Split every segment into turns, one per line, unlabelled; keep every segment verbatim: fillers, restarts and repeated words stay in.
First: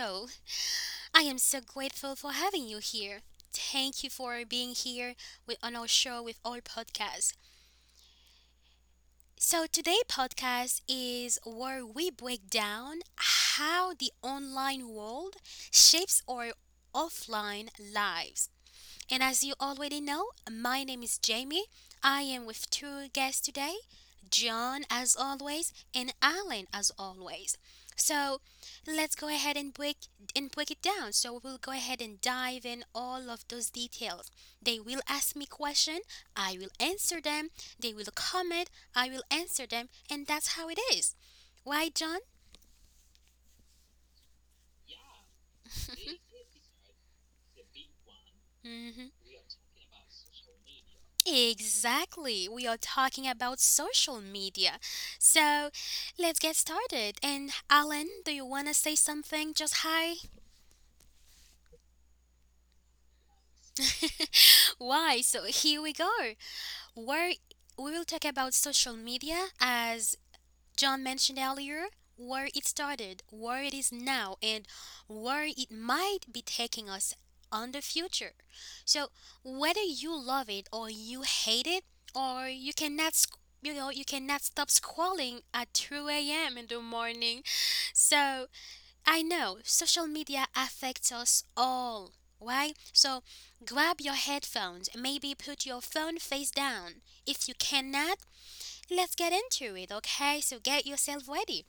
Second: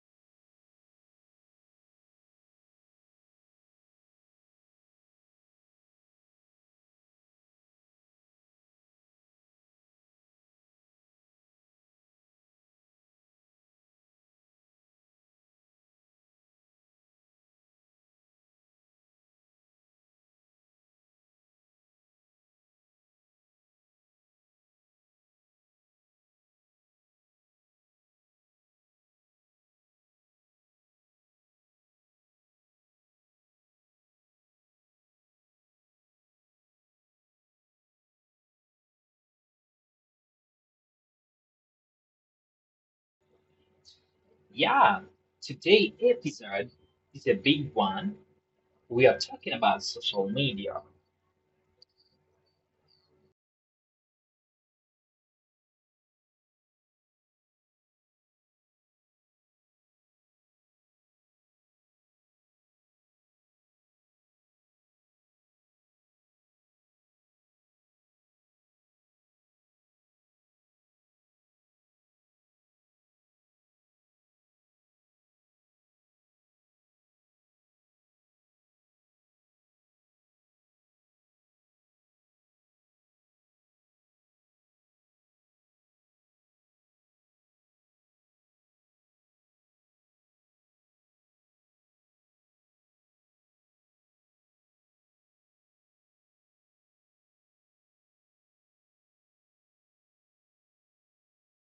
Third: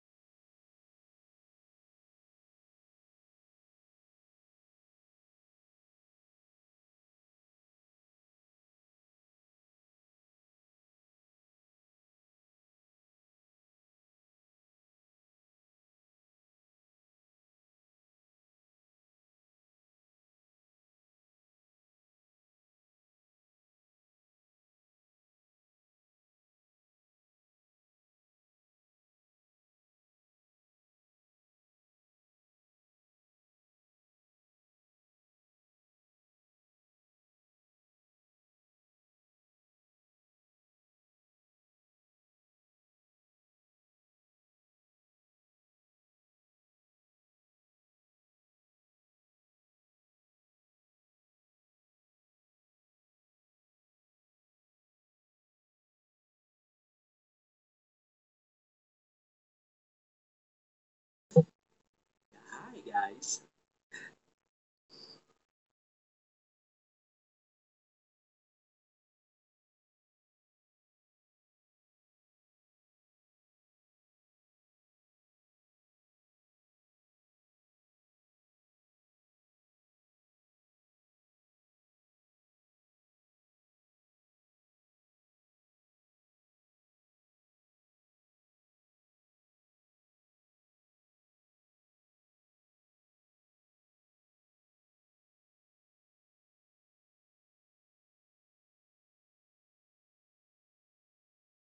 show. I am so grateful for having you here. Thank you for being here with, on our show with our podcast. So today podcast is where we break down how the online world shapes our offline lives. And as you already know, my name is Jamie. I am with two guests today John, as always, and Alan, as always. So let's go ahead and break and break it down. So we'll go ahead and dive in all of those details. They will ask me question, I will answer them. They will comment, I will answer them, and that's how it is. Why, John?
Yeah, today episode is a big one. We
Mm-hmm.
are talking about social media.
Exactly, we are talking about social media. So let's get started. And Alan, do you want to say something? Just hi.
Hi guys.
Why? So here we go. Where we will talk about social media as John mentioned earlier, where it started, where it is now, and where it might be taking us on the future. So whether you love it or you hate it, or you cannot, sc- you know, you cannot stop scrolling at two a m in the morning. So I know social media affects us all. Right? So grab your headphones, maybe put your phone face down. If you cannot, let's get into it, okay? So get yourself ready.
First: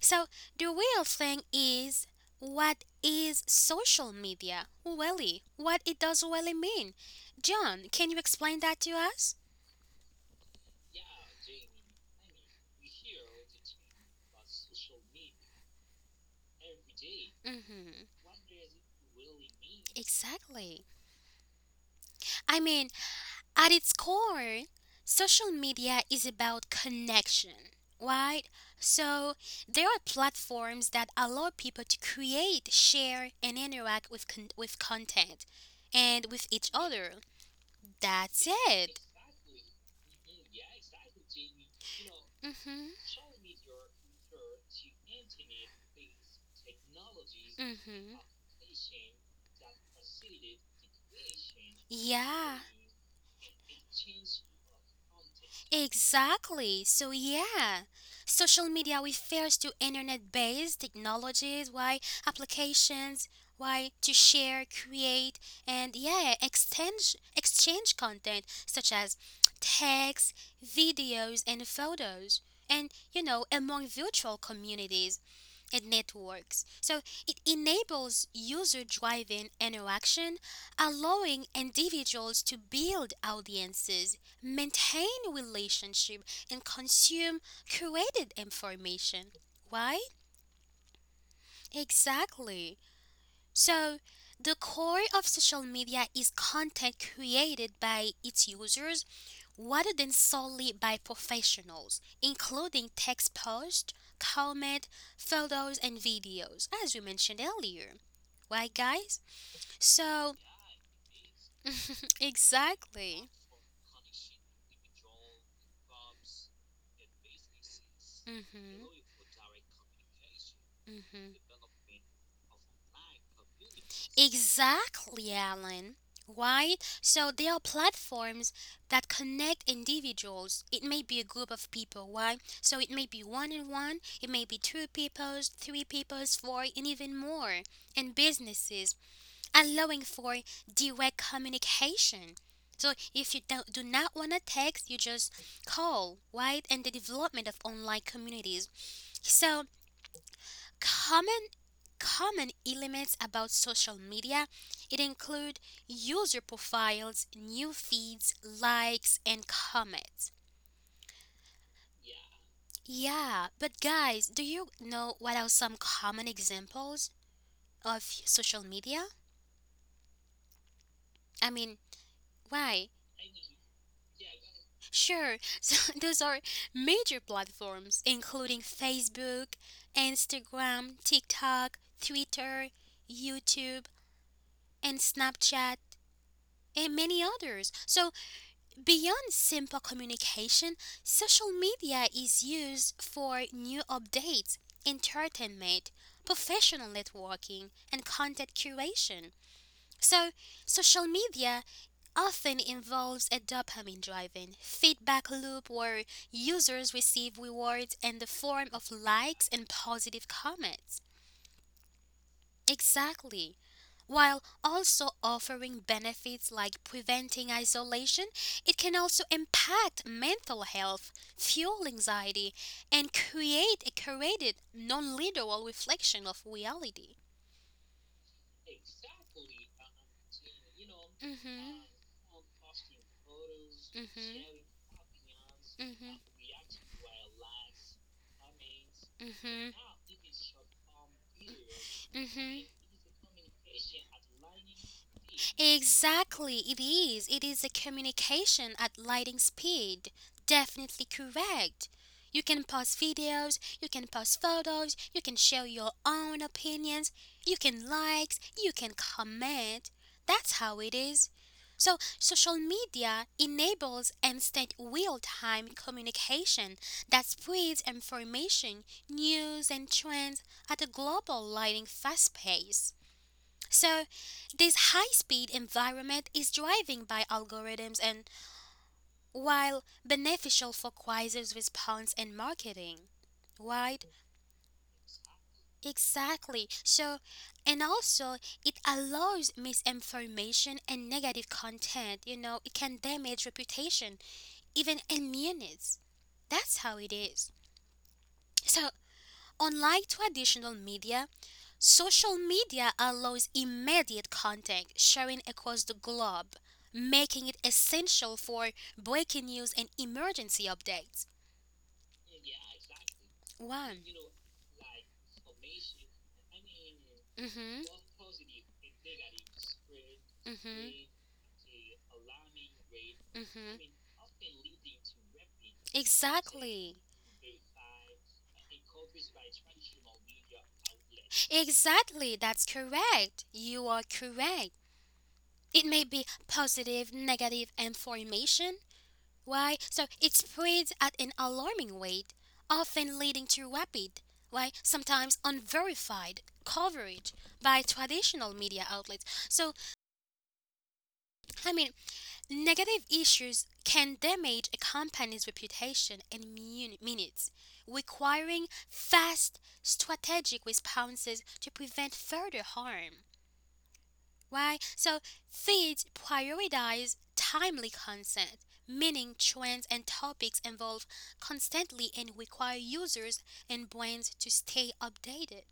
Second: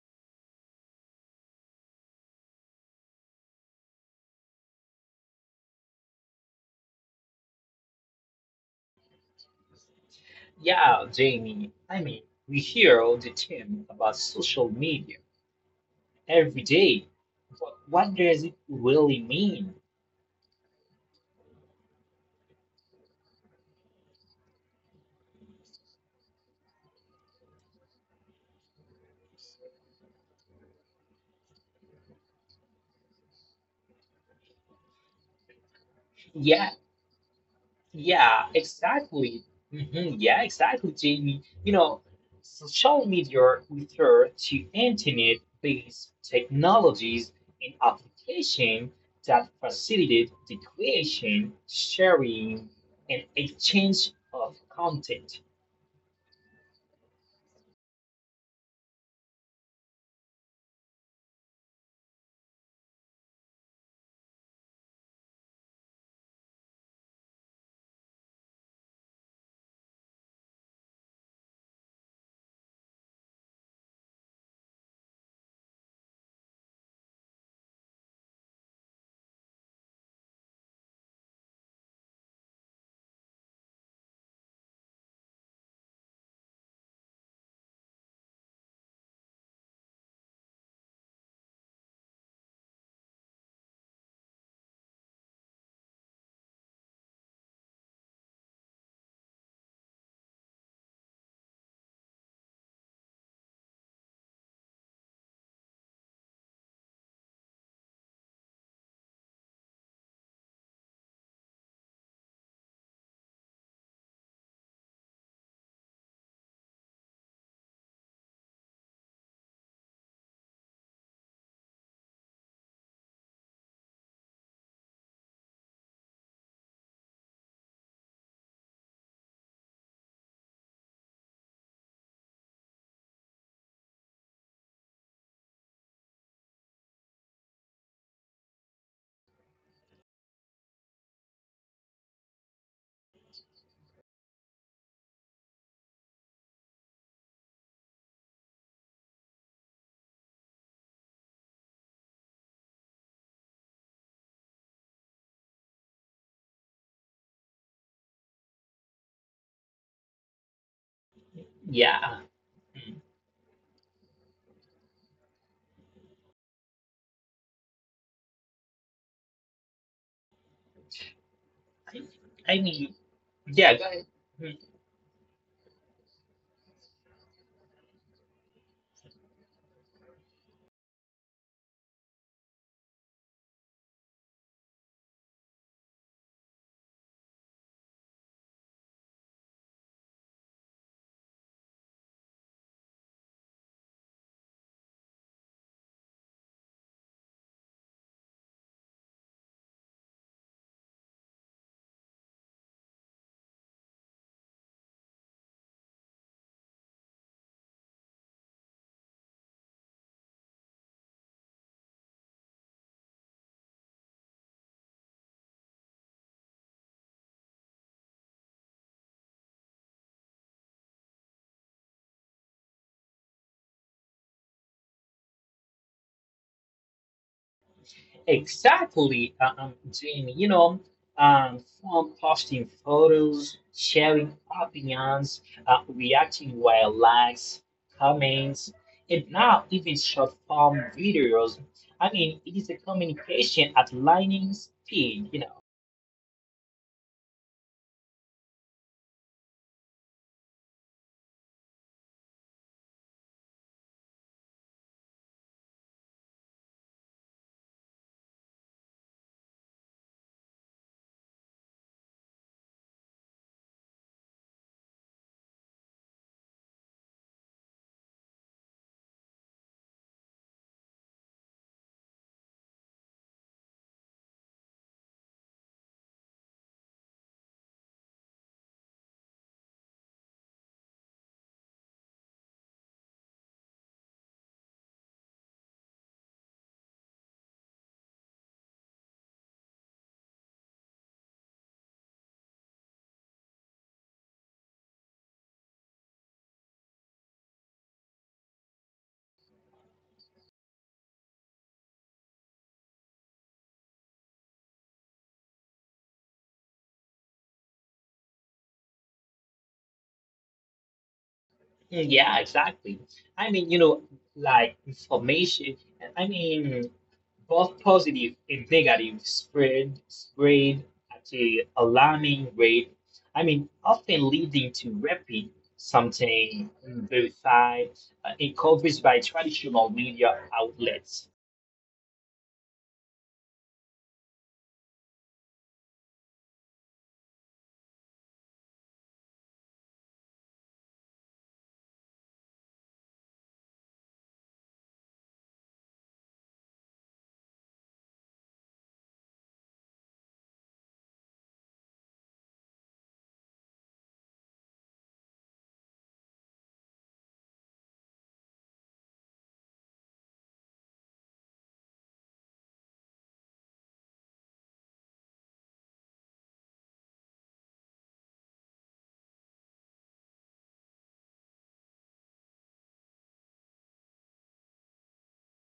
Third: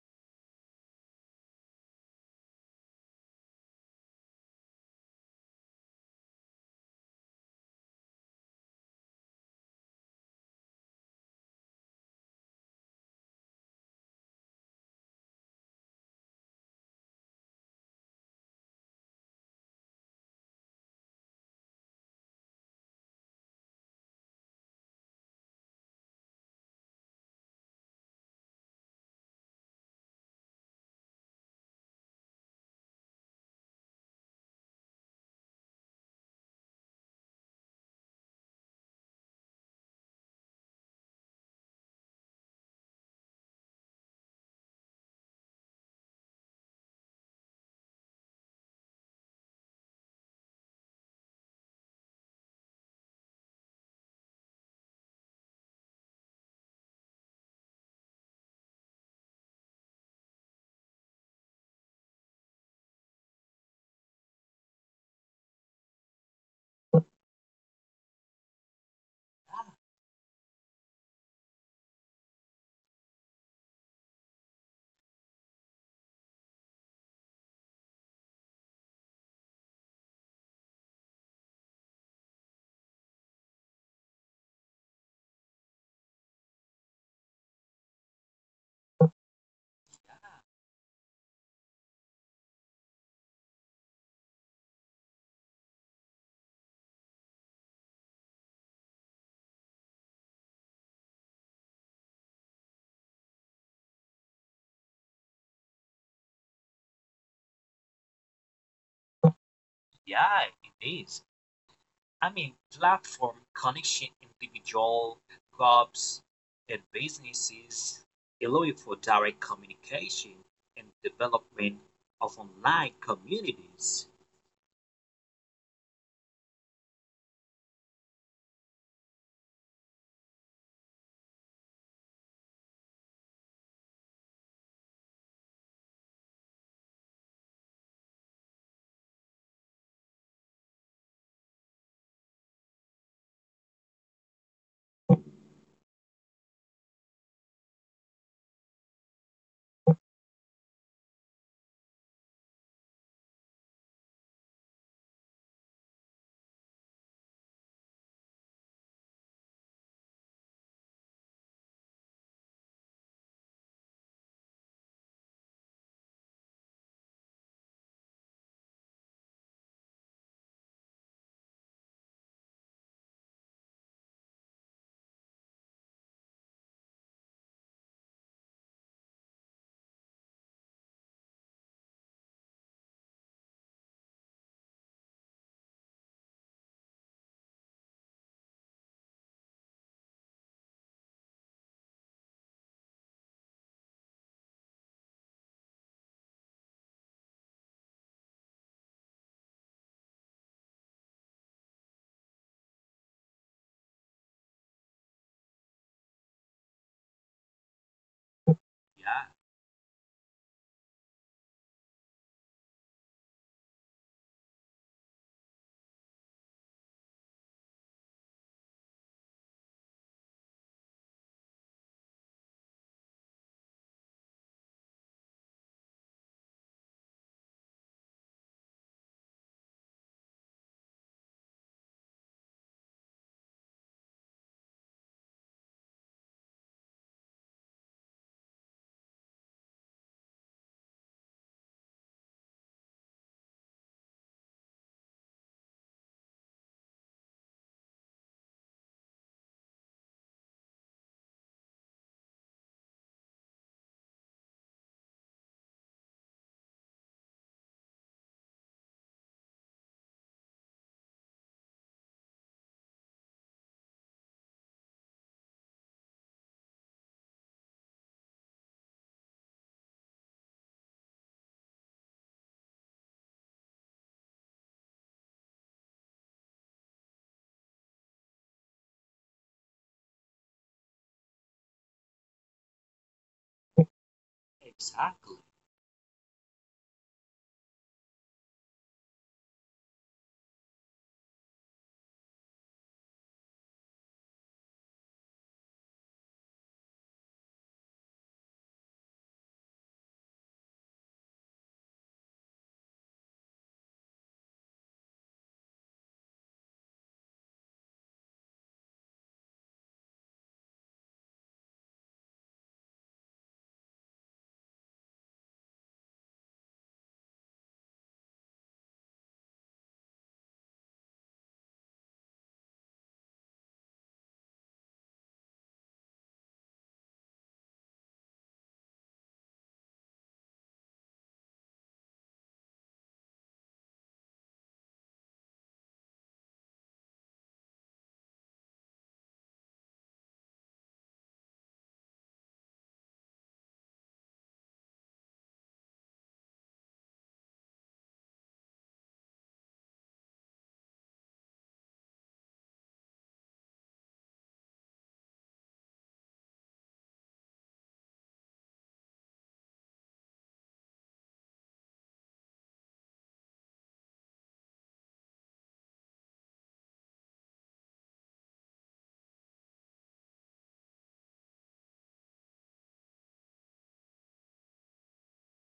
So the real thing is what is social media really? What it does really mean? John, can you explain that to us?
Yeah, Jamie, I mean, we hear all the time about social media every day, but
Mhm.
what does it really mean?
Exactly. I mean, at its core, social media is about connection, right? So, there are platforms that allow people to create, share, and interact with con- with content and with
Yeah,
each other.
yeah,
That's it.
exactly. hmm Yeah, exactly, Jamie. You know,
Mhm.
social media refer to internet-based technologies and
Mhm.
applications that facilitate the creation,
Yeah,
sharing, and exchange of content.
exactly. So, yeah, social media refers to internet based technologies, why applications, why to share, create, and yeah, exchange, exchange content such as
Ah,
text, videos, and photos. And you know, among virtual communities and networks. So it enables user driven interaction, allowing individuals to build audiences, maintain relationship, and consume curated information. Why? Exactly. So the core of social media is content created by its users rather than solely by professionals, including text posts, comment, photos, and videos, as we mentioned earlier. Right, guys? So,
yeah, it is. I mean,
exactly.
platform connection individual, clubs, and businesses allowing for
hmm
direct communication and
hmm
development of online communities.
Exactly, Alan. Why? So there are platforms that connect individuals. It may be a group of people. Why? So it may be one on one. It may be two peoples, three peoples, four, and even more. And businesses allowing for direct communication. So if you don't, do not want to text, you just call, right? And the development of online communities. So common common elements about social media it include user profiles, new feeds, likes and comments.
Yeah,
Yeah, but guys, do you know what are some common examples of social media? I mean,
I,
why?
I mean, yeah, go ahead. Hmm.
Sure, so those are major platforms including Facebook, Instagram, TikTok, Twitter, YouTube, and Snapchat, and many others. So, beyond simple communication, social media is used for new updates, entertainment, professional networking, and content curation. So, social media often involves a dopamine driven feedback loop where users receive rewards in the form of
Yeah,
likes and positive comments. Exactly. While also offering benefits like preventing isolation, it can also impact mental health, fuel anxiety, and create a curated, non literal reflection of reality.
Exactly, uh, um, Jamie. You know, um,
Mhm.
from posting photos,
Mhm.
sharing opinions, uh,
Mhm.
reacting via likes, comments, and now even short form videos. I mean, it
Mhm.
is a communication at lightning speed, you
Mhm.
know.
Exactly, it is. It is a communication at lightning speed. Definitely correct. You can post videos, you can post photos, you can share your own opinions, you can likes, you can comment. That's how it is. So, social media enables instant real time communication that spreads information, news, and trends at a global lightning fast pace. So, this high speed environment is driven by algorithms and while beneficial for Quizzer's response and marketing. Right?
exactly.
Exactly. So, and also it allows misinformation and negative content. You know, it can damage reputation, even immunities. That's how it is. So, unlike traditional media, social media allows immediate contact sharing across the globe, making it essential for breaking news and emergency updates.
Mm, yeah, exactly. I mean, you
One.
know, like information, I mean, both
Mhm.
positive and negative spread spread
Mhm.
at a alarming rate. I mean,
Mhm.
often leading to rapid, something
Exactly.
verified, uh, and coverage by traditional media outlets.
Exactly. That's correct. You are correct. It may be positive, negative information. Why? So it spreads at an alarming rate, often leading to rapid, why sometimes unverified coverage by traditional media outlets. So, I mean, negative issues can damage a company's reputation in mun- minutes, requiring fast, strategic responses to prevent further harm. Why? So feeds prioritize timely content, meaning trends and topics evolve constantly and require users and brands to stay updated.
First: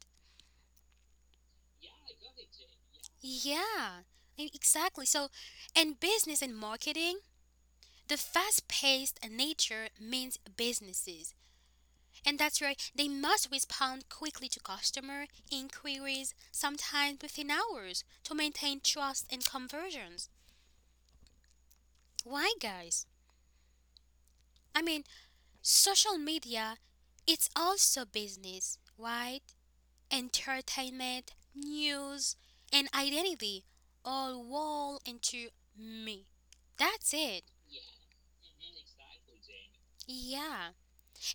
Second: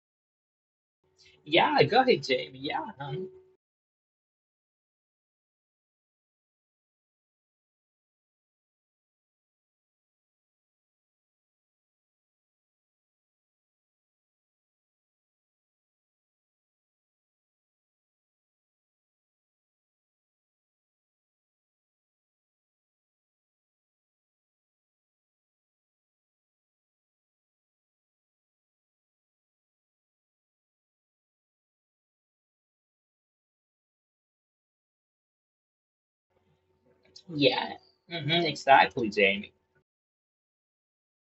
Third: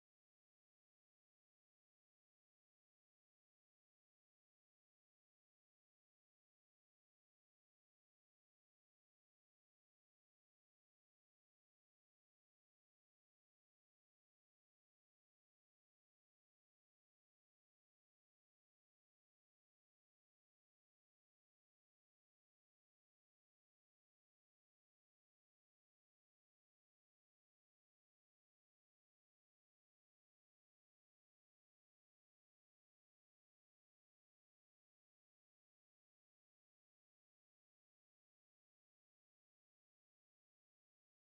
Yeah, go ahead, Jamie. Yeah, um,
Yeah, e- exactly. So, in business and marketing, the fast paced nature means businesses. And that's where they must respond quickly to customer inquiries, sometimes within hours, to maintain trust and conversions. Why, guys? I mean, social media, it's also business, right? Entertainment, news, and identity all roll into me. That's it.
yeah, hmm exactly, Jamie.
Yeah.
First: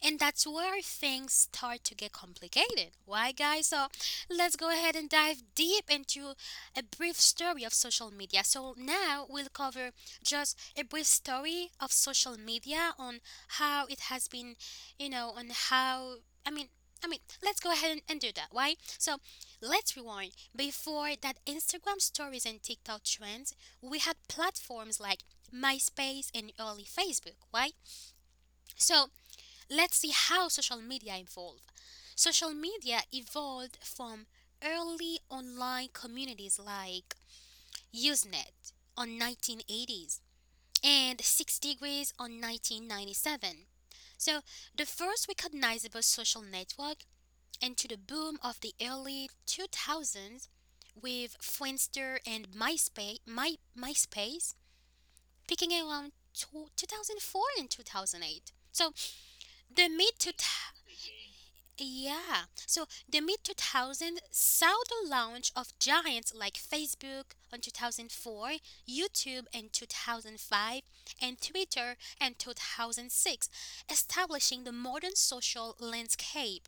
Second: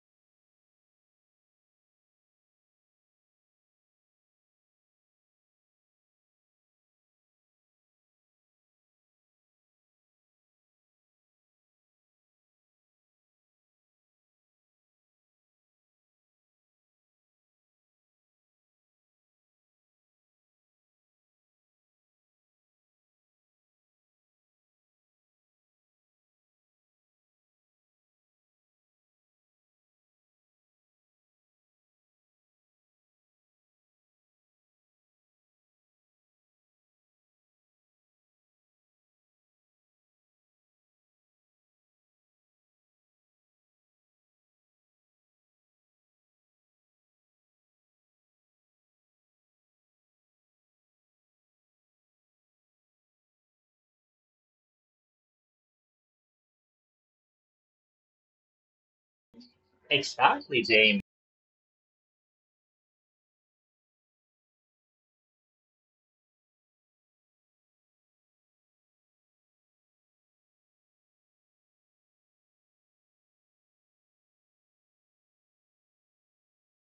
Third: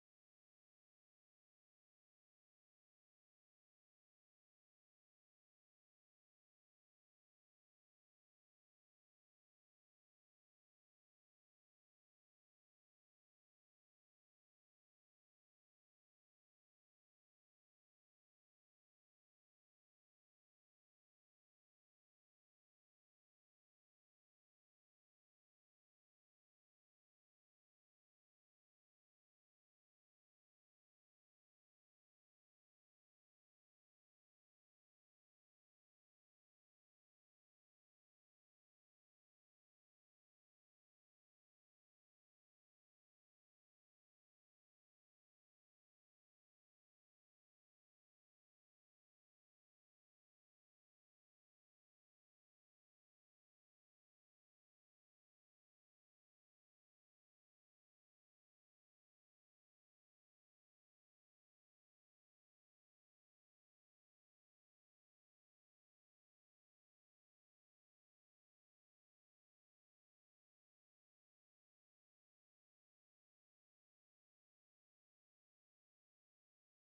And that's where things start to get complicated. Why, guys? So let's go ahead and dive deep into a brief story of social media. So now we'll cover just a brief story of social media on how it has been, you know, on how, I mean, I mean, let's go ahead and, and do that. Why? So let's rewind. Before that Instagram stories and TikTok trends, we had platforms like MySpace and early Facebook. Why? So let's see how social media evolved. Social media evolved from early online communities like Usenet on nineteen eighties and six degrees on nineteen ninety-seven. So, the first recognizable social network and to the boom of the early two thousands with Friendster and MySpace, My, MySpace peaking around two thousand four and two thousand eight. So, the mid
Exactly, Jamie.
Yeah. So the mid two thousand saw the launch of giants like Facebook in two thousand four, YouTube in two thousand five, and Twitter in two thousand six, establishing the modern social landscape,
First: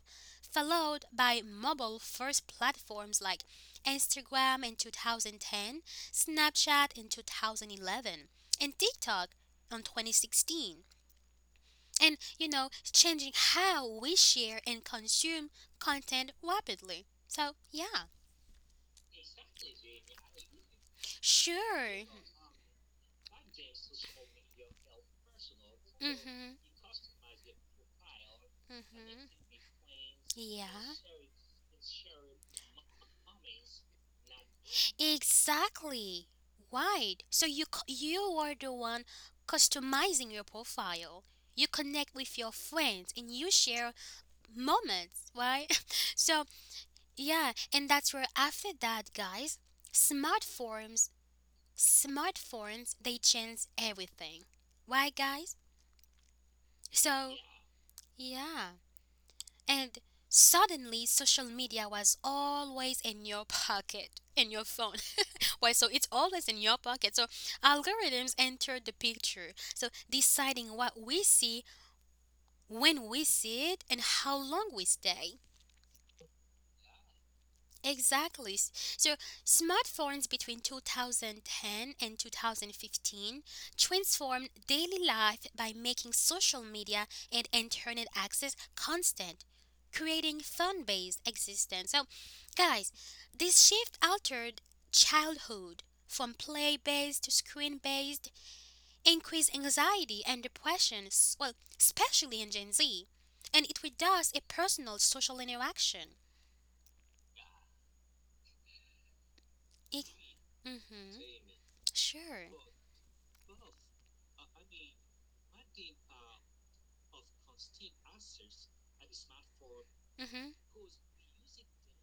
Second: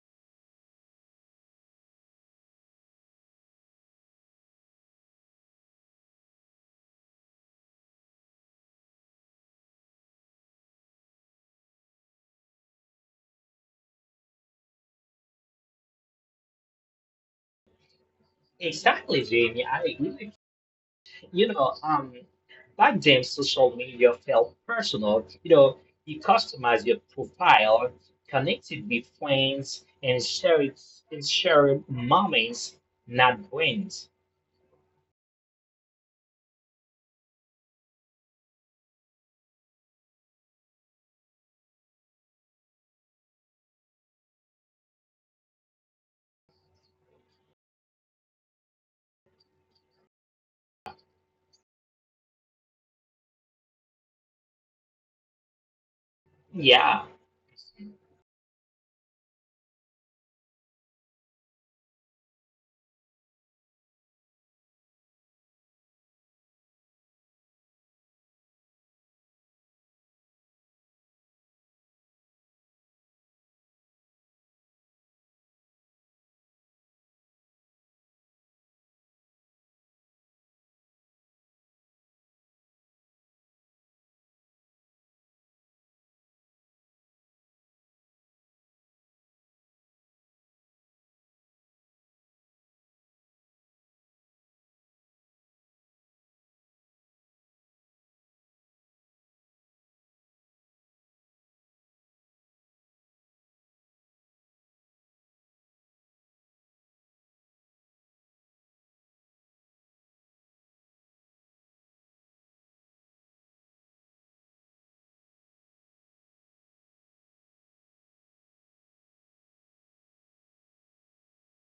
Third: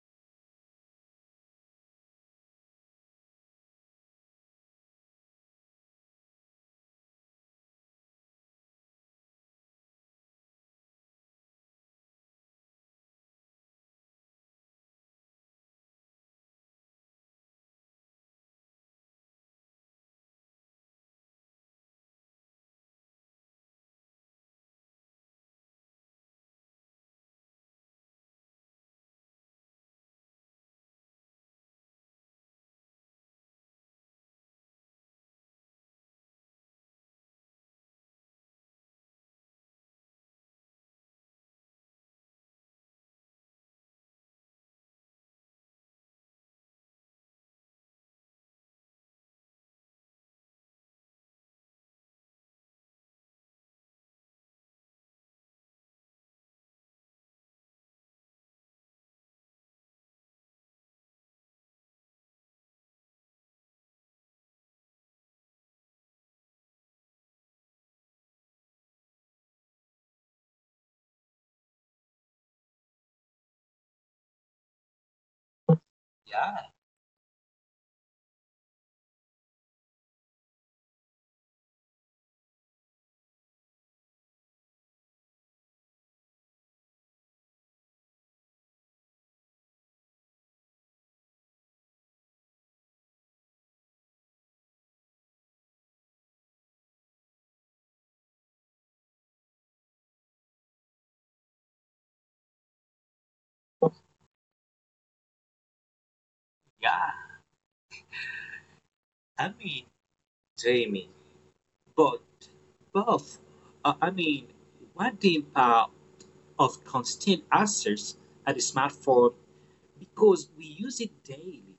followed by mobile-first platforms like Instagram in twenty ten, Snapchat in two thousand eleven, and TikTok in twenty sixteen, and you know changing how we share and consume content rapidly. So yeah,
Exactly, Jamie. I agree with. You know,
sure.
um, back then social media felt personal. You know, you
Mm-hmm.
customized your profile, connected
Mm-hmm.
with friends, and share
Yeah,
it and share moments, not brains.
exactly, right. So you c- you are the one customizing your profile, you connect with your friends and you share moments, right. So yeah, and that's where after that, guys, smartphones, smartphones, they change everything. Why, guys? So,
Yeah,
yeah. And suddenly, social media was always in your pocket, in your phone. Why? So it's always in your pocket. So algorithms enter the picture. So deciding what we see, when we see it, and how long we stay.
Yeah,
Exactly. S- So, smartphones between two thousand ten and two thousand fifteen transformed daily life by making social media and internet access constant, creating phone based existence. So, guys, this shift altered childhood from play based to screen based, increased anxiety and depression, s- well, especially in Gen Z, and it reduced a personal social interaction.
yeah. I mean,
Mm-hmm.
Jamie,
Sure.
but both. Uh, I mean, what the impact of constant access at the smartphone
Mm-hmm.
because we use it daily.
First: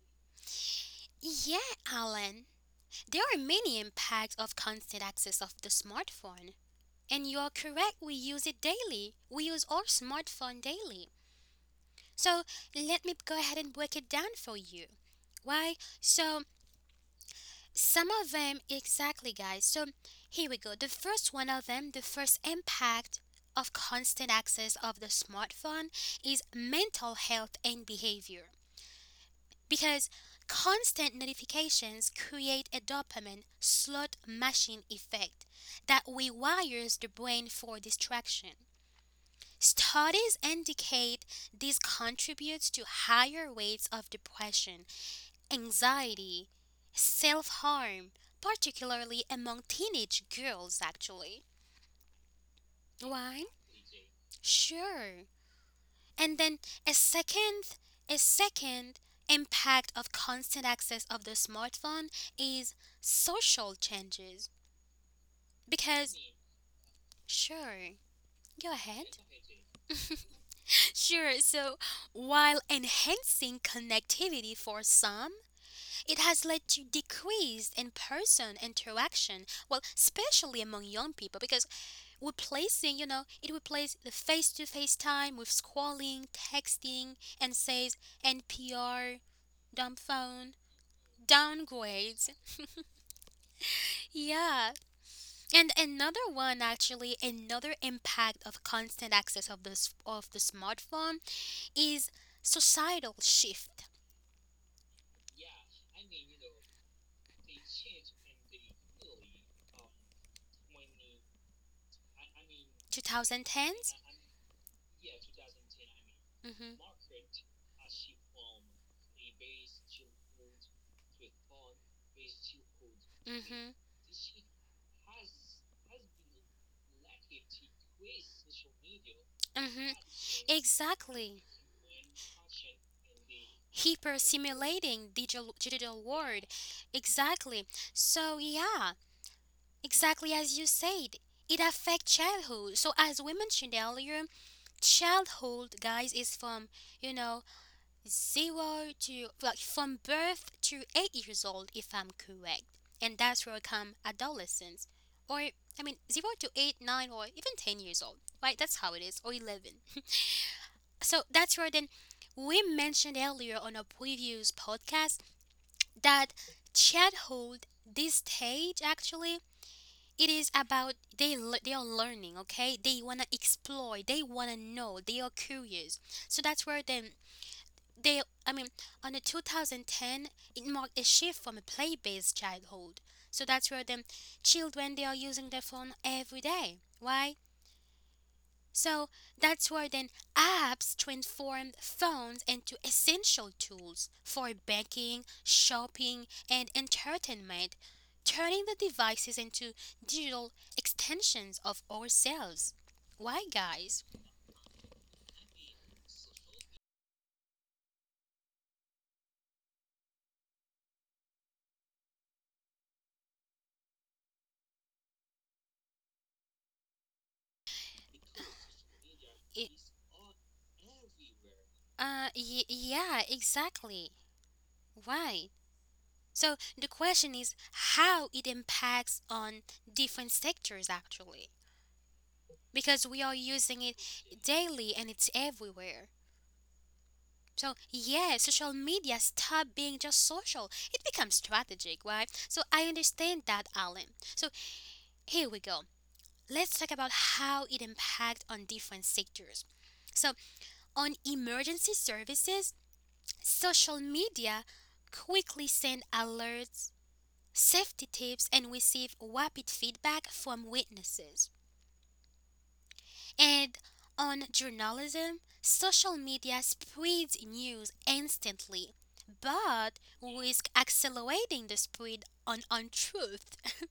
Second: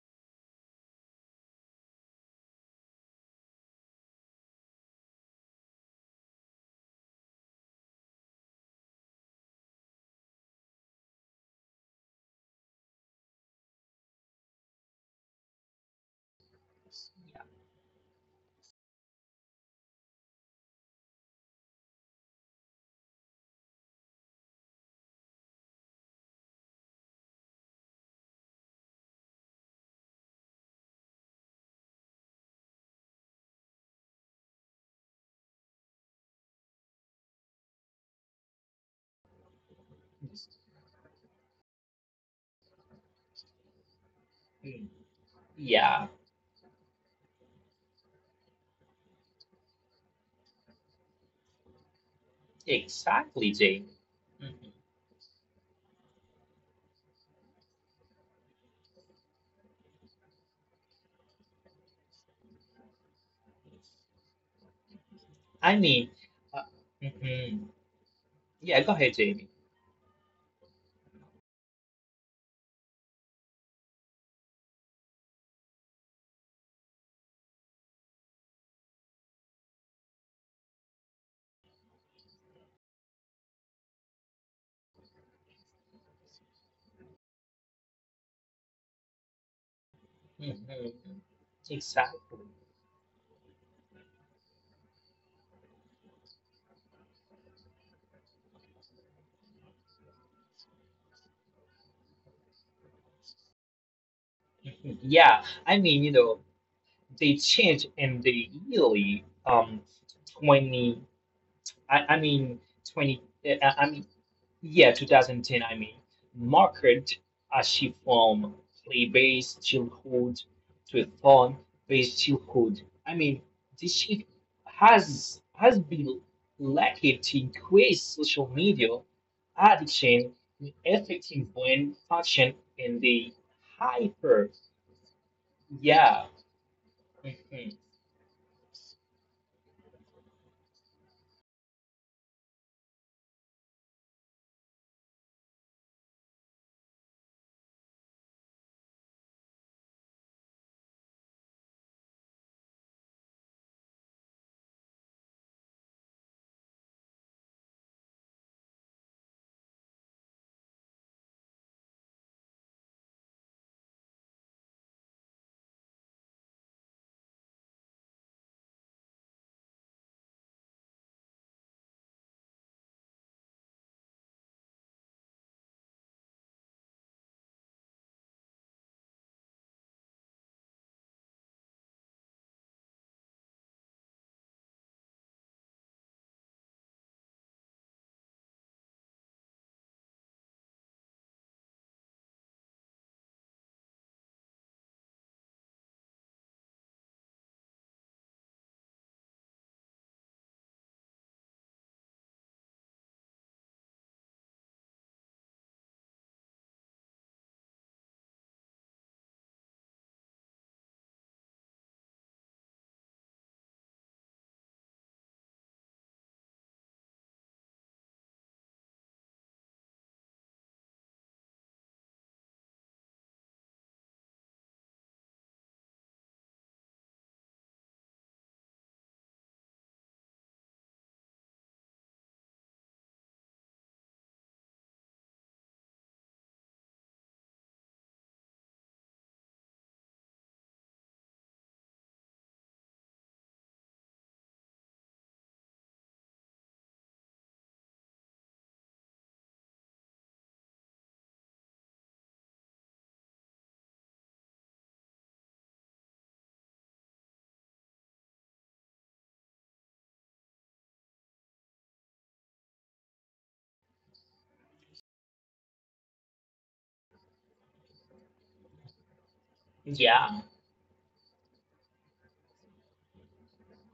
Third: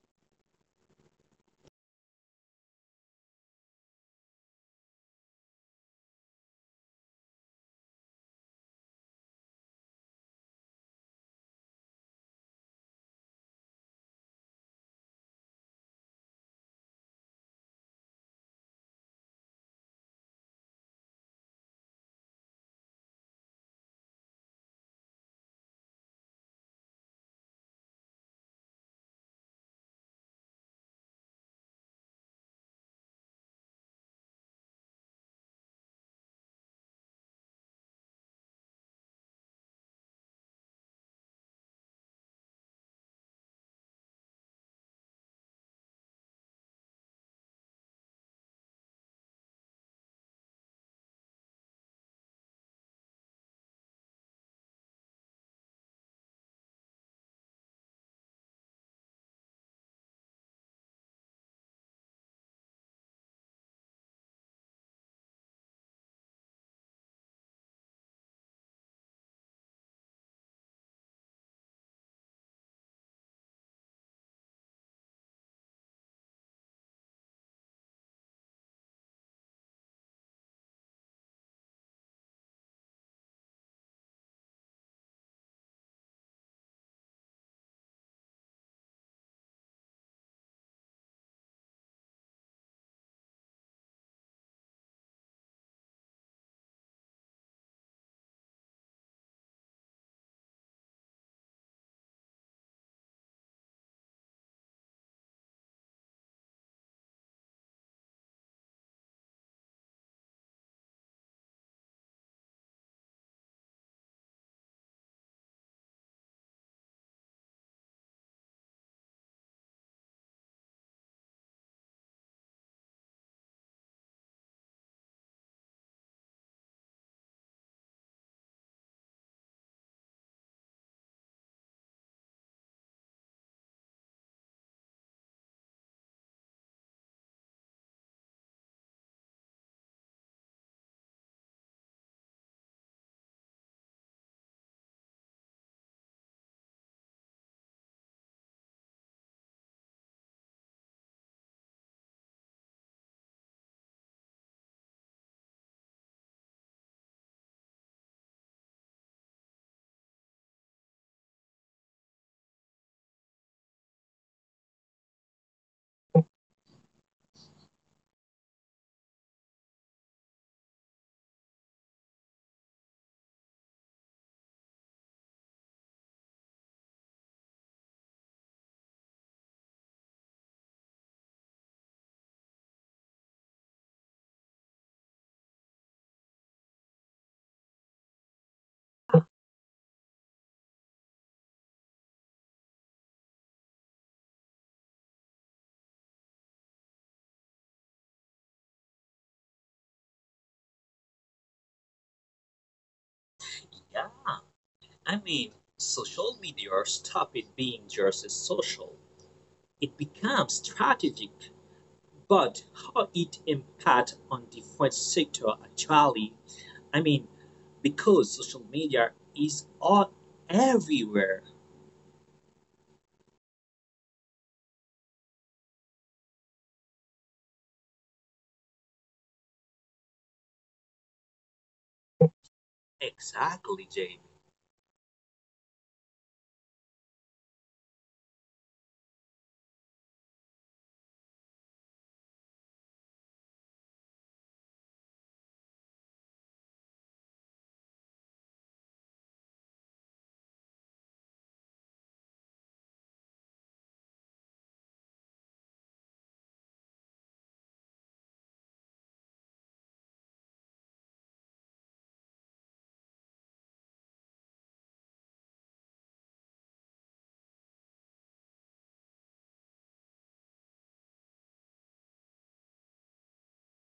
Yeah, Alan. There are many impacts of constant access of the smartphone. And you are correct, we use it daily. We use our smartphone daily. So let me go ahead and break it down for you. Why? So some of them exactly guys. So here we go. The first one of them, the first impact of constant access of the smartphone is mental health and behavior. Because constant notifications create a dopamine slot machine effect that rewires the brain for distraction. Studies indicate this contributes to higher rates of depression,
mm, yeah,
anxiety, self harm, particularly among teenage girls, actually. Why?
exactly, Jamie. Mhm.
Sure. And then a second, a second impact of constant access of the smartphone is social changes.
I mean,
Because,
uh, mhm.
sure, go
Yeah, go
ahead.
ahead, Jamie.
Sure, so while enhancing connectivity for some, it has led to decreased in person interaction, well, especially among young people, because replacing, you know, it replaced the face to face time with scrolling, texting, and says N P R, dumb phone,
Mhm.
downgrades.
Exactly.
Yeah. And another one actually, another impact of constant access of this of the smartphone is societal shift.
Mhm. Yeah, I mean, you know, they change in the yearly um twenty. I, I mean, twenty, uh, I
twenty tens?
mean, yeah, twenty ten, I mean, marked
Mm-hmm.
a shift from play-based childhood to a fun-based childhood. I mean,
Mm-hmm.
this shift has has been likely to increase social media
Mm-hmm.
addiction, affecting
Exactly.
brain function in the
Hyper
hyper.
simulating digital digital
Yeah,
world, exactly.
mhm,
So yeah, exactly as you said, it affects childhood. So as we mentioned earlier, childhood guys is from, you know, zero to, like, from birth to eight years old if I'm correct. And that's where come adolescence, or I mean zero to eight, nine, or even ten years old, right? That's how it is, or eleven. So that's where then we mentioned earlier on a previous podcast that chat hold this stage actually. It is about they le- they are learning, okay, they want to explore, they want to know, they are curious. So that's where then they, I mean, on the two thousand ten it marked a shift from a play-based childhood. So that's where them children they are using their phone every day, why. So that's where then apps transformed phones into essential tools for banking, shopping, and entertainment, turning the devices into digital extensions of ourselves. Why,
Yeah.
guys?
I mean, social media stops it being just social. It becomes strategic. But how it impact on different sector actually? I mean, because social media is
It,
all everywhere.
uh, y- yeah, exactly. Why? So the question is how it impacts on different sectors actually, because we are using
Exactly,
it
Jay.
daily and it's everywhere. So yeah, social media stop being just social. It becomes strategic, right? So I understand that, Alan. So here we go. Let's talk about how it impacts on different sectors. So on emergency services, social media quickly send alerts, safety tips, and receive rapid feedback from witnesses. And on journalism, social media spreads news instantly, but
yeah,
risk accelerating the spread on untruth.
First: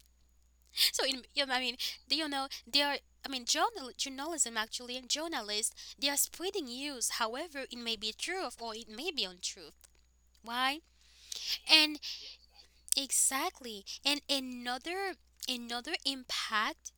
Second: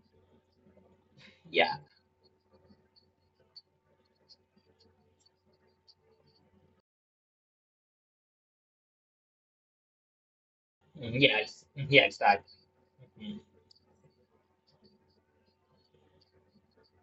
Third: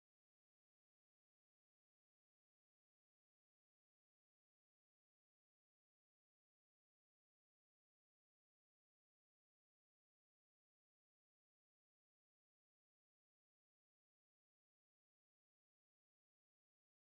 So, in, you know, I
yeah,
mean, Do you know they are? I mean, journal, journalism actually, and journalists, they are spreading news. However, it may be truth or it may be untruth. Why?
mm-hmm, yeah, ex- yeah,
And
exactly.
exactly. And another another impact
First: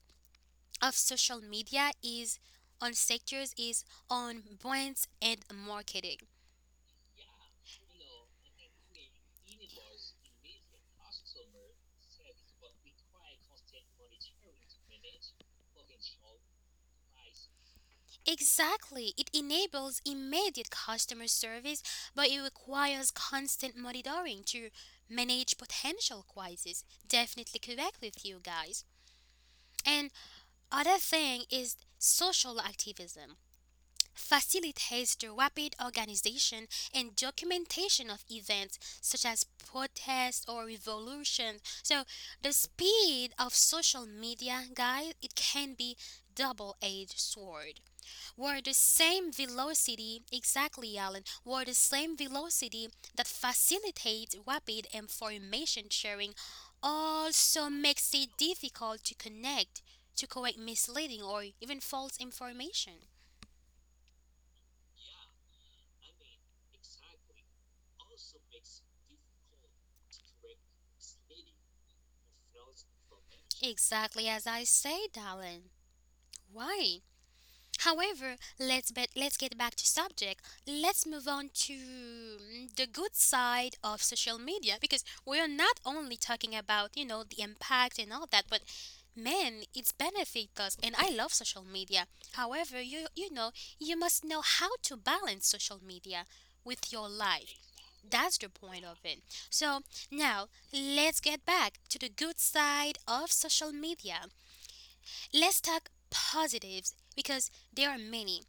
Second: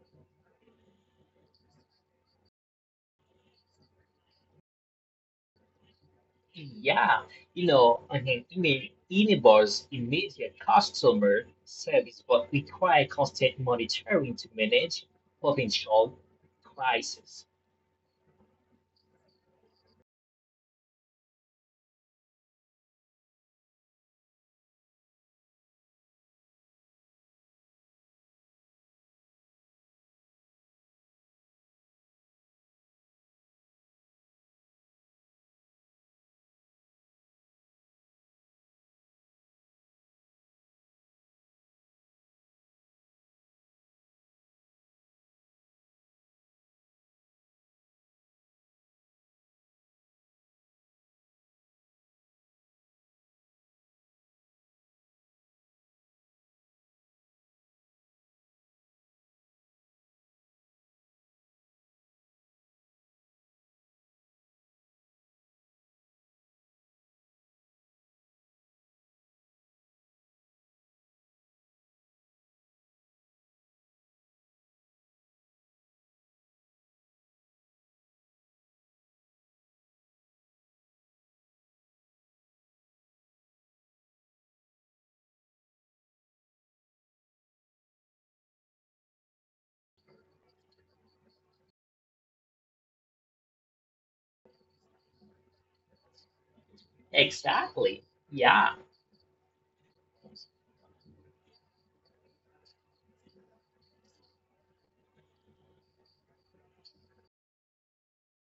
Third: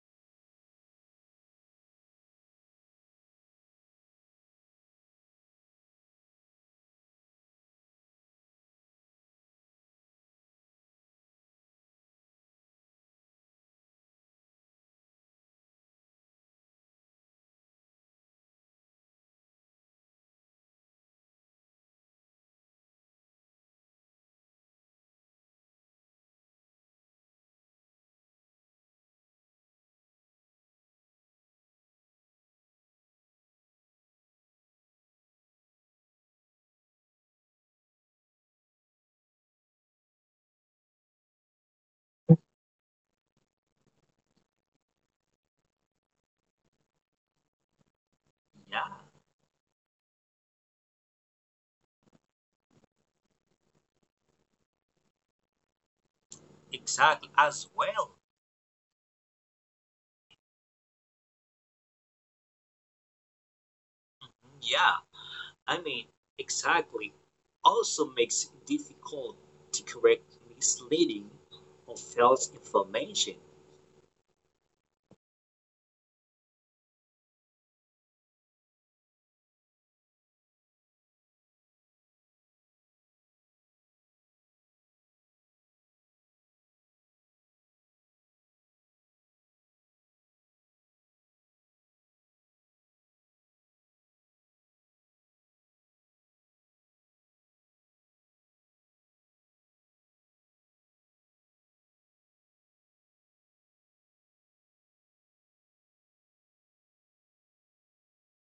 of social media is on sectors is on brands and marketing.
Yeah, you know, I mean, Ine- Inebar's immediate customer service but require constant monitoring to manage potential crises.
Exactly, it enables immediate customer service, but it requires constant monitoring to manage potential crises. Definitely correct with you guys. And other thing is social activism. Facilitates the rapid organization and documentation of events such as protests or revolutions. So the speed of social media, guys, it can be double-edged sword. Where the
Yeah,
same velocity, exactly Alan, where the same velocity that facilitates rapid information sharing
exactly
also
as
makes
well.
it difficult to connect to correct misleading or even false information.
Yeah, I mean, exactly. Also makes it difficult to correct misleading or false information.
Exactly as I said, darling. Why? However, let's bet let's get back to subject. Let's move on to mm, the good side of social media because we are not only talking about, you know, the impact and all that, but man, it's benefit us and I love social media. However, you you know, you must know how to balance social media with your life.
Exactly.
That's the
Yeah.
point of it. So now let's get back to the good side of social media. Let's talk positives because there are many.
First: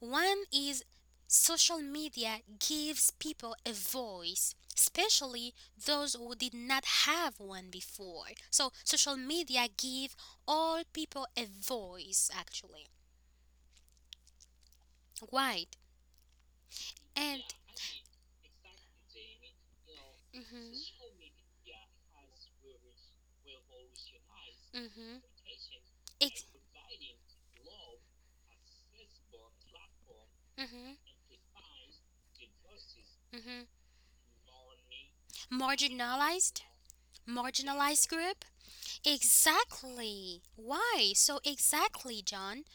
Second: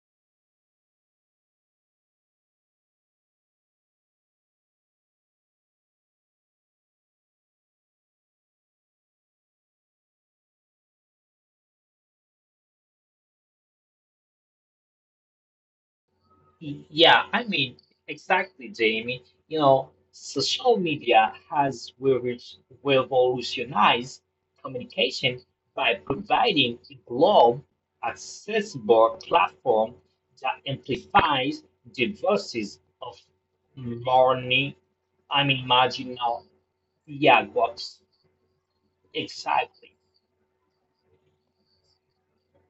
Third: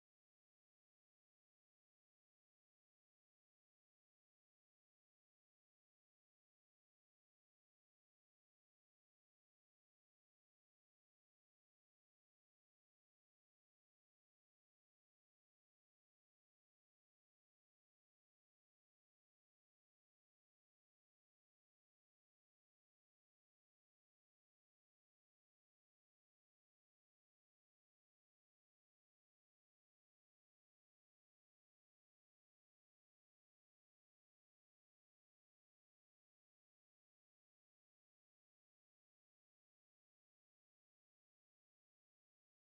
One is social media gives people a voice, especially those who did not have one before. So social media give all people a voice actually. Right.
Yeah,
And
I mean, exactly, Jamie. You know,
mhm
social media has revo- revolutionized
mhm
communication by
it
providing a global, accessible platform that
mhm
amplifies the voices of
mhm
morning, I mean, marginal,
marginalized
yeah, groups.
marginalized group.
Exactly,
Exactly. Why? So exactly, John.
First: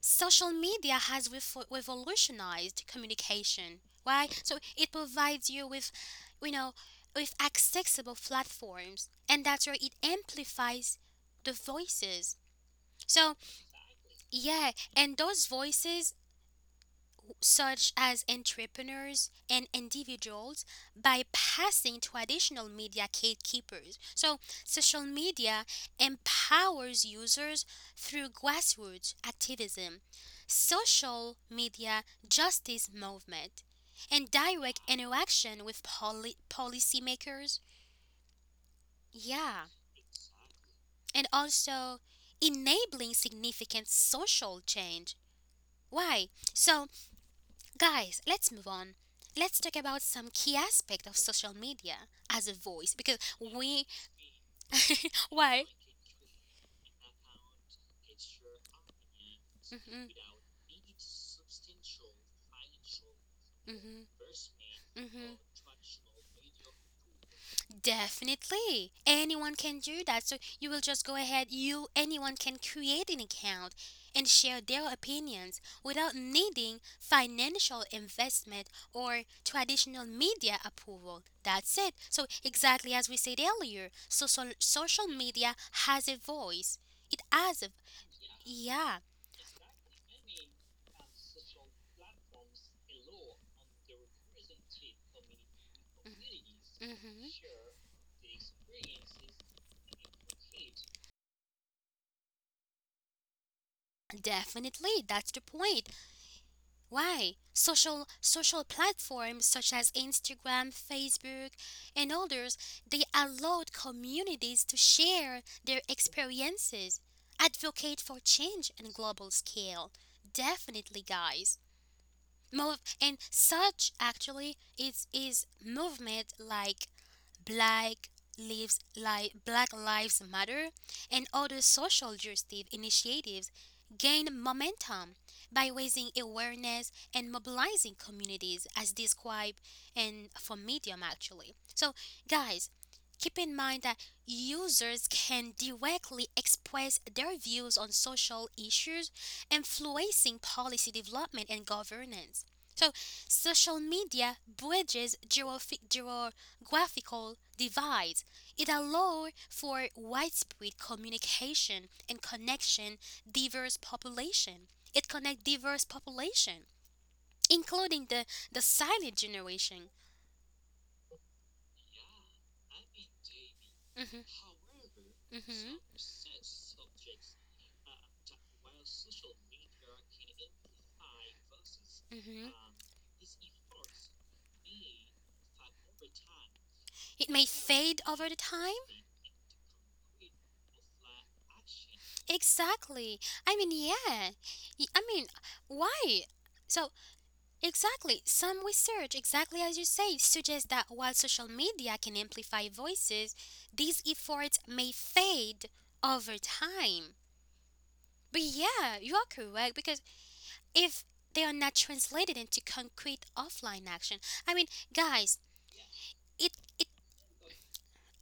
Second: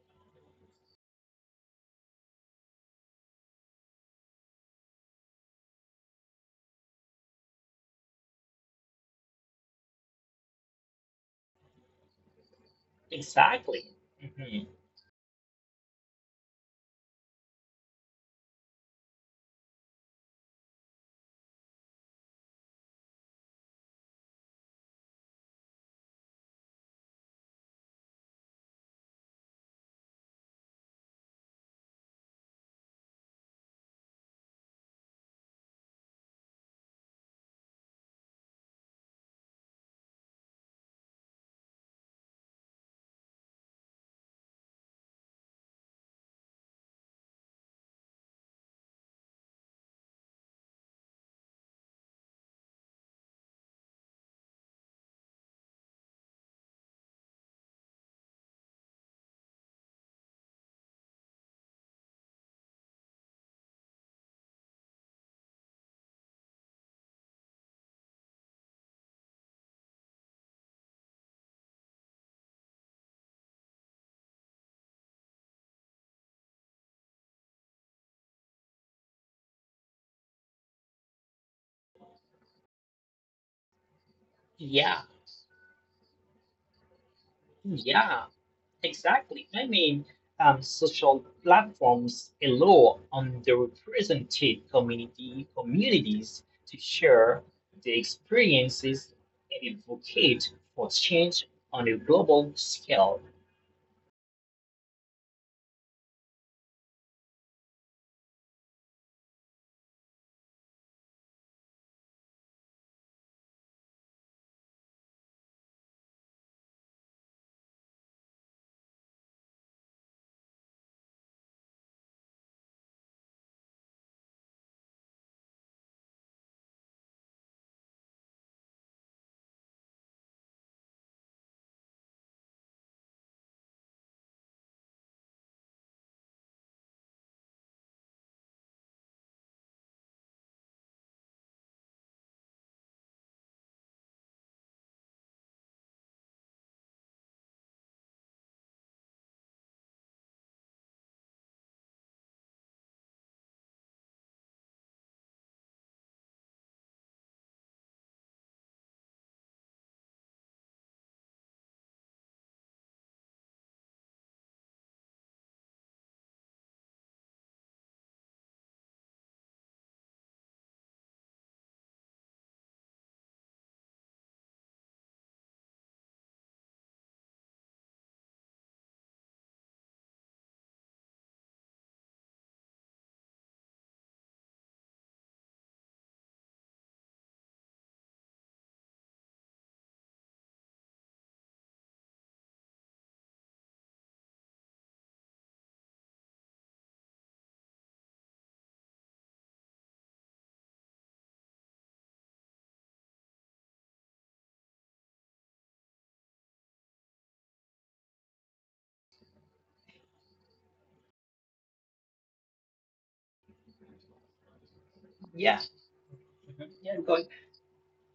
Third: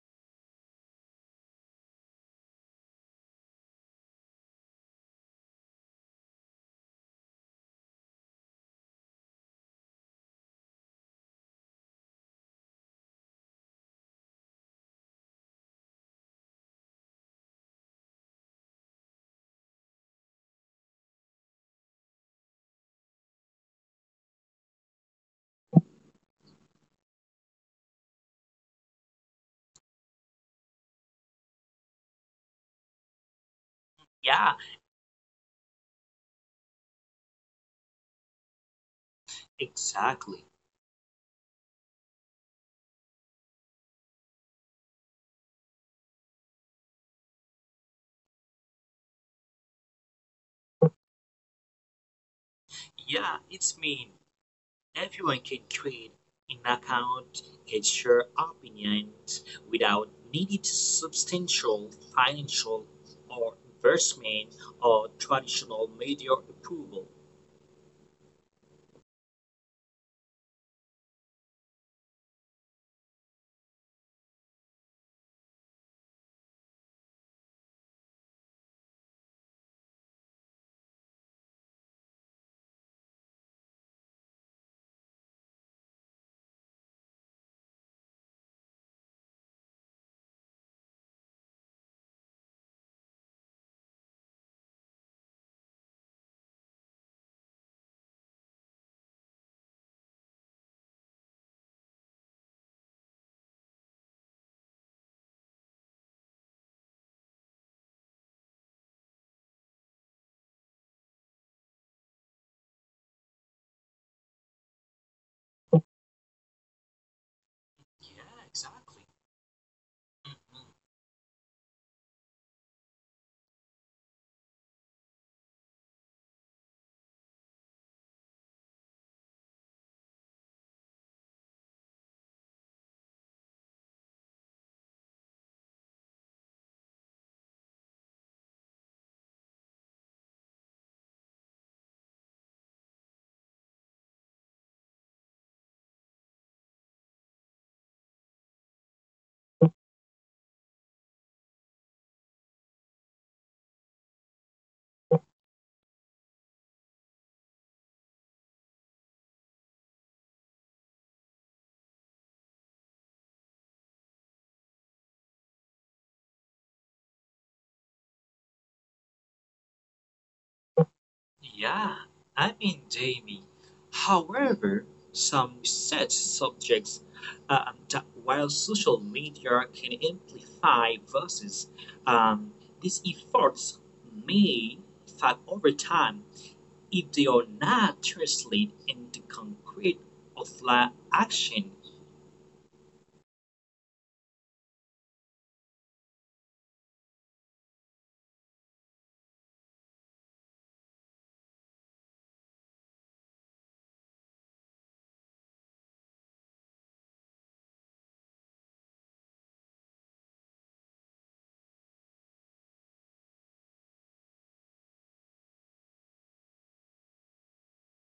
Social media has revo- revolutionized communication. Why? So it provides you with, you know, with accessible platforms, and that's where it amplifies the voices. So
exactly.
yeah,
Mhm.
and those voices such as entrepreneurs and individuals by passing traditional media gatekeepers. So, social media empowers users through grassroots activism, social media justice movement, and
Yeah,
direct interaction with poli- policymakers. Yeah,
exactly.
and also enabling significant social change. Why? So, guys, let's move on. Let's talk about some key aspect of social media as a voice because
Yeah, it's
we
mean. Everyone can
why
create an account, can share opinions
hmm
without needing substantial financial or
hmm
investment or
hmm.
traditional media approval.
Definitely. Anyone can do that. So you will just go ahead, you anyone can create an account and share their opinions without needing financial investment or traditional media approval. That's it. So exactly as we said earlier, social
Yeah,
social media has a voice. It has a
yeah.
yeah.
Exactly. I mean, um, social platforms allow underrepresented community communities to
Mhm.
share their experiences and advocate for change on a global scale.
Definitely. That's the point. Why? Social social platforms such as Instagram, Facebook, and others, they allowed communities to share their experiences, advocate for
Yeah,
change on a
exactly.
global scale.
Mhm.
Definitely, guys. Move and such actually is is movement like Black Lives, Li- Black Lives Matter, and other social justice initiatives gained momentum by raising awareness and mobilizing communities, as described in for Medium actually. So, guys, keep in mind that users can directly express their views on social issues, influencing policy development and governance. So, social media bridges geographic, graphical divides. It allows for widespread communication and connection diverse population. It connects diverse population, including the, the silent generation.
Yeah, I mean, Jamie.
Mhm,
However, some
mhm,
research subjects uh, that while social media can amplify voices,
mhm.
um, these efforts may fade over time if
It
they
may
are
fade
not
over the time.
translated into concrete offline action.
Exactly. I mean, yeah. Y- I mean, why? So exactly. Some research, exactly as you say, suggests that while social media can amplify voices, these efforts may fade over time. But yeah, you are correct because if they are not translated into concrete offline action, I mean, guys,
Yeah.
it
Mhm.
it
Yeah, because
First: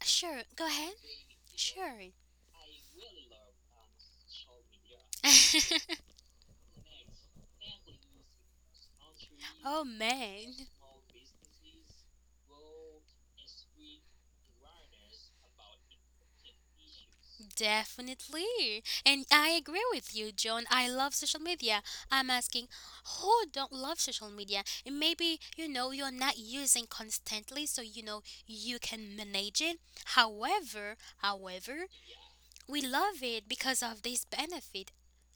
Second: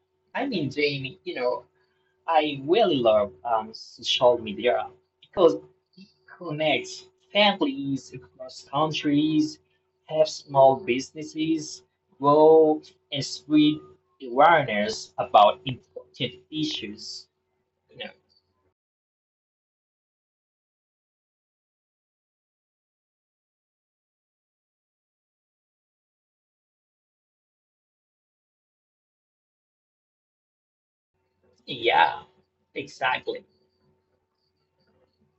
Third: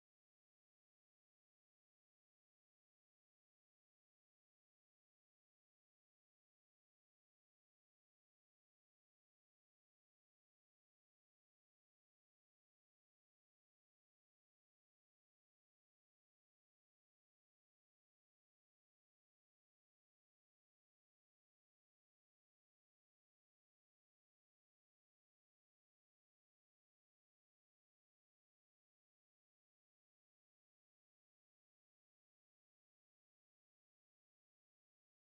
sure
I
go
mean,
ahead,
Jamie, you know,
sure.
I really love um, social media because it connects families across countries,
Oh
helps
man.
small businesses grow, and spread awareness about important issues. You know,
Definitely. And I agree with you, John. I love social media. I'm asking who don't love social media? And maybe, you know, you're not using constantly, so you know you can manage it. However, however,
yeah,
we love
exactly.
it because of this benefit.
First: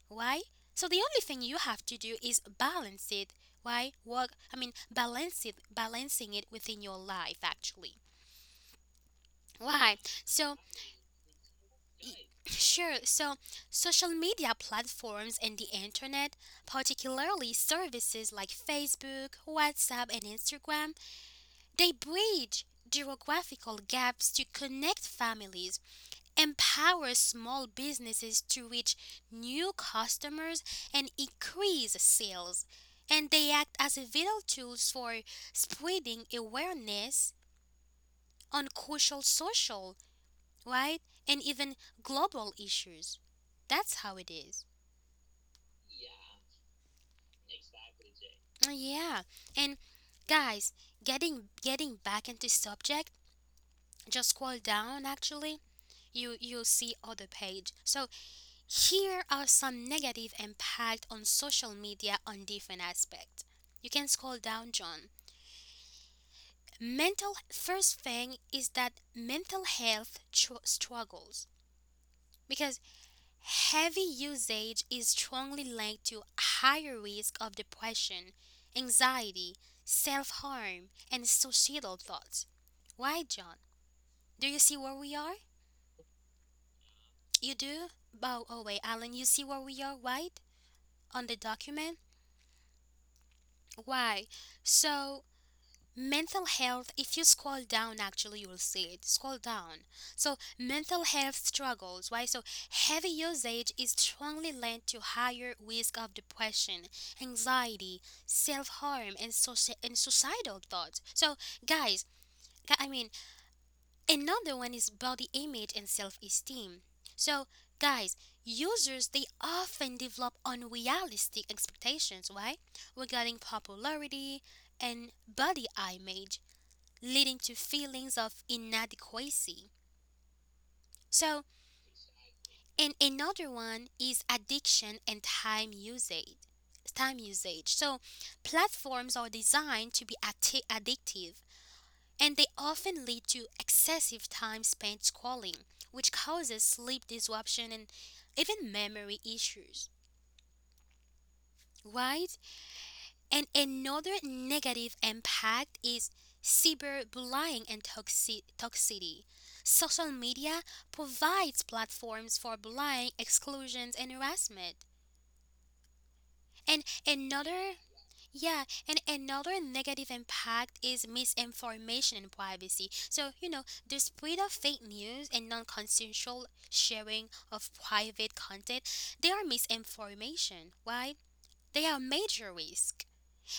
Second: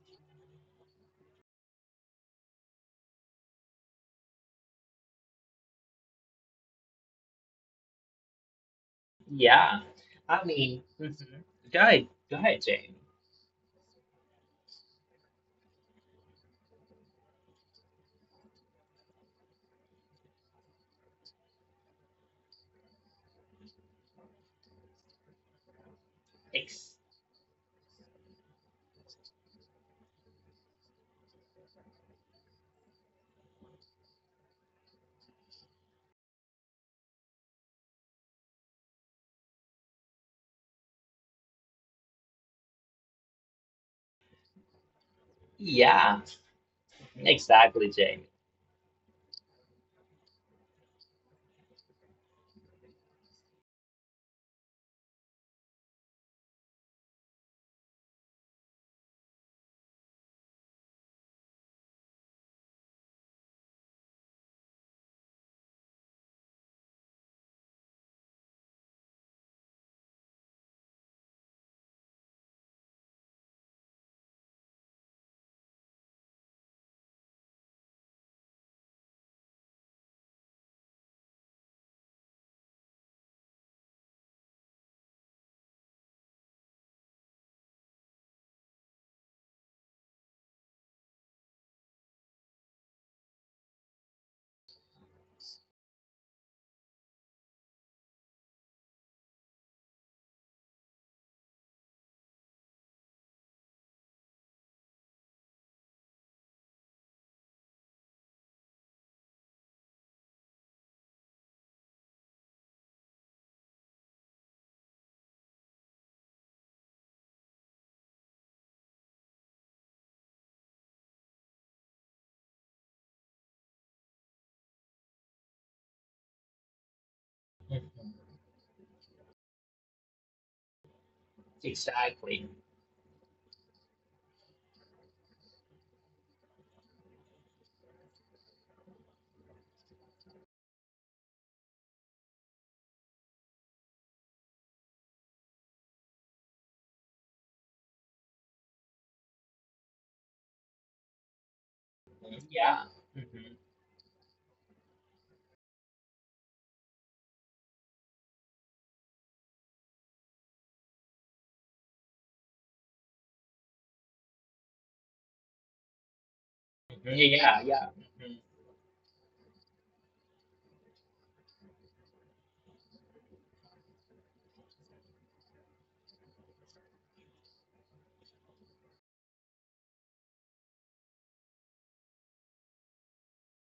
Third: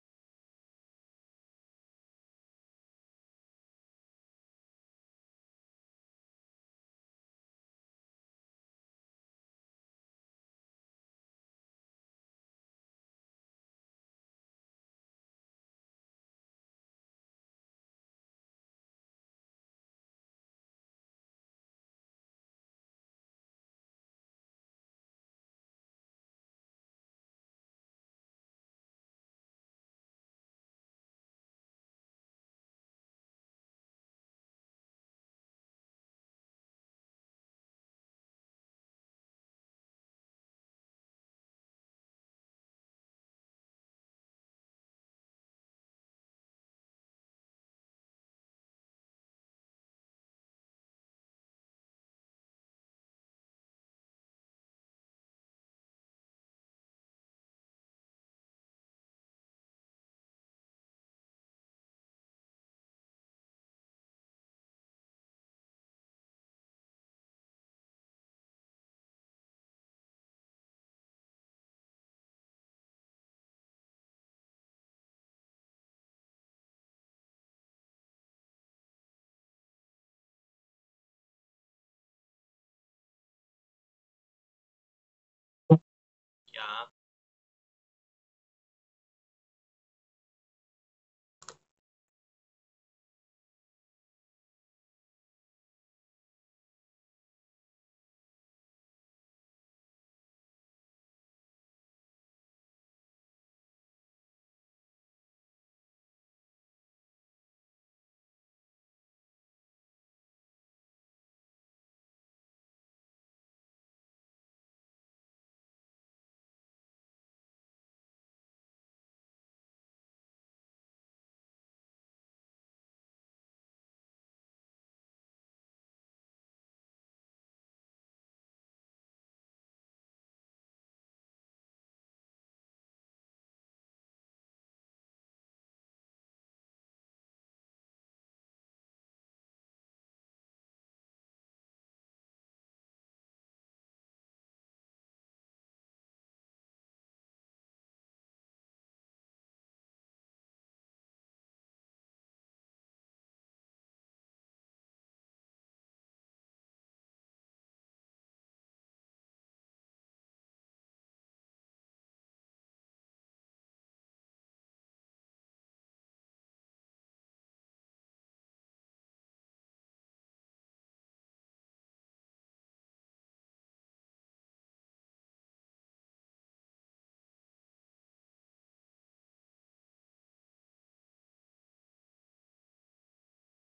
Why? So the only thing you have to do is balance it. Why? Work I mean balance it balancing it within your life actually.
Yeah,
Why?
I
So
mean, mhm. Go ahead,
Y-
go ahead, Jamie.
Sure. So, social media platforms and the internet, particularly services like Facebook, WhatsApp, and Instagram, they bridge geographical gaps to connect families,
Ex-
empower small businesses to reach new customers, and increase sales. And they act as vital tools for spreading awareness on crucial social right? And even global issues. That's how it is.
yeah, exactly, Jamie.
Yeah. And guys, getting getting back into subject, just scroll down actually, you you'll see other page. So here are some negative impact on social media on different aspects. You can scroll down, John. Mental first thing is that mental health tr- struggles because heavy usage is strongly linked to higher risk of depression, anxiety, self-harm, and suicidal thoughts. Why, John? Do you see where we are?
Yeah,
You do? By oh wait, Alan, you see where we are, right? On the document? Why? So mental health, if you scroll down, actually, you will see it. Scroll down. So, mental health struggles, right? So, heavy usage is strongly linked to higher risk of depression, anxiety, self harm, and, soci- and suicidal thoughts. So, guys, gu- I mean, another one is body image and self esteem. So, guys, users they often develop unrealistic expectations, right? Regarding popularity and body image leading to feelings
Mhm.
of inadequacy. So,
Exactly.
and another one is addiction and time usage. Time usage. So, platforms are designed to be atti- addictive, and they often lead to excessive time spent scrolling, which causes sleep disruption and even memory issues. Right?
Mhm. Yeah.
And
Mhm.
another negative impact is cyberbullying and toxi- toxicity. Social media provides platforms for bullying, exclusions, and harassment. And
Mhm. Yeah,
another,
yeah. Mm-hmm.
yeah, and another negative impact is misinformation and privacy. So, you know, the spread of fake news and non consensual sharing of private content, they are misinformation, right? They are major risk.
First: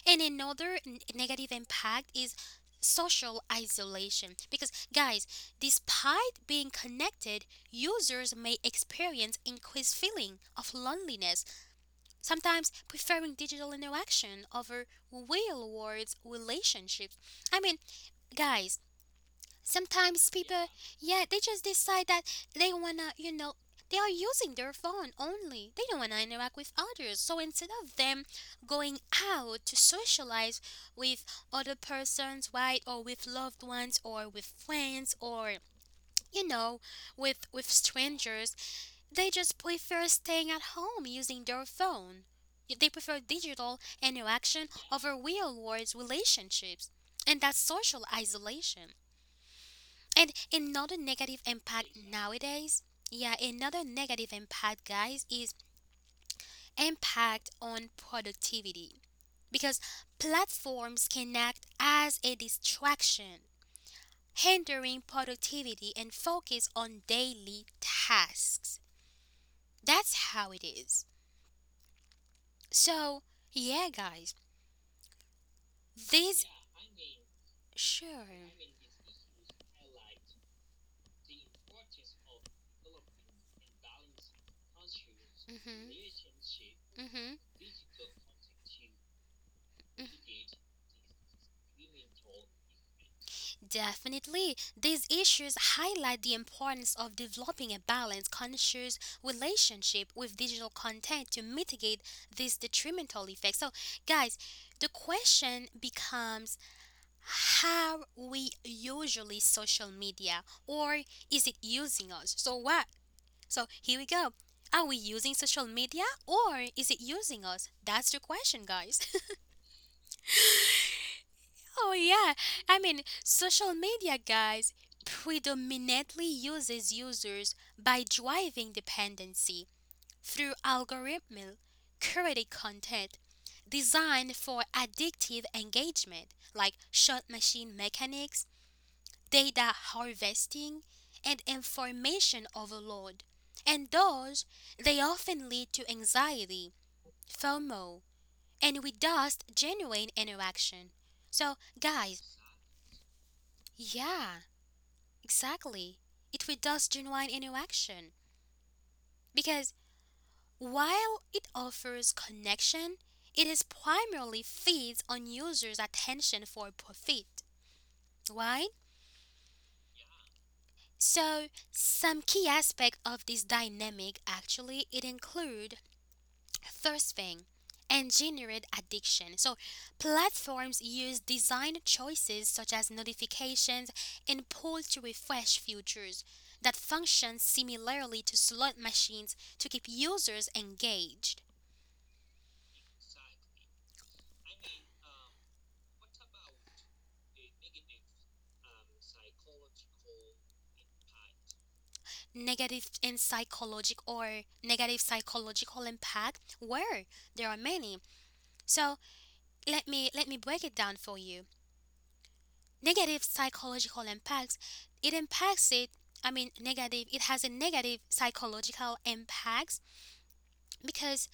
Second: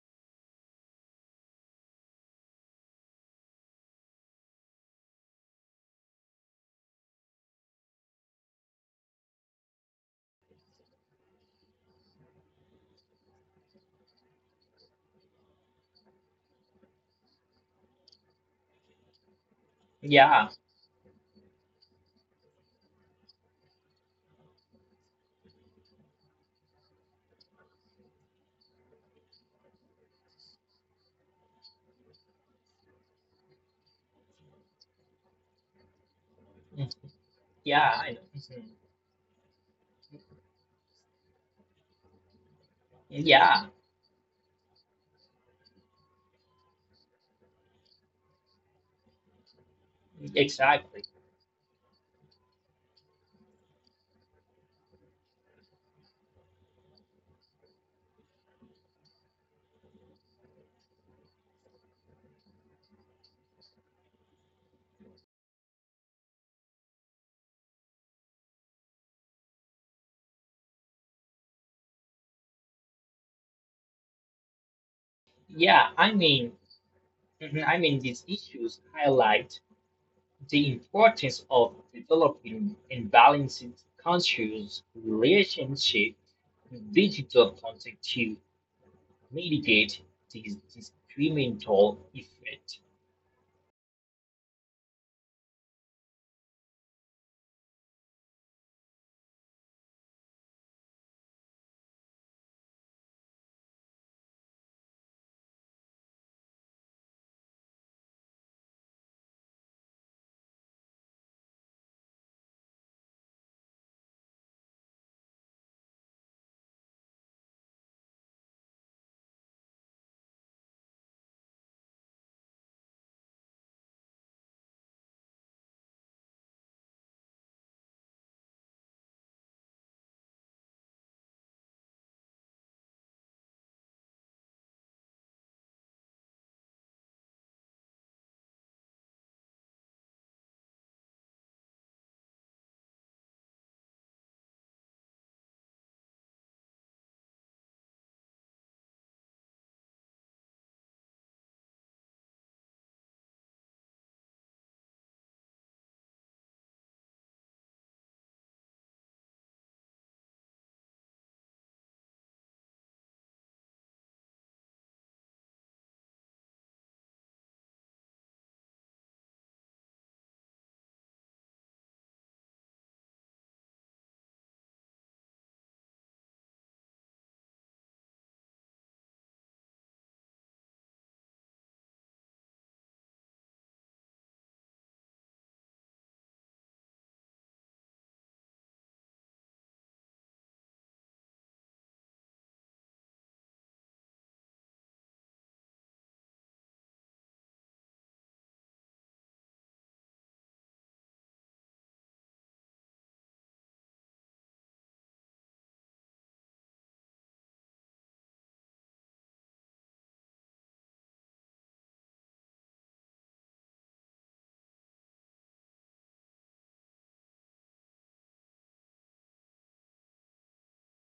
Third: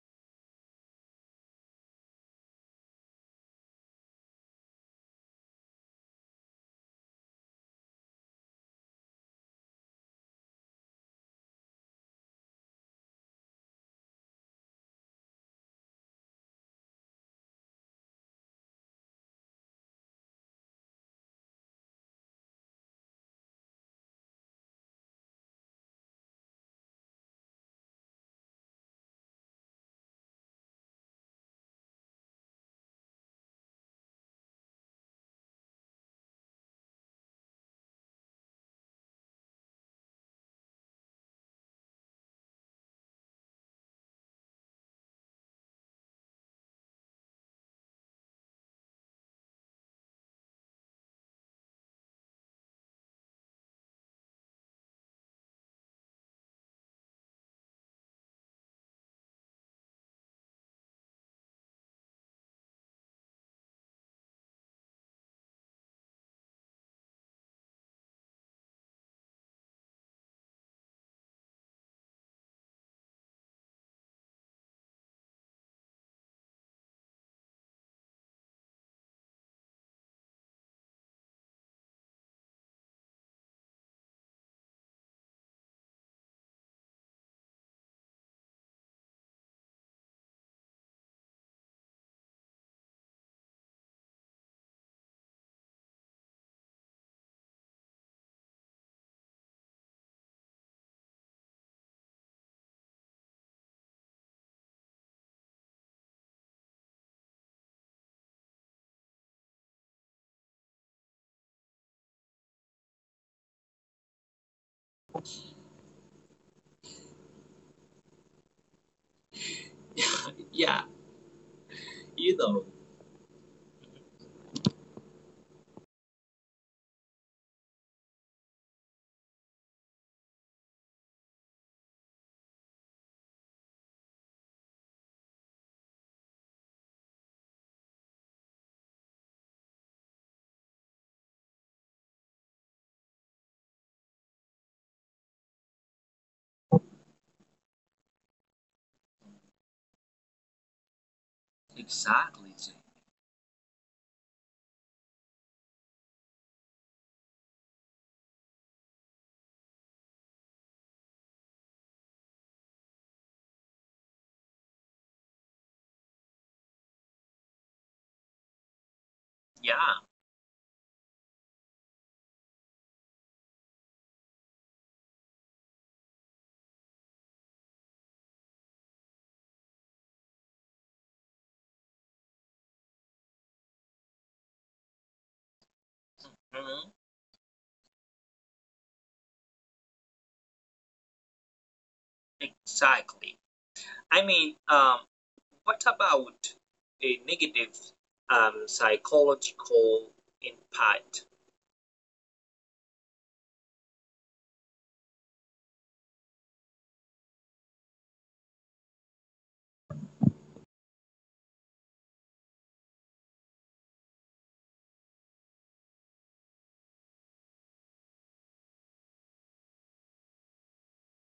And another n- negative impact is social isolation because guys despite being connected users may experience increased feeling of loneliness sometimes preferring digital interaction over real world relationships I mean guys sometimes
Yeah.
people, yeah, they just decide that they wanna, you know, they are using their phone only. They don't wanna interact with others. So instead of them going out to socialize with other persons, right, or with loved ones, or with friends, or you know,
Mhm.
with with
Yeah, I know.
strangers,
Mhm.
they just prefer staying at home using their phone. They prefer digital interaction
Yeah,
over real world relationships, and that's social isolation. And another negative impact
exactly.
nowadays, yeah, another negative impact, guys, is impact on productivity because platforms can act as a distraction, hindering productivity and focus on daily tasks. That's how it is. So, yeah, guys,
Yeah,
this
I mean, mhm, I mean,
sure.
these issues highlight the importance of developing and balancing conscious
Mhm.
relationship
Mhm.
with digital content to mitigate these discriminatory effect.
Definitely, these issues highlight the importance of developing a balanced, conscious relationship with digital content to mitigate these detrimental effects. So, guys, the question becomes how we usually social media or is it using us? So, what? So, here we go. Are we using social media or is it using us? That's the question, guys.
yeah,
Oh yeah,
you know.
I mean, social media guys predominantly uses users by driving dependency through algorithmic curated content designed for addictive engagement like shot machine mechanics, data harvesting, and information overload. And those, they often lead to anxiety, FOMO, and reduced genuine interaction. So, guys,
Exactly, Jamie.
yeah, exactly. It withdraws genuine interaction because while it offers connection, it is primarily feeds on users' attention for profit, right?
Yeah,
So some key aspect of this dynamic actually it include first thing, engineered addiction. So, platforms use design choices such as notifications and pull to refresh features that
mhm,
function similarly to slot machines to keep users engaged.
exactly. I mean, um, what about a negative um, psychological impact?
Negative and psychological or negative psychological impact where there are many. So let me let me break it down for you. Negative psychological impacts it impacts it I mean negative it has a negative psychological impacts because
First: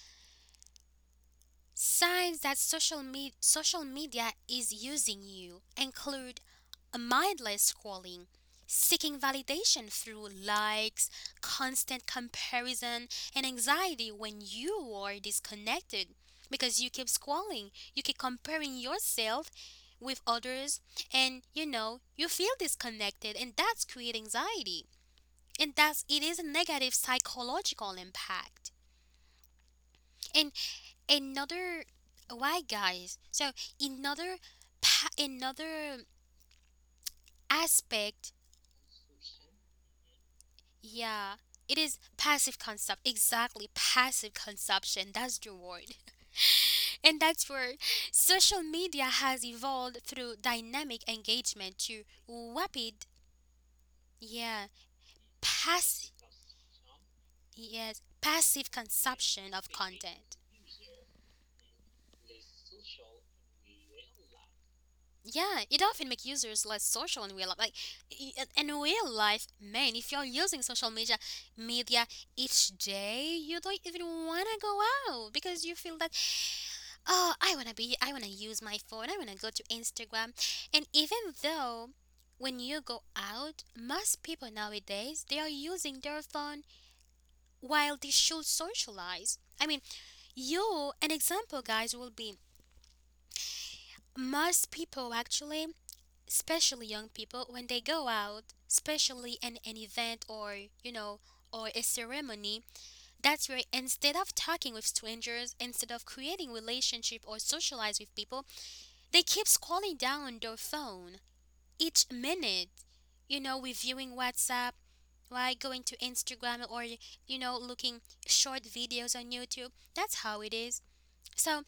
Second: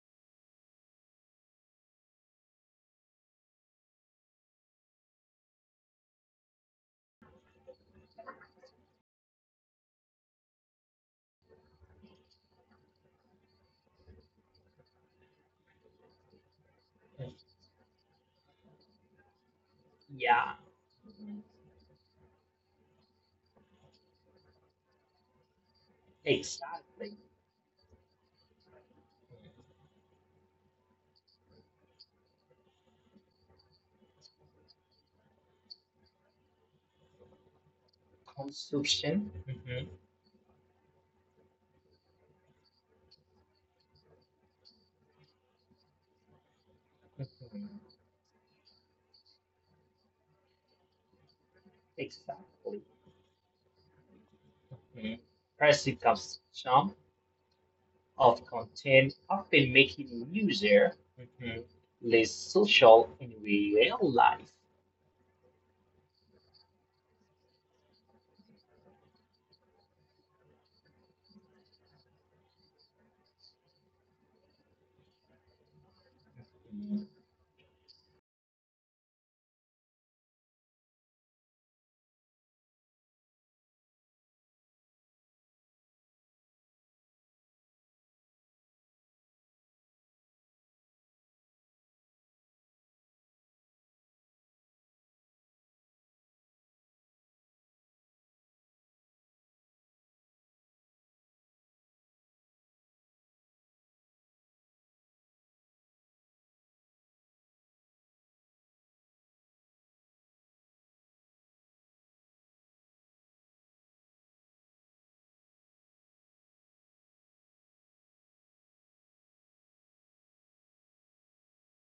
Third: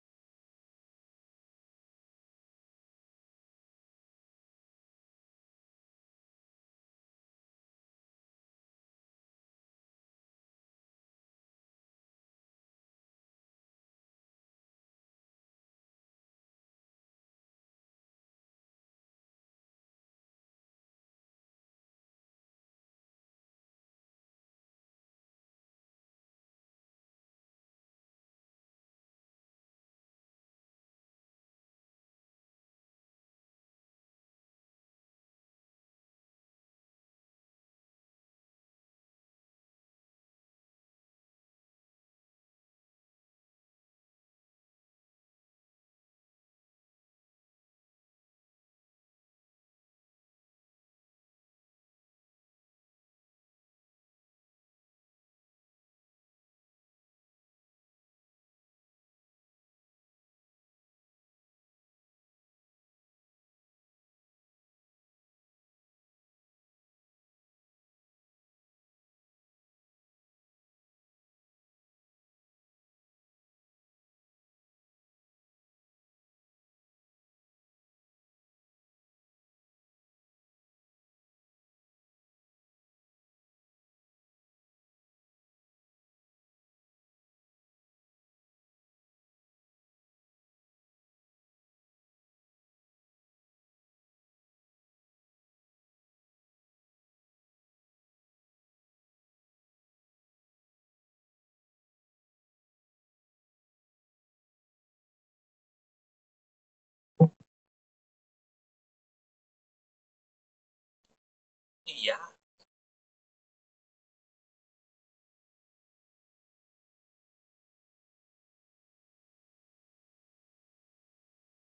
signs that social media social media is using you include a mindless scrolling, seeking validation through likes, constant comparison, and anxiety when you are disconnected. Because you keep scrolling, you keep comparing yourself with
Yeah,
others, and you know, you feel disconnected, and that's create anxiety. And that's it is a negative
exactly.
psychological impact. And another why guys so another pa- another aspect
Consumption. Mhm,
yeah, it is passive consumption. Exactly, passive consumption. That's the word. And that's where
mhm.
social media has evolved through dynamic engagement to
Exactly.
rapid, yeah,
Mm-hmm. Passive
pass,
consumption
yes,
of
passive
content,
consumption
often
of
making
content.
user mhm, less social in real life.
Yeah, it often makes users less social in real life. Like i- i- in real life, man, if you're using social media media each day, you don't even wanna go out because you feel that, oh, i want to be I want to use my phone, I want to go to Instagram. And even though when you go out, most people nowadays, they are using their phone while they should socialize. I mean, you an example, guys, will be most people actually, especially young people, when they go out, especially in an event or you know or a ceremony, that's where, instead of talking with strangers, instead of creating relationship or socialize with people, they keep scrolling down their phone each
Yeah.
minute, you know, reviewing WhatsApp, right? Going to Instagram or, you know, looking short videos on YouTube. That's how it is. So,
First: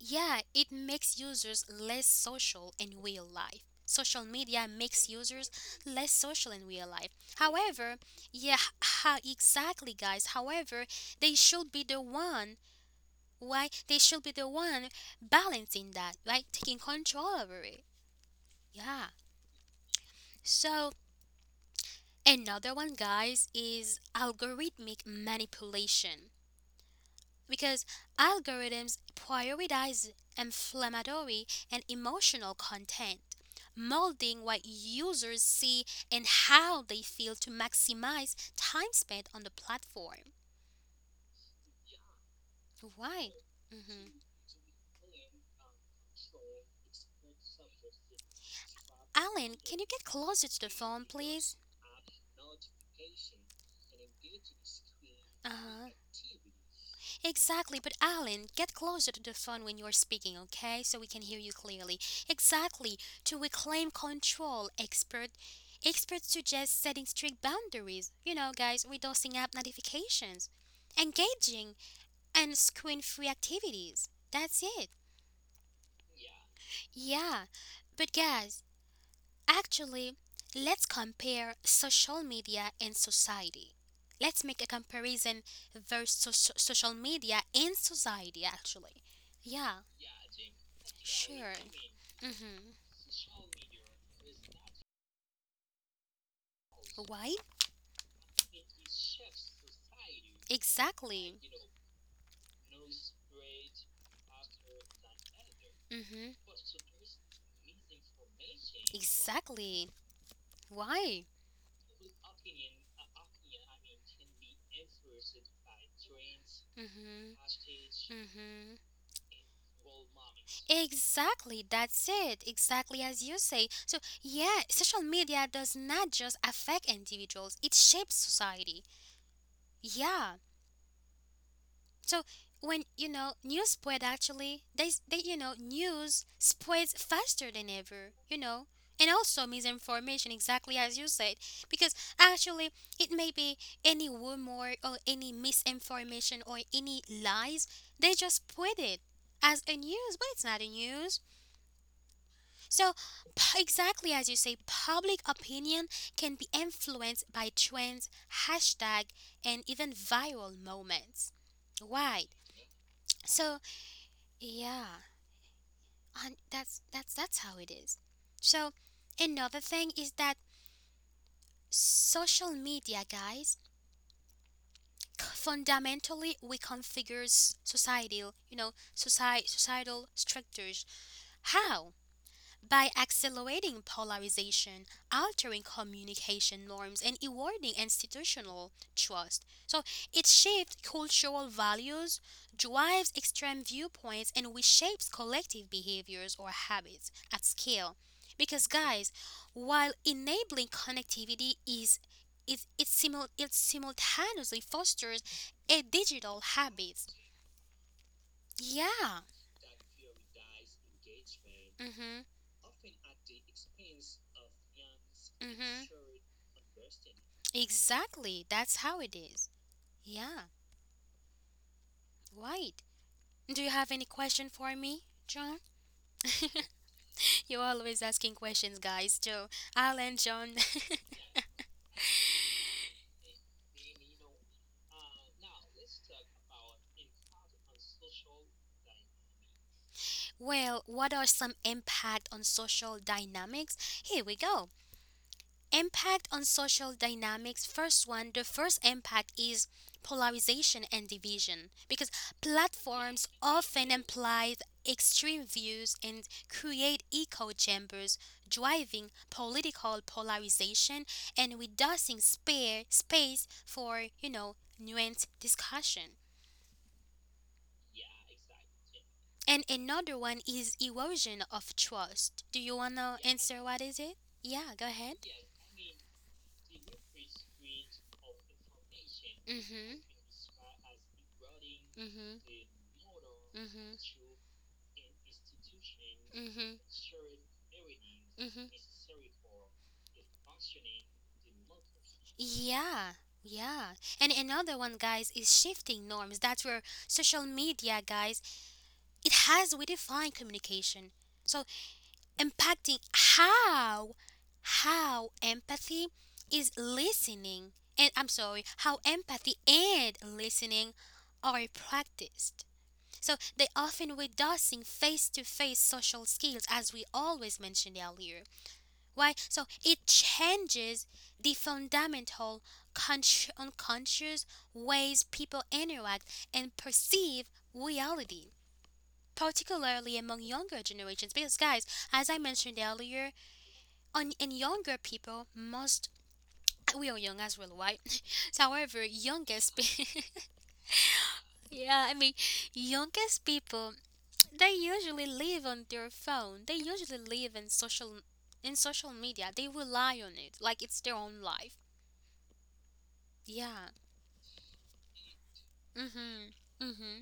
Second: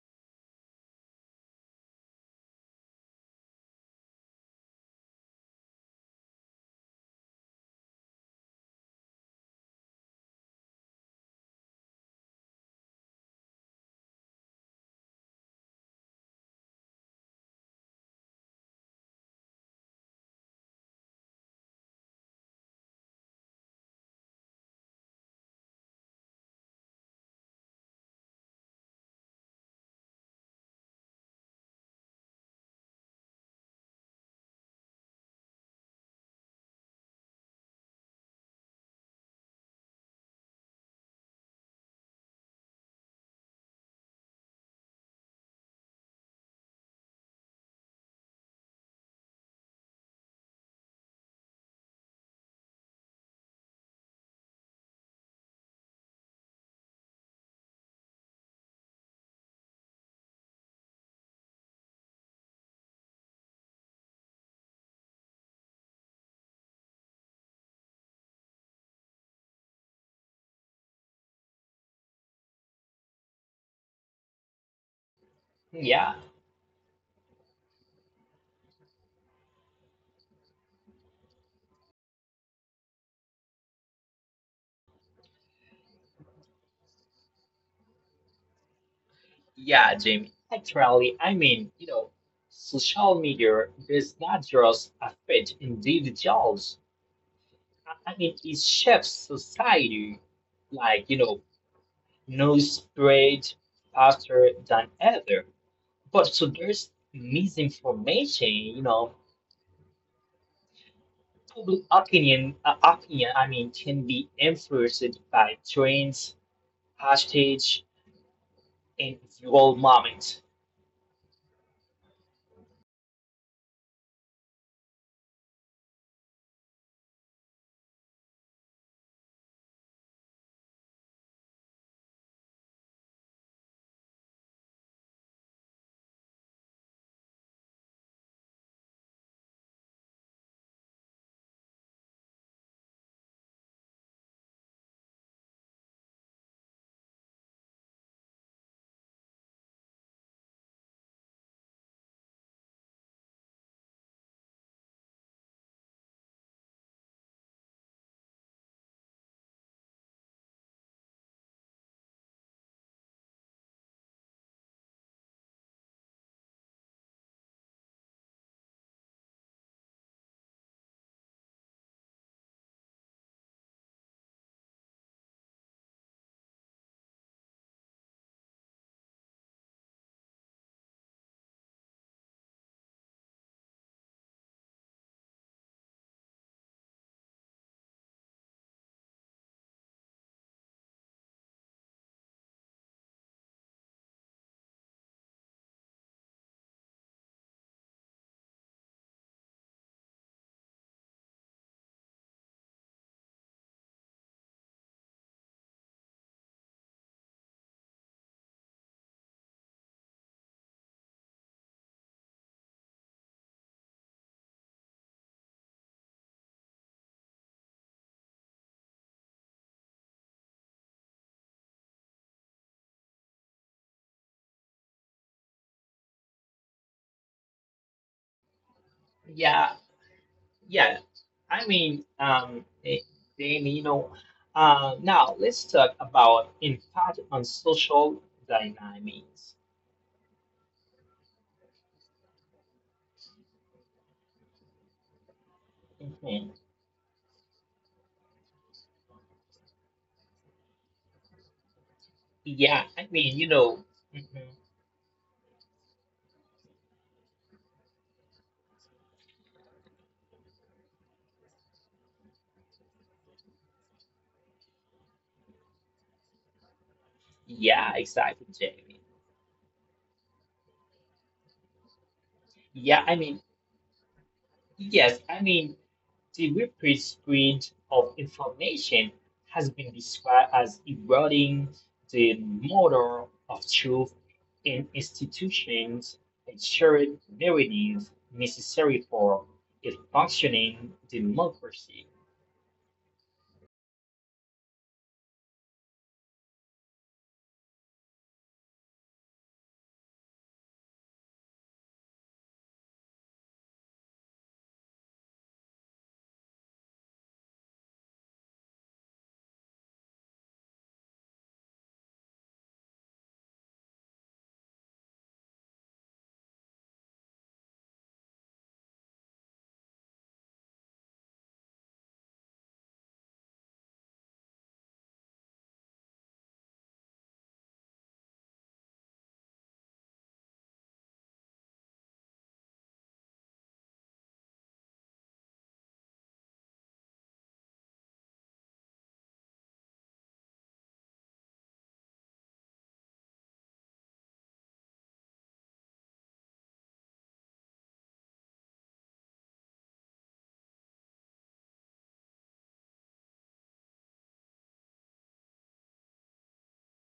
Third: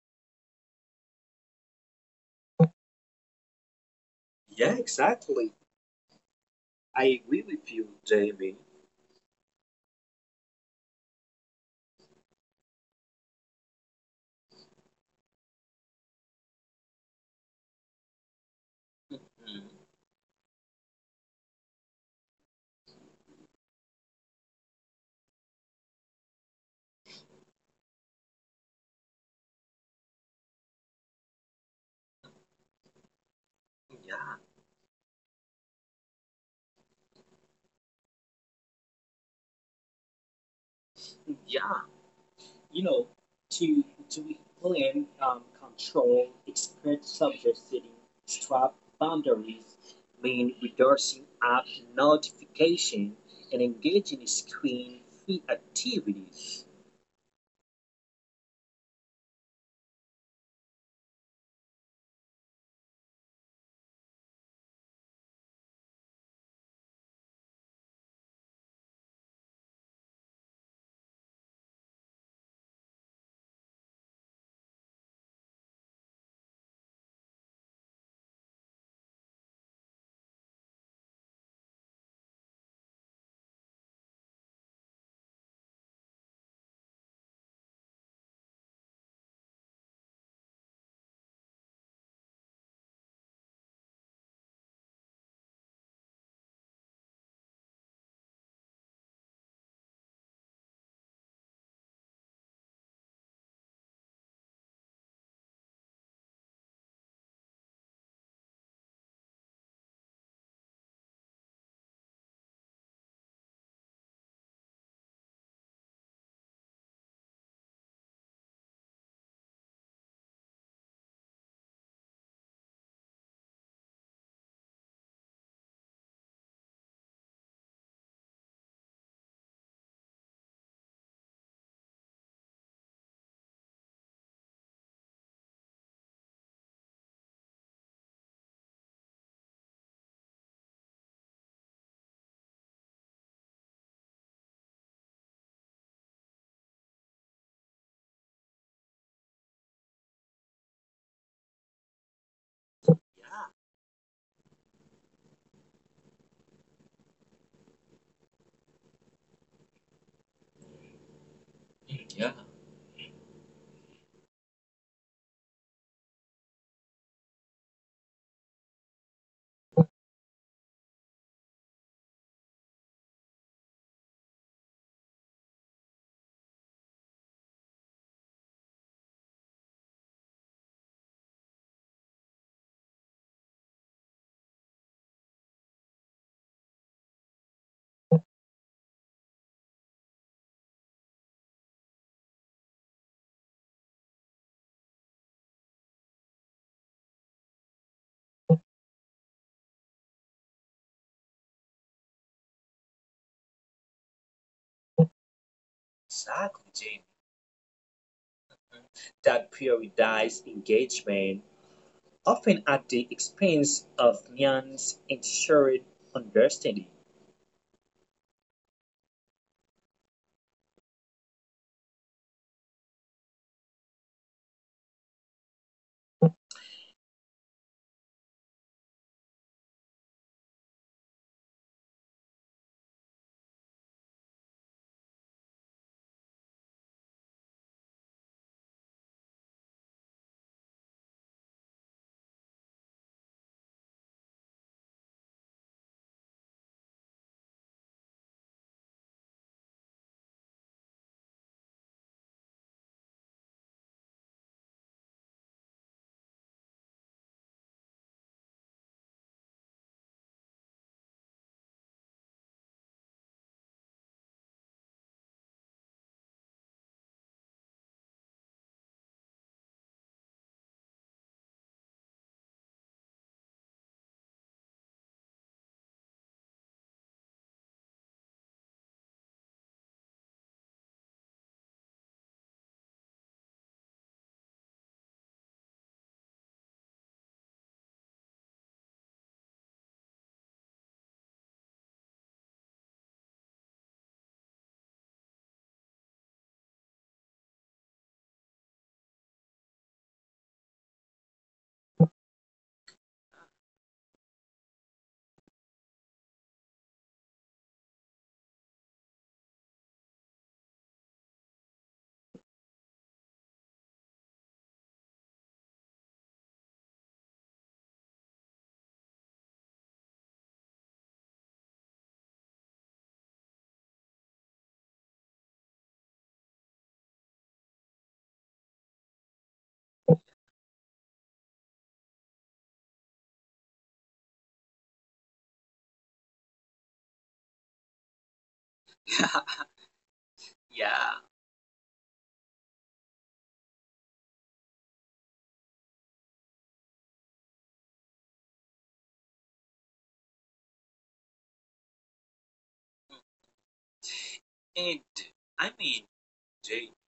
yeah, it makes users less social in real life. Social media
Yeah,
makes users
exactly.
less social in real
I
life.
agree with you,
However,
Jamie.
yeah, how exactly, guys. However, they should be the one, right? They should be the one balancing that, right? Taking control over it. Yeah.
Mm.
So another one, guys, is algorithmic manipulation. Because algorithms prioritize inflammatory and emotional content,
Yeah.
molding what users see and how they feel to maximize time spent on the platform.
Yeah. You know,
Why?
to
hmm
to plan, um, control, express subversing, strap
Alan,
boundaries,
can you get closer
mean
to the phone,
reducing
please?
app notification and engaging in screen free
Uh-huh.
activities.
Exactly, but Alan, get closer to the phone when you're speaking, okay? So we can hear you clearly. Exactly. To reclaim control, expert experts suggest setting strict boundaries. You know, guys, with dosing up notifications, engaging and screen-free activities. That's it.
Yeah,
Yeah. But guys, actually, let's compare social media and society. Let's make a comparison versus so- so- social media and society, actually. Yeah,
yeah, Jamie. Actually, I
sure.
mean, you know,
Mm-hmm.
social media does not just affect individuals.
Why?
I I mean, it shapes society, like, you know,
Exactly.
news spread faster than ever. But so
Mm-hmm.
there's misinformation, you know.
Exactly. Why?
Public opinion, uh, opinion, I mean, can be influenced by trends,
Mm-hmm.
hashtags,
Mm-hmm.
and viral moments.
Exactly, that's it. Exactly as you say. So, yeah, social media does not just affect individuals, it shapes society. Yeah. So, when you know, news spread, actually, they s- they you know news spreads faster than ever you know And also misinformation, exactly as you said. Because actually, it may be any rumor or any misinformation or any lies, they just spread it as a news, but it's not a news. So,
Yeah.
p- exactly as you say, public opinion can be influenced by trends, hashtag, and even viral moments, right?
Yeah.
So, yeah, and that's that's that's how it is. So another thing is that social media, guys, c- fundamentally reconfigures societal, you know, society societal structures. How? By accelerating polarization, altering communication norms, and eroding institutional trust. So it shapes cultural values, drives extreme viewpoints, and reshapes collective behaviors or habits at scale. Because, guys, while enabling connectivity is, it, it, simul- it simultaneously fosters a digital
Exactly,
habits.
Jamie.
Yeah.
That prioritized engagement,
Mm-hmm.
often at the expense of nuance and
Mm-hmm.
shared understanding.
Exactly. That's how it is. Yeah. Right. Do you have any question for me, John? You're always asking questions, guys. Joe,
Yeah,
Alan, John.
yeah. I mean, um, eh, then you know. Uh, now let's talk about impact on social dynamics.
Well, what are some impact on social dynamics? Here we go. Impact on
Mhm.
social dynamics. First one, the first impact is polarization and division, because
Yeah, I
platforms
mean, you know.
often
Mhm.
imply extreme views and create echo chambers, driving political polarization and reducing spare space for, you know, nuanced discussion.
Yeah, exactly, Jamie.
And another one is erosion of trust. Do you want
Yeah, I
to
mean,
answer what is it? Yeah, go
yes,
ahead.
I mean. The reprint of information has been
Mm-hmm.
described as eroding the
Mm-hmm.
model of truth
Mm-hmm.
in institutions
Mm-hmm.
and
Mm-hmm.
shared narrative necessary for a functioning democracy.
Yeah, yeah. And another one, guys, is shifting norms. That's where social media, guys, it has redefined communication. So impacting how how empathy is listening and I'm sorry, how empathy and listening are practiced. So they often reducing face-to-face social skills, as we always mentioned earlier. Why? So it changes the fundamental consci- unconscious ways people interact and perceive reality, particularly among younger generations. Because, guys, as I mentioned earlier on, and younger people must, we are young as well, right? So however, youngest pe-
Yeah.
yeah, I mean, youngest people, they usually live on their phone, they usually live in social in social media, they rely on it like it's their own life. Yeah.
And I mean,
Mm-hmm.
Jake,
Mm-hmm.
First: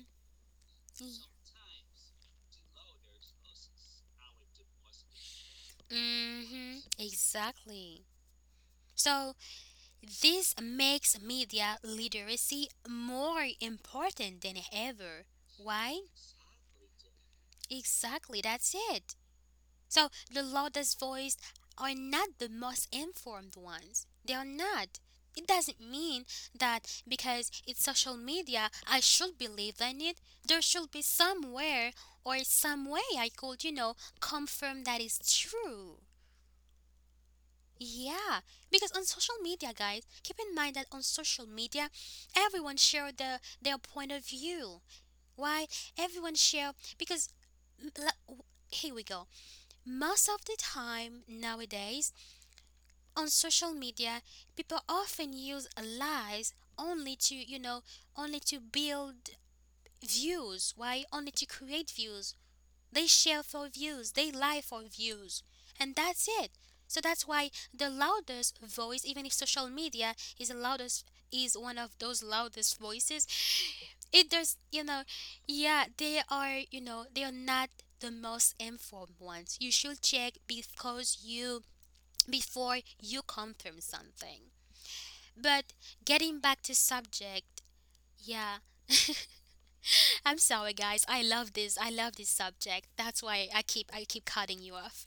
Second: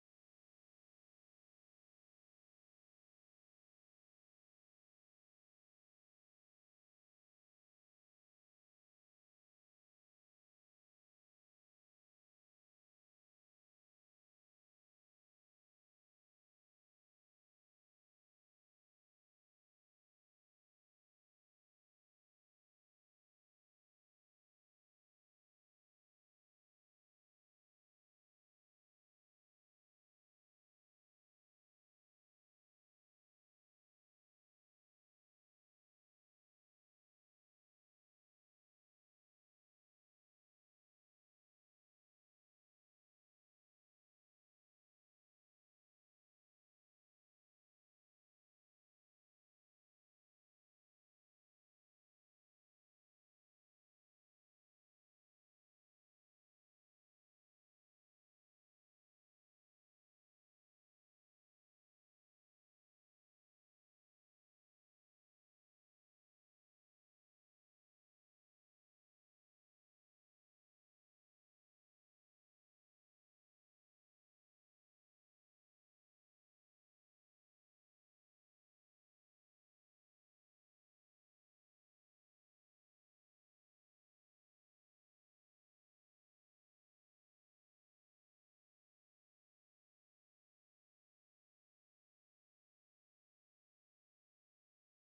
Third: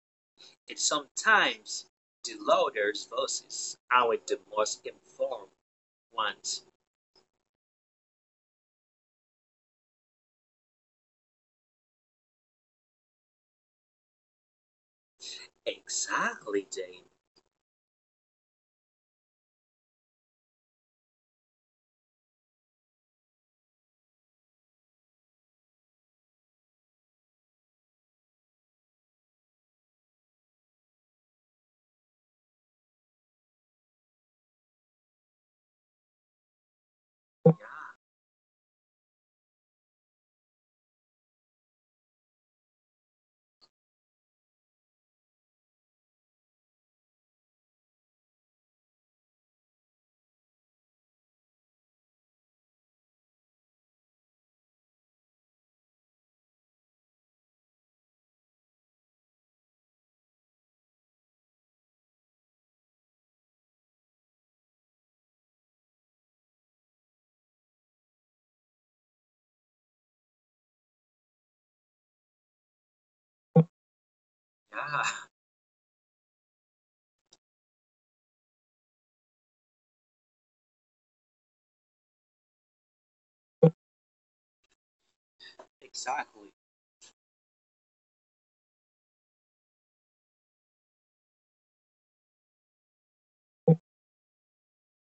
and sometimes the loudest voices are the most informed ones.
Mm-hmm. Exactly. So this makes media literacy more important than ever. Why?
Exactly, Jane.
Exactly, that's it. So the loudest voice are not the most informed ones. They are not. It doesn't mean that because it's social media, I should believe in it. There should be somewhere or some way I could, you know, confirm that is true. Yeah, because on social media, guys, keep in mind that on social media, everyone share the, their point of view. Why? Everyone share because l- here we go. Most of the time nowadays on social media, people often use lies only to, you know, only to build views. Why? Only to create views. They share for views, they lie for views. And that's it. So that's why the loudest voice, even if social media is the loudest, is one of those loudest voices. It does, you
Yeah,
know, yeah, they are, you know, they are not the most informed ones. You should check because you before you confirm something. But getting
exactly.
back to subject, yeah, I'm sorry, guys. I love this. I love this subject. That's why I keep I keep cutting you off.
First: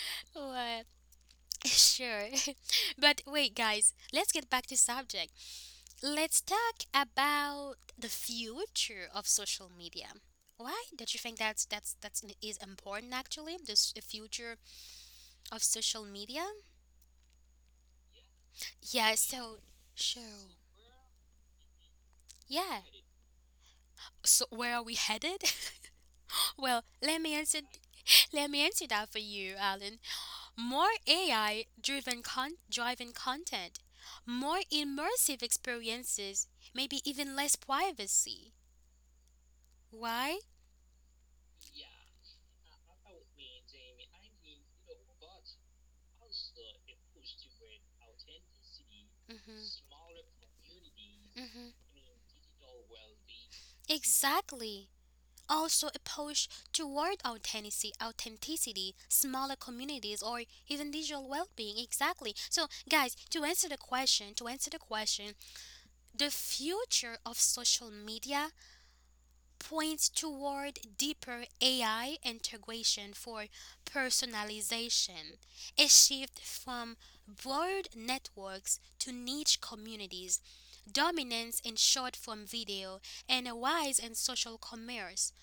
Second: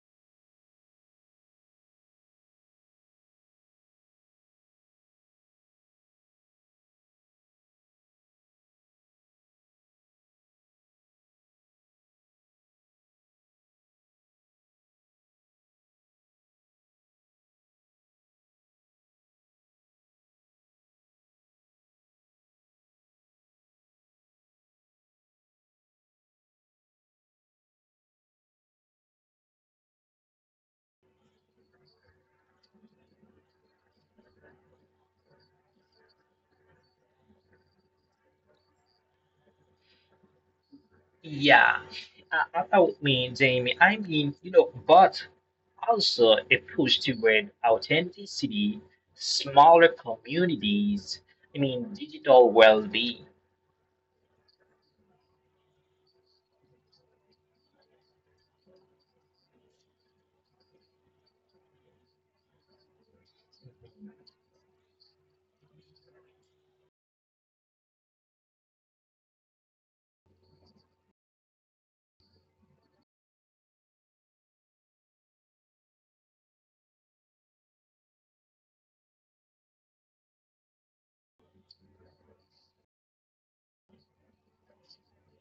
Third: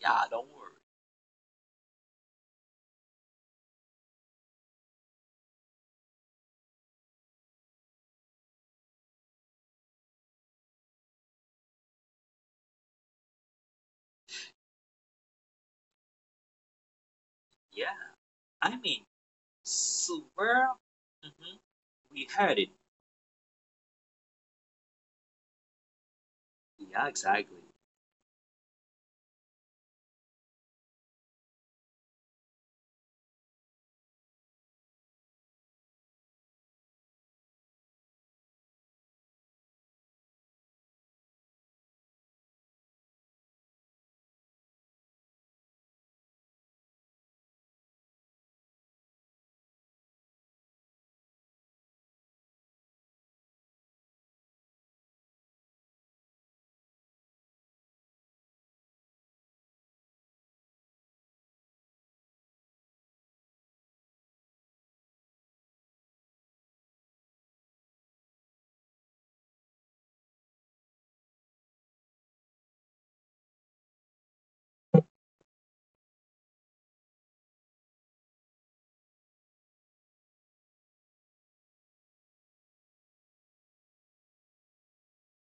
Yeah, don't worry.
What? Sure. But wait, guys, let's get back to subject. Let's talk about the future of social media. Why? Don't you think that's that's that's is important actually? This, the future of social media?
Yeah, I mean,
Yeah, so
so
sure.
where, mhm, we heard it.
Yeah. So where are we headed? Well,
Yeah,
let me
exactly.
answer let me answer that for you, Alan. More A I driven con- driving content, more immersive experiences, maybe even less privacy. Why?
Yeah, I, I would mean, Jamie, I mean, you know, but also a push toward authenticity,
Mhm.
smaller communities, I
Mhm.
mean, digital well being.
Exactly. Also, a push toward authenticity, authenticity, smaller communities, or even digital well-being. Exactly. So, guys, to answer the question, to answer the question, the future of social media points toward deeper A I integration for personalization, a shift from broad networks to niche communities, dominance in short form video, and a rise in social commerce.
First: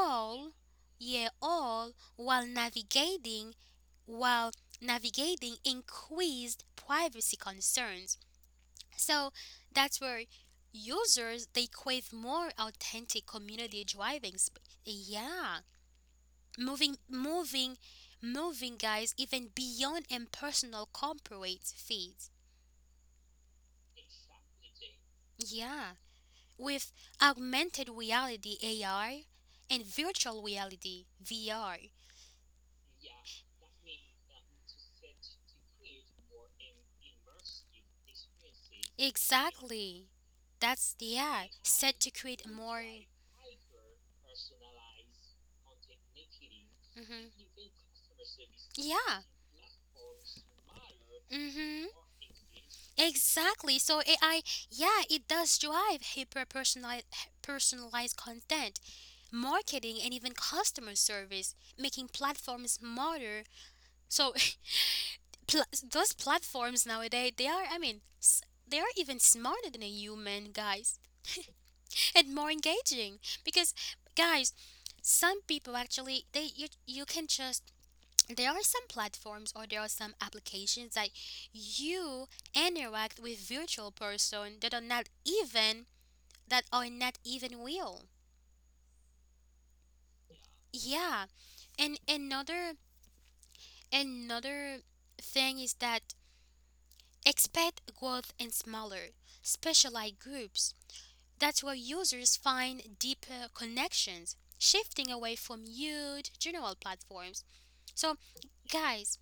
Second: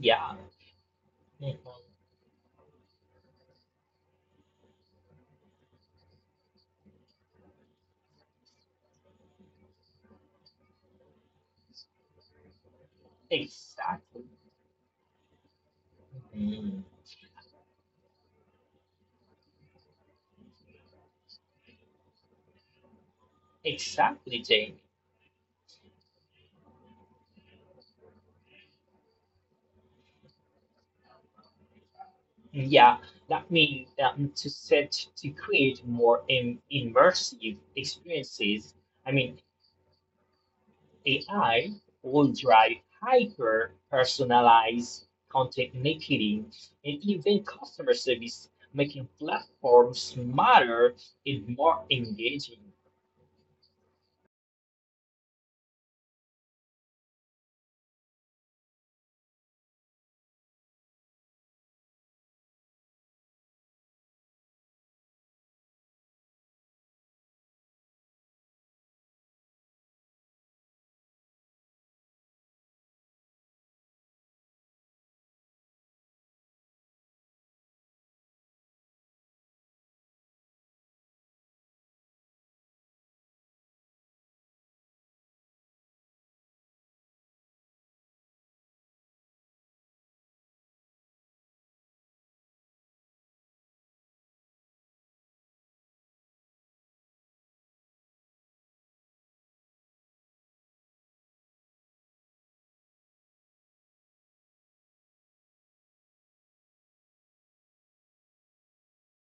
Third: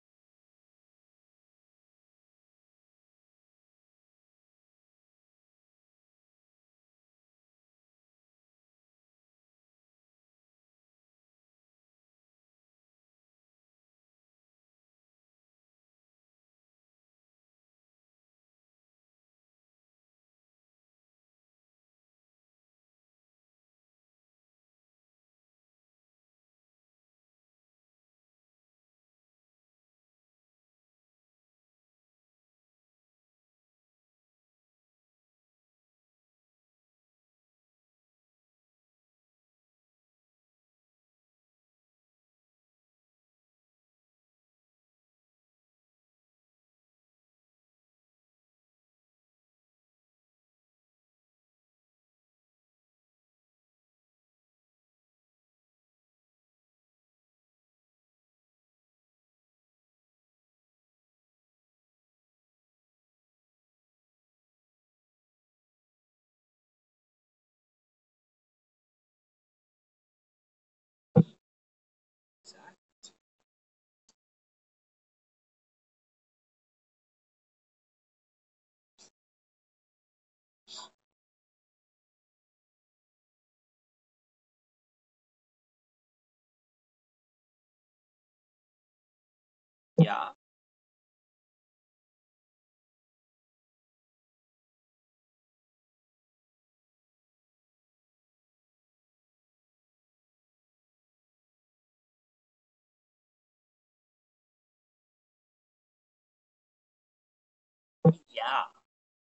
Yeah.
yeah,
Mhm.
all while navigating while navigating increased privacy concerns. So that's where users they crave more authentic community
Exactly.
driving. Sp- yeah,
Mm.
moving, moving, moving, guys, even beyond impersonal corporate feeds.
Exactly, Jamie.
Yeah, with augmented reality (A R) and virtual reality (V R).
Yeah, that means um, to set to create more im immersive experiences. I mean,
Exactly. That's, yeah,
A I
set to
will
create
drive
more.
hyper personalized content marketing and even
Hmm.
customer service, making
Yeah.
platforms smarter and more
Hmm.
engaging.
Exactly. So A I, yeah, it does drive hyper personalized personalized content, marketing and even customer service, making platforms smarter. So, pl- those platforms nowadays, they are, I mean, s- they are even smarter than a human, guys, and more
Exactly.
engaging, because, guys, some people actually, they you, you can just there are some platforms or there are some applications that you interact with virtual person that are not even that are not even real.
Yeah,
Yeah. And another another thing is that, expect growth in smaller specialized groups. That's where users find deeper connections, shifting away from huge general platforms. So,
yeah,
guys,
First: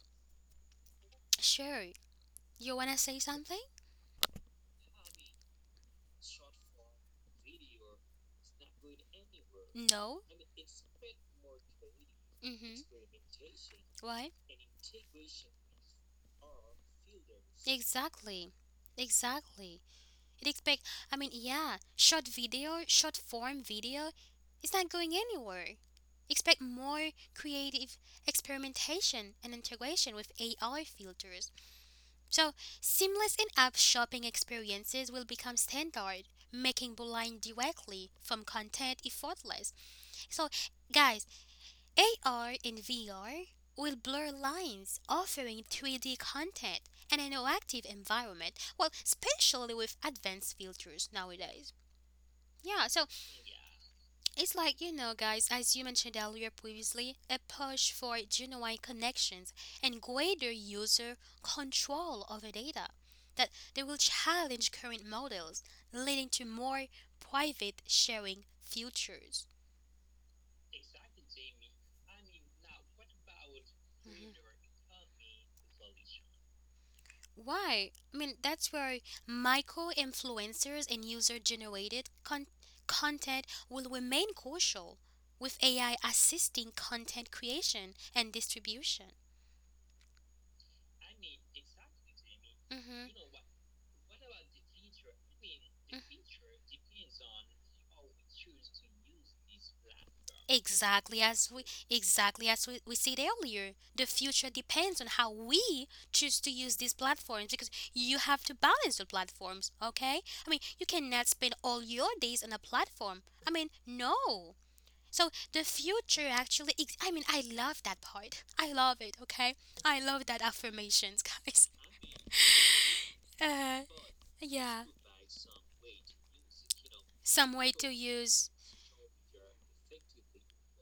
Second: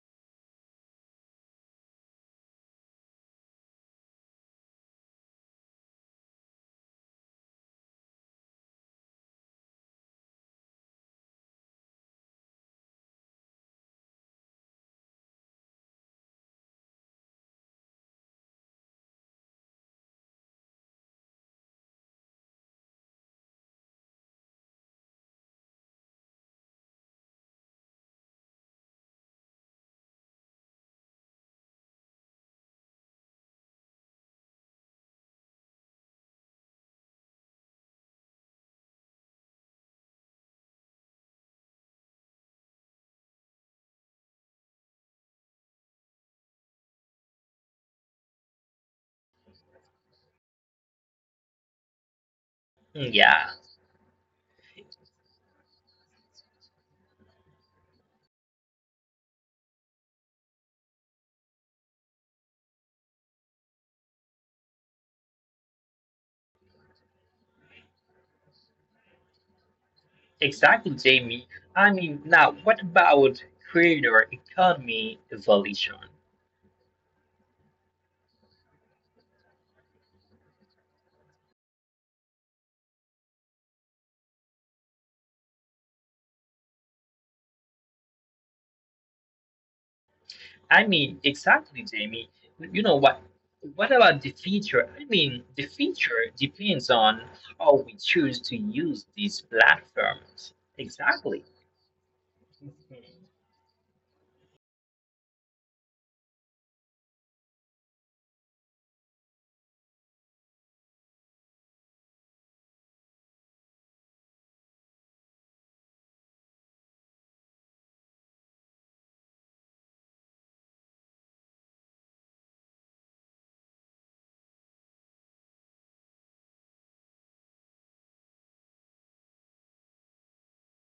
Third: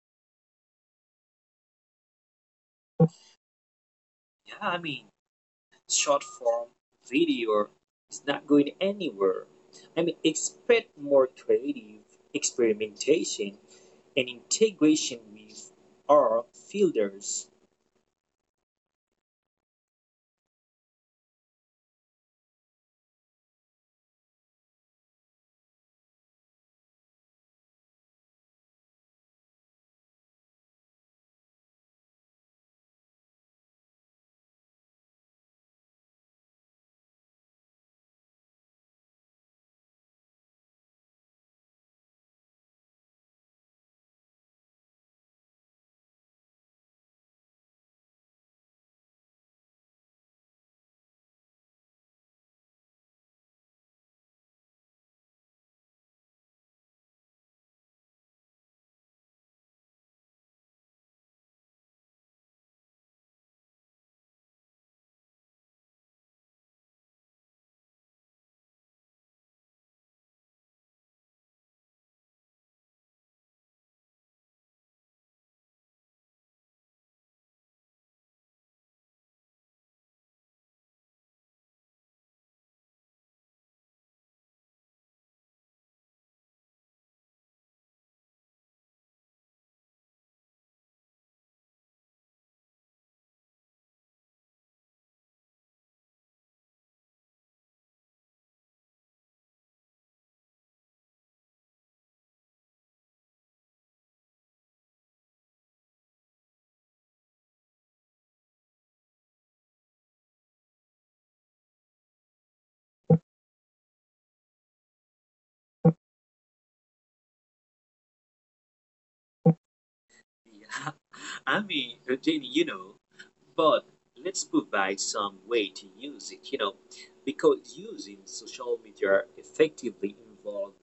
sure, you want to say something.
yeah. I mean, short form video is not going anywhere. I mean,
No.
expect more creative
Mm-hmm.
experimentation and
Why?
integration with our filters.
Exactly. Exactly. It expect I mean, yeah, short video, short form video is not going anywhere. Expect more creative experimentation and integration with A I filters. So, seamless in-app shopping experiences will become standard, making buying directly from content effortless. So, guys, A R and V R will blur lines, offering three D content and an interactive environment, well, especially with advanced filters nowadays. Yeah, so
Hmm, yeah,
it's like, you know, guys, as you mentioned earlier previously, a push for genuine connections and greater user control over data, that they will challenge current models, leading to more private sharing futures.
exactly, Jamie. I mean, now what about creator economy evolution?
Why? I mean, that's where micro influencers and user generated con- content will remain crucial, with A I assisting content creation and distribution.
I mean, exactly, Jamie. You know
Hmm.
what? What about the feature? I mean, the feature depends on how we choose to use these platforms.
Exactly
Exactly.
as we exactly as we, we said
Mhm.
earlier, the future depends on how we choose to use these platforms, because you have to balance the platforms, okay? I mean, you cannot spend all your days on a platform. I mean, no. So the future actually, ex- I mean, I love that part. I love it, okay? I love that
Yeah,
affirmations,
I
guys.
mean, Jenny, you know,
Uh
but let's
yeah.
provide some way to use it, you know,
Some way
because
to
using
use.
social media effectively involves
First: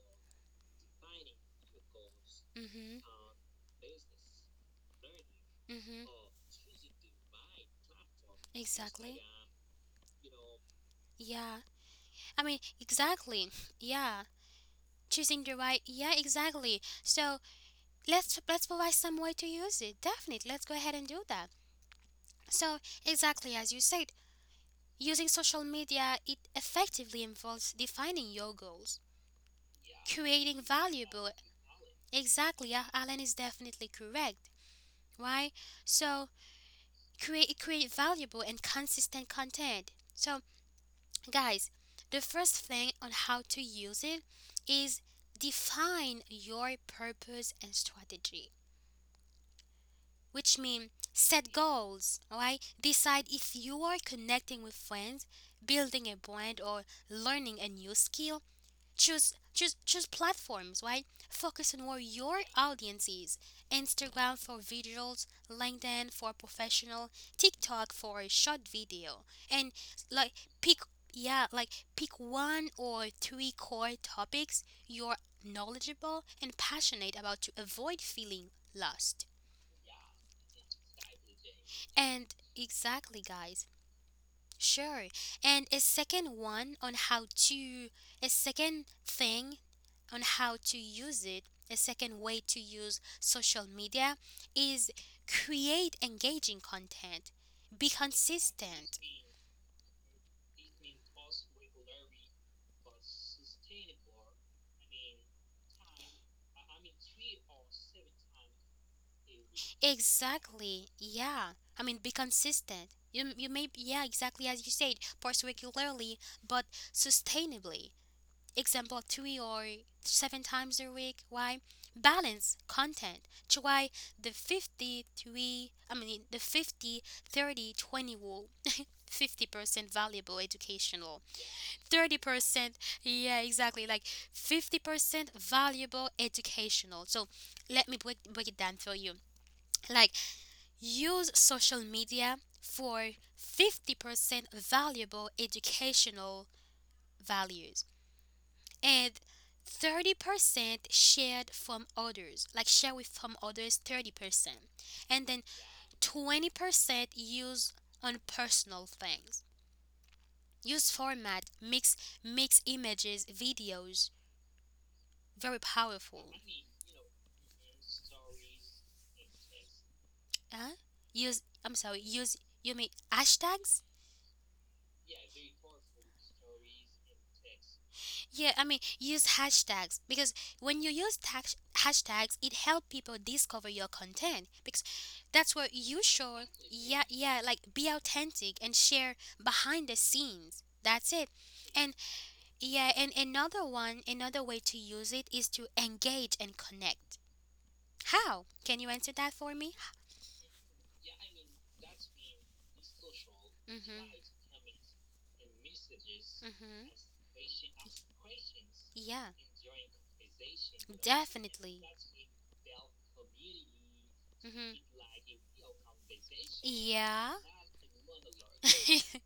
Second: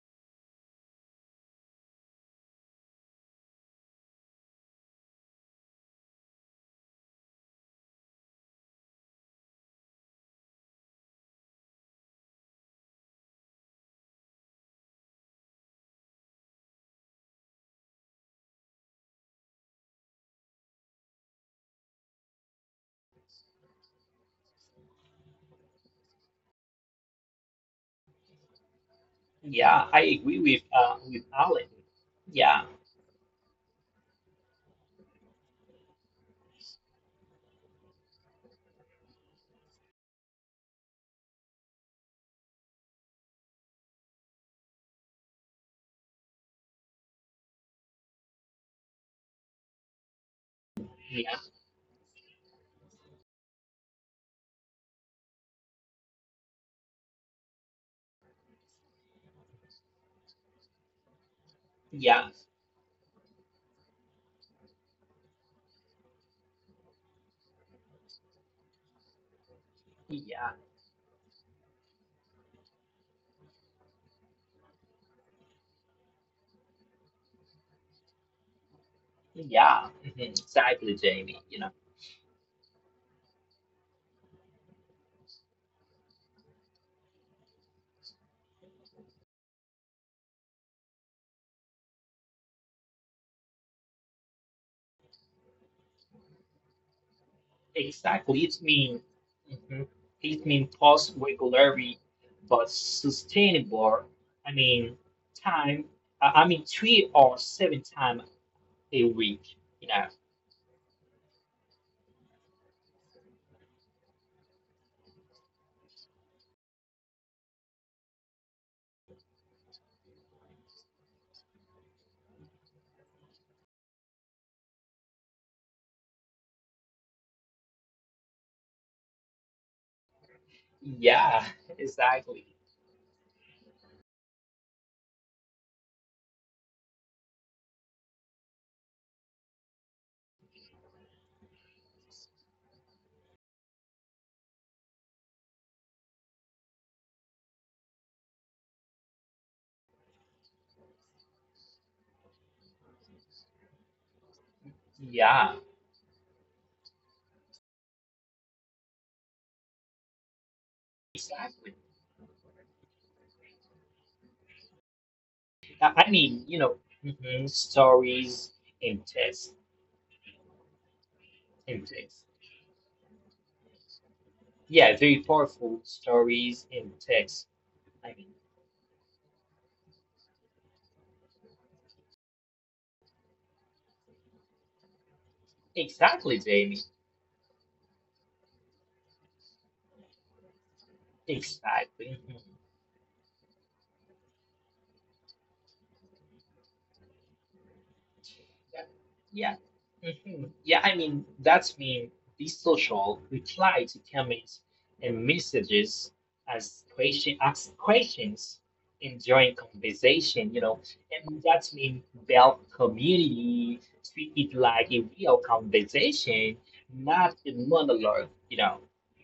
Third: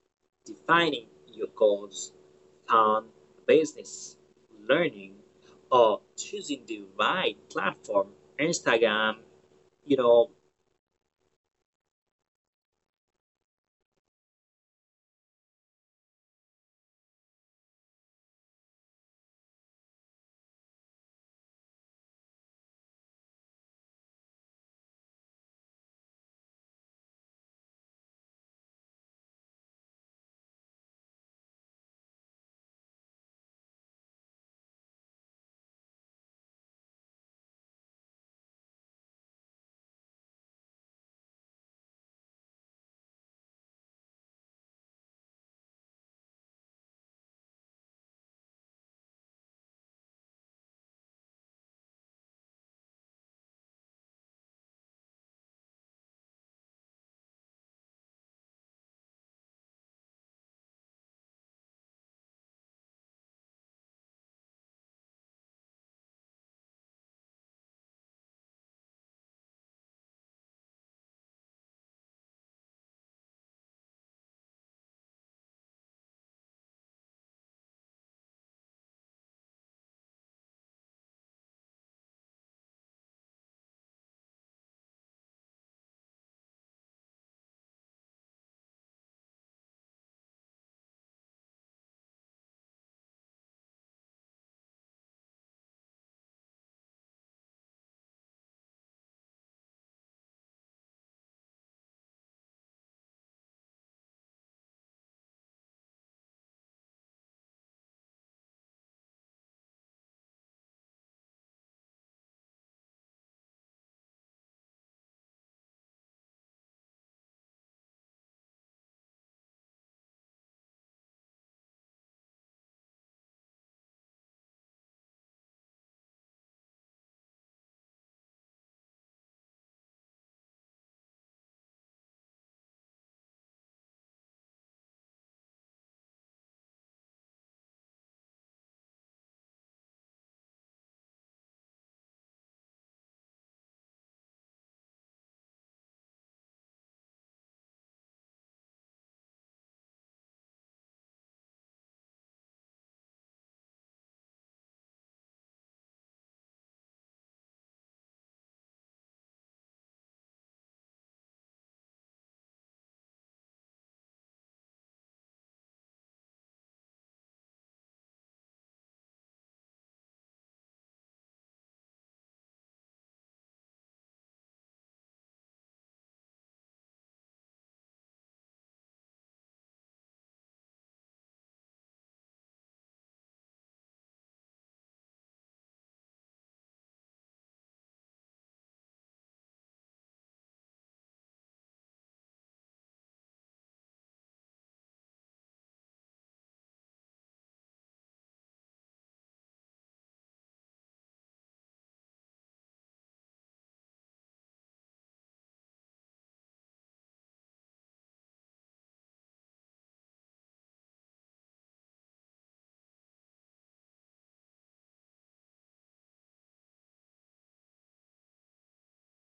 defining your goals
Mhm.
on business, learning, or
Mhm.
choosing the right platform,
Exactly.
Instagram, you know.
Yeah. I mean, exactly. Yeah. Choosing the right, yeah, exactly, so let's let's provide some way to use it, definitely. Let's go ahead and do that. So, exactly as you said, using social media it effectively involves defining your goals,
Yeah, I agree with
creating
uh, with
valuable.
Alan. Yeah,
Exactly. Yeah, Alan is definitely correct. Why? So, create create valuable and consistent content. So, guys, the first thing on how to use it is define your purpose and strategy, which means
yeah,
set goals, alright? Decide if you are connecting with friends, building a brand or learning a new skill. Choose choose choose platforms, right? Focus on where
yeah,
your audience is. Instagram for visuals, LinkedIn for professional, TikTok for a short video. And, like
yeah,
pick yeah, like, pick one or three core topics you're knowledgeable and passionate about, to avoid feeling lost.
yeah. Mhm. Exactly, Jamie. You know.
And exactly, guys. Sure. And a second one on how to, a second thing on how to use it, a second way to use social media is create engaging content. Be
Exactly, it's
consistent.
mean mhm, it mean post regularly but sustainable. I mean time. I I mean three or seven time a week. You know.
Exactly. Yeah. I mean, be consistent. You, you may, yeah, exactly as you said, post regularly, but sustainably. Example, three or seven times a week. Why? Balance content. To why the fifty three, I mean, the fifty, thirty, twenty rule. fifty percent valuable educational
Yeah. Exactly.
thirty percent, yeah, exactly, like fifty percent valuable educational. So let me break, break it down for you. Like, use social media for fifty percent valuable educational values and thirty percent shared from others. Like, share with from others thirty percent. And then
Yeah.
twenty percent used on personal things. Use format,
Exactly.
mix mix images, videos, very
I, I
powerful.
mean you know mhm, stories in text
Huh? Use I'm
in
sorry,
text.
use you mean hashtags?
Yeah, very powerful stories in text. I mean
Yeah, I mean, use hashtags because when you use tag- hashtags, it help people discover your content because that's where you
exactly,
show,
Jamie.
yeah, yeah, like be authentic and share behind the scenes. That's it. And
Exactly. Mm-hmm.
yeah, and another one, another way to use it is to engage and connect. How? Can you answer that for
Yeah.
me?
hmm Yeah, I mean, that's mean these social, reply to
Mhm.
comments and messages as
Mhm.
question, ask questions, and
Yeah,
join conversation, you know, and that's
definitely.
mean build community, treat it
Mhm.
like a real conversation,
Yeah.
not a monologue, you know.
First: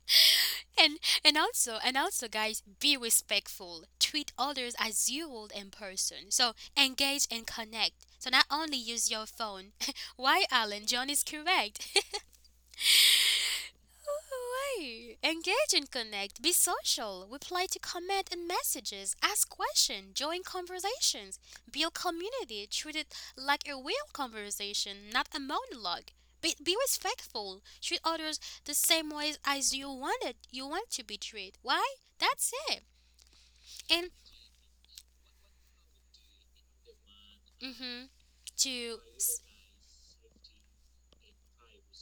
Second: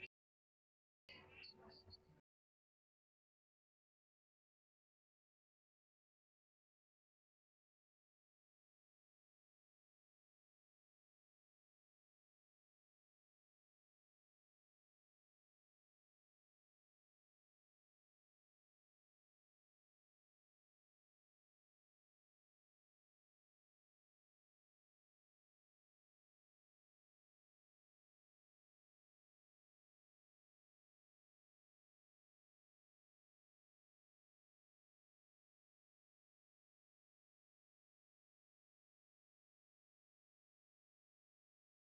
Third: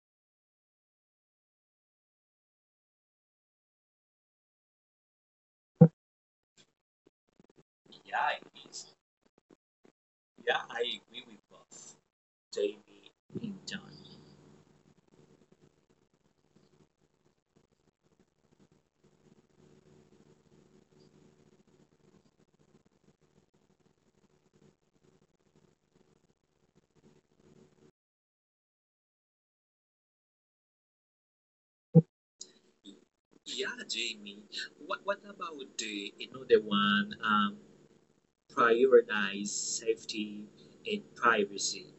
and and also and also guys, be respectful, treat others as you would in person, so engage and connect, so
Yeah,
not
it
only
is.
use your phone. Why,
Yeah, I
Alan? John is
agree with both
correct.
Jamie and John.
Why? Engage and connect. Be social. Reply to comment and messages, ask questions, join conversations, build community. Treat it like a real conversation, not a monologue. Be, be respectful. Treat others the same way as you wanted. You want to be treated. Why? That's it.
Yeah,
And
Jamie. What What about the another one? Um,
mm-hmm, to
prioritize safety and privacy.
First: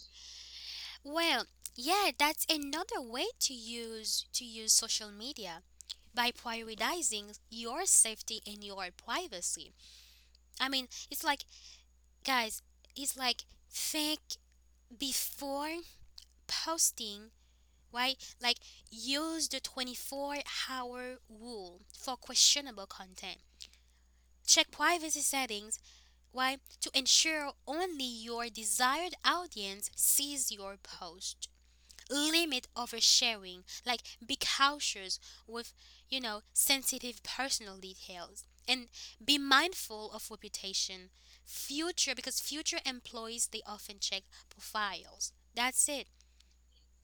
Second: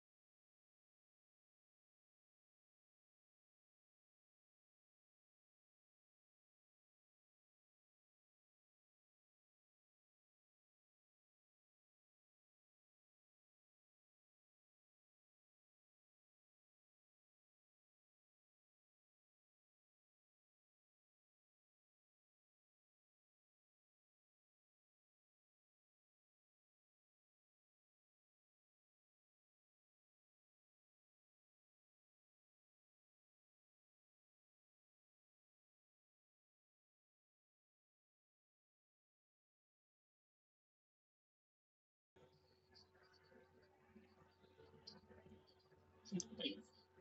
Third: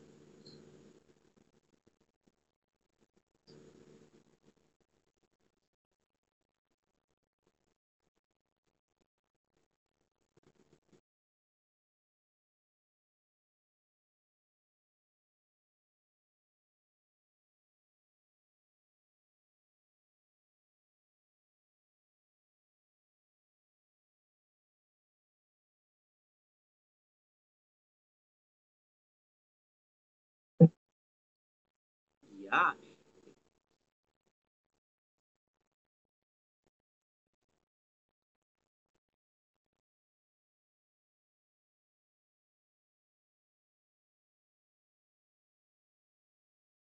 well, yeah, that's another way to use to use social media, by prioritizing your safety and your privacy. I mean, it's like guys, it's like think before posting, right? Like use the twenty-four-hour rule for questionable content. Check privacy settings, right, to ensure only your desired audience sees your post. Limit
Yeah,
oversharing, like be cautious with, you know, sensitive personal details and be mindful of reputation. Future, because future employees, they often check profiles. That's it.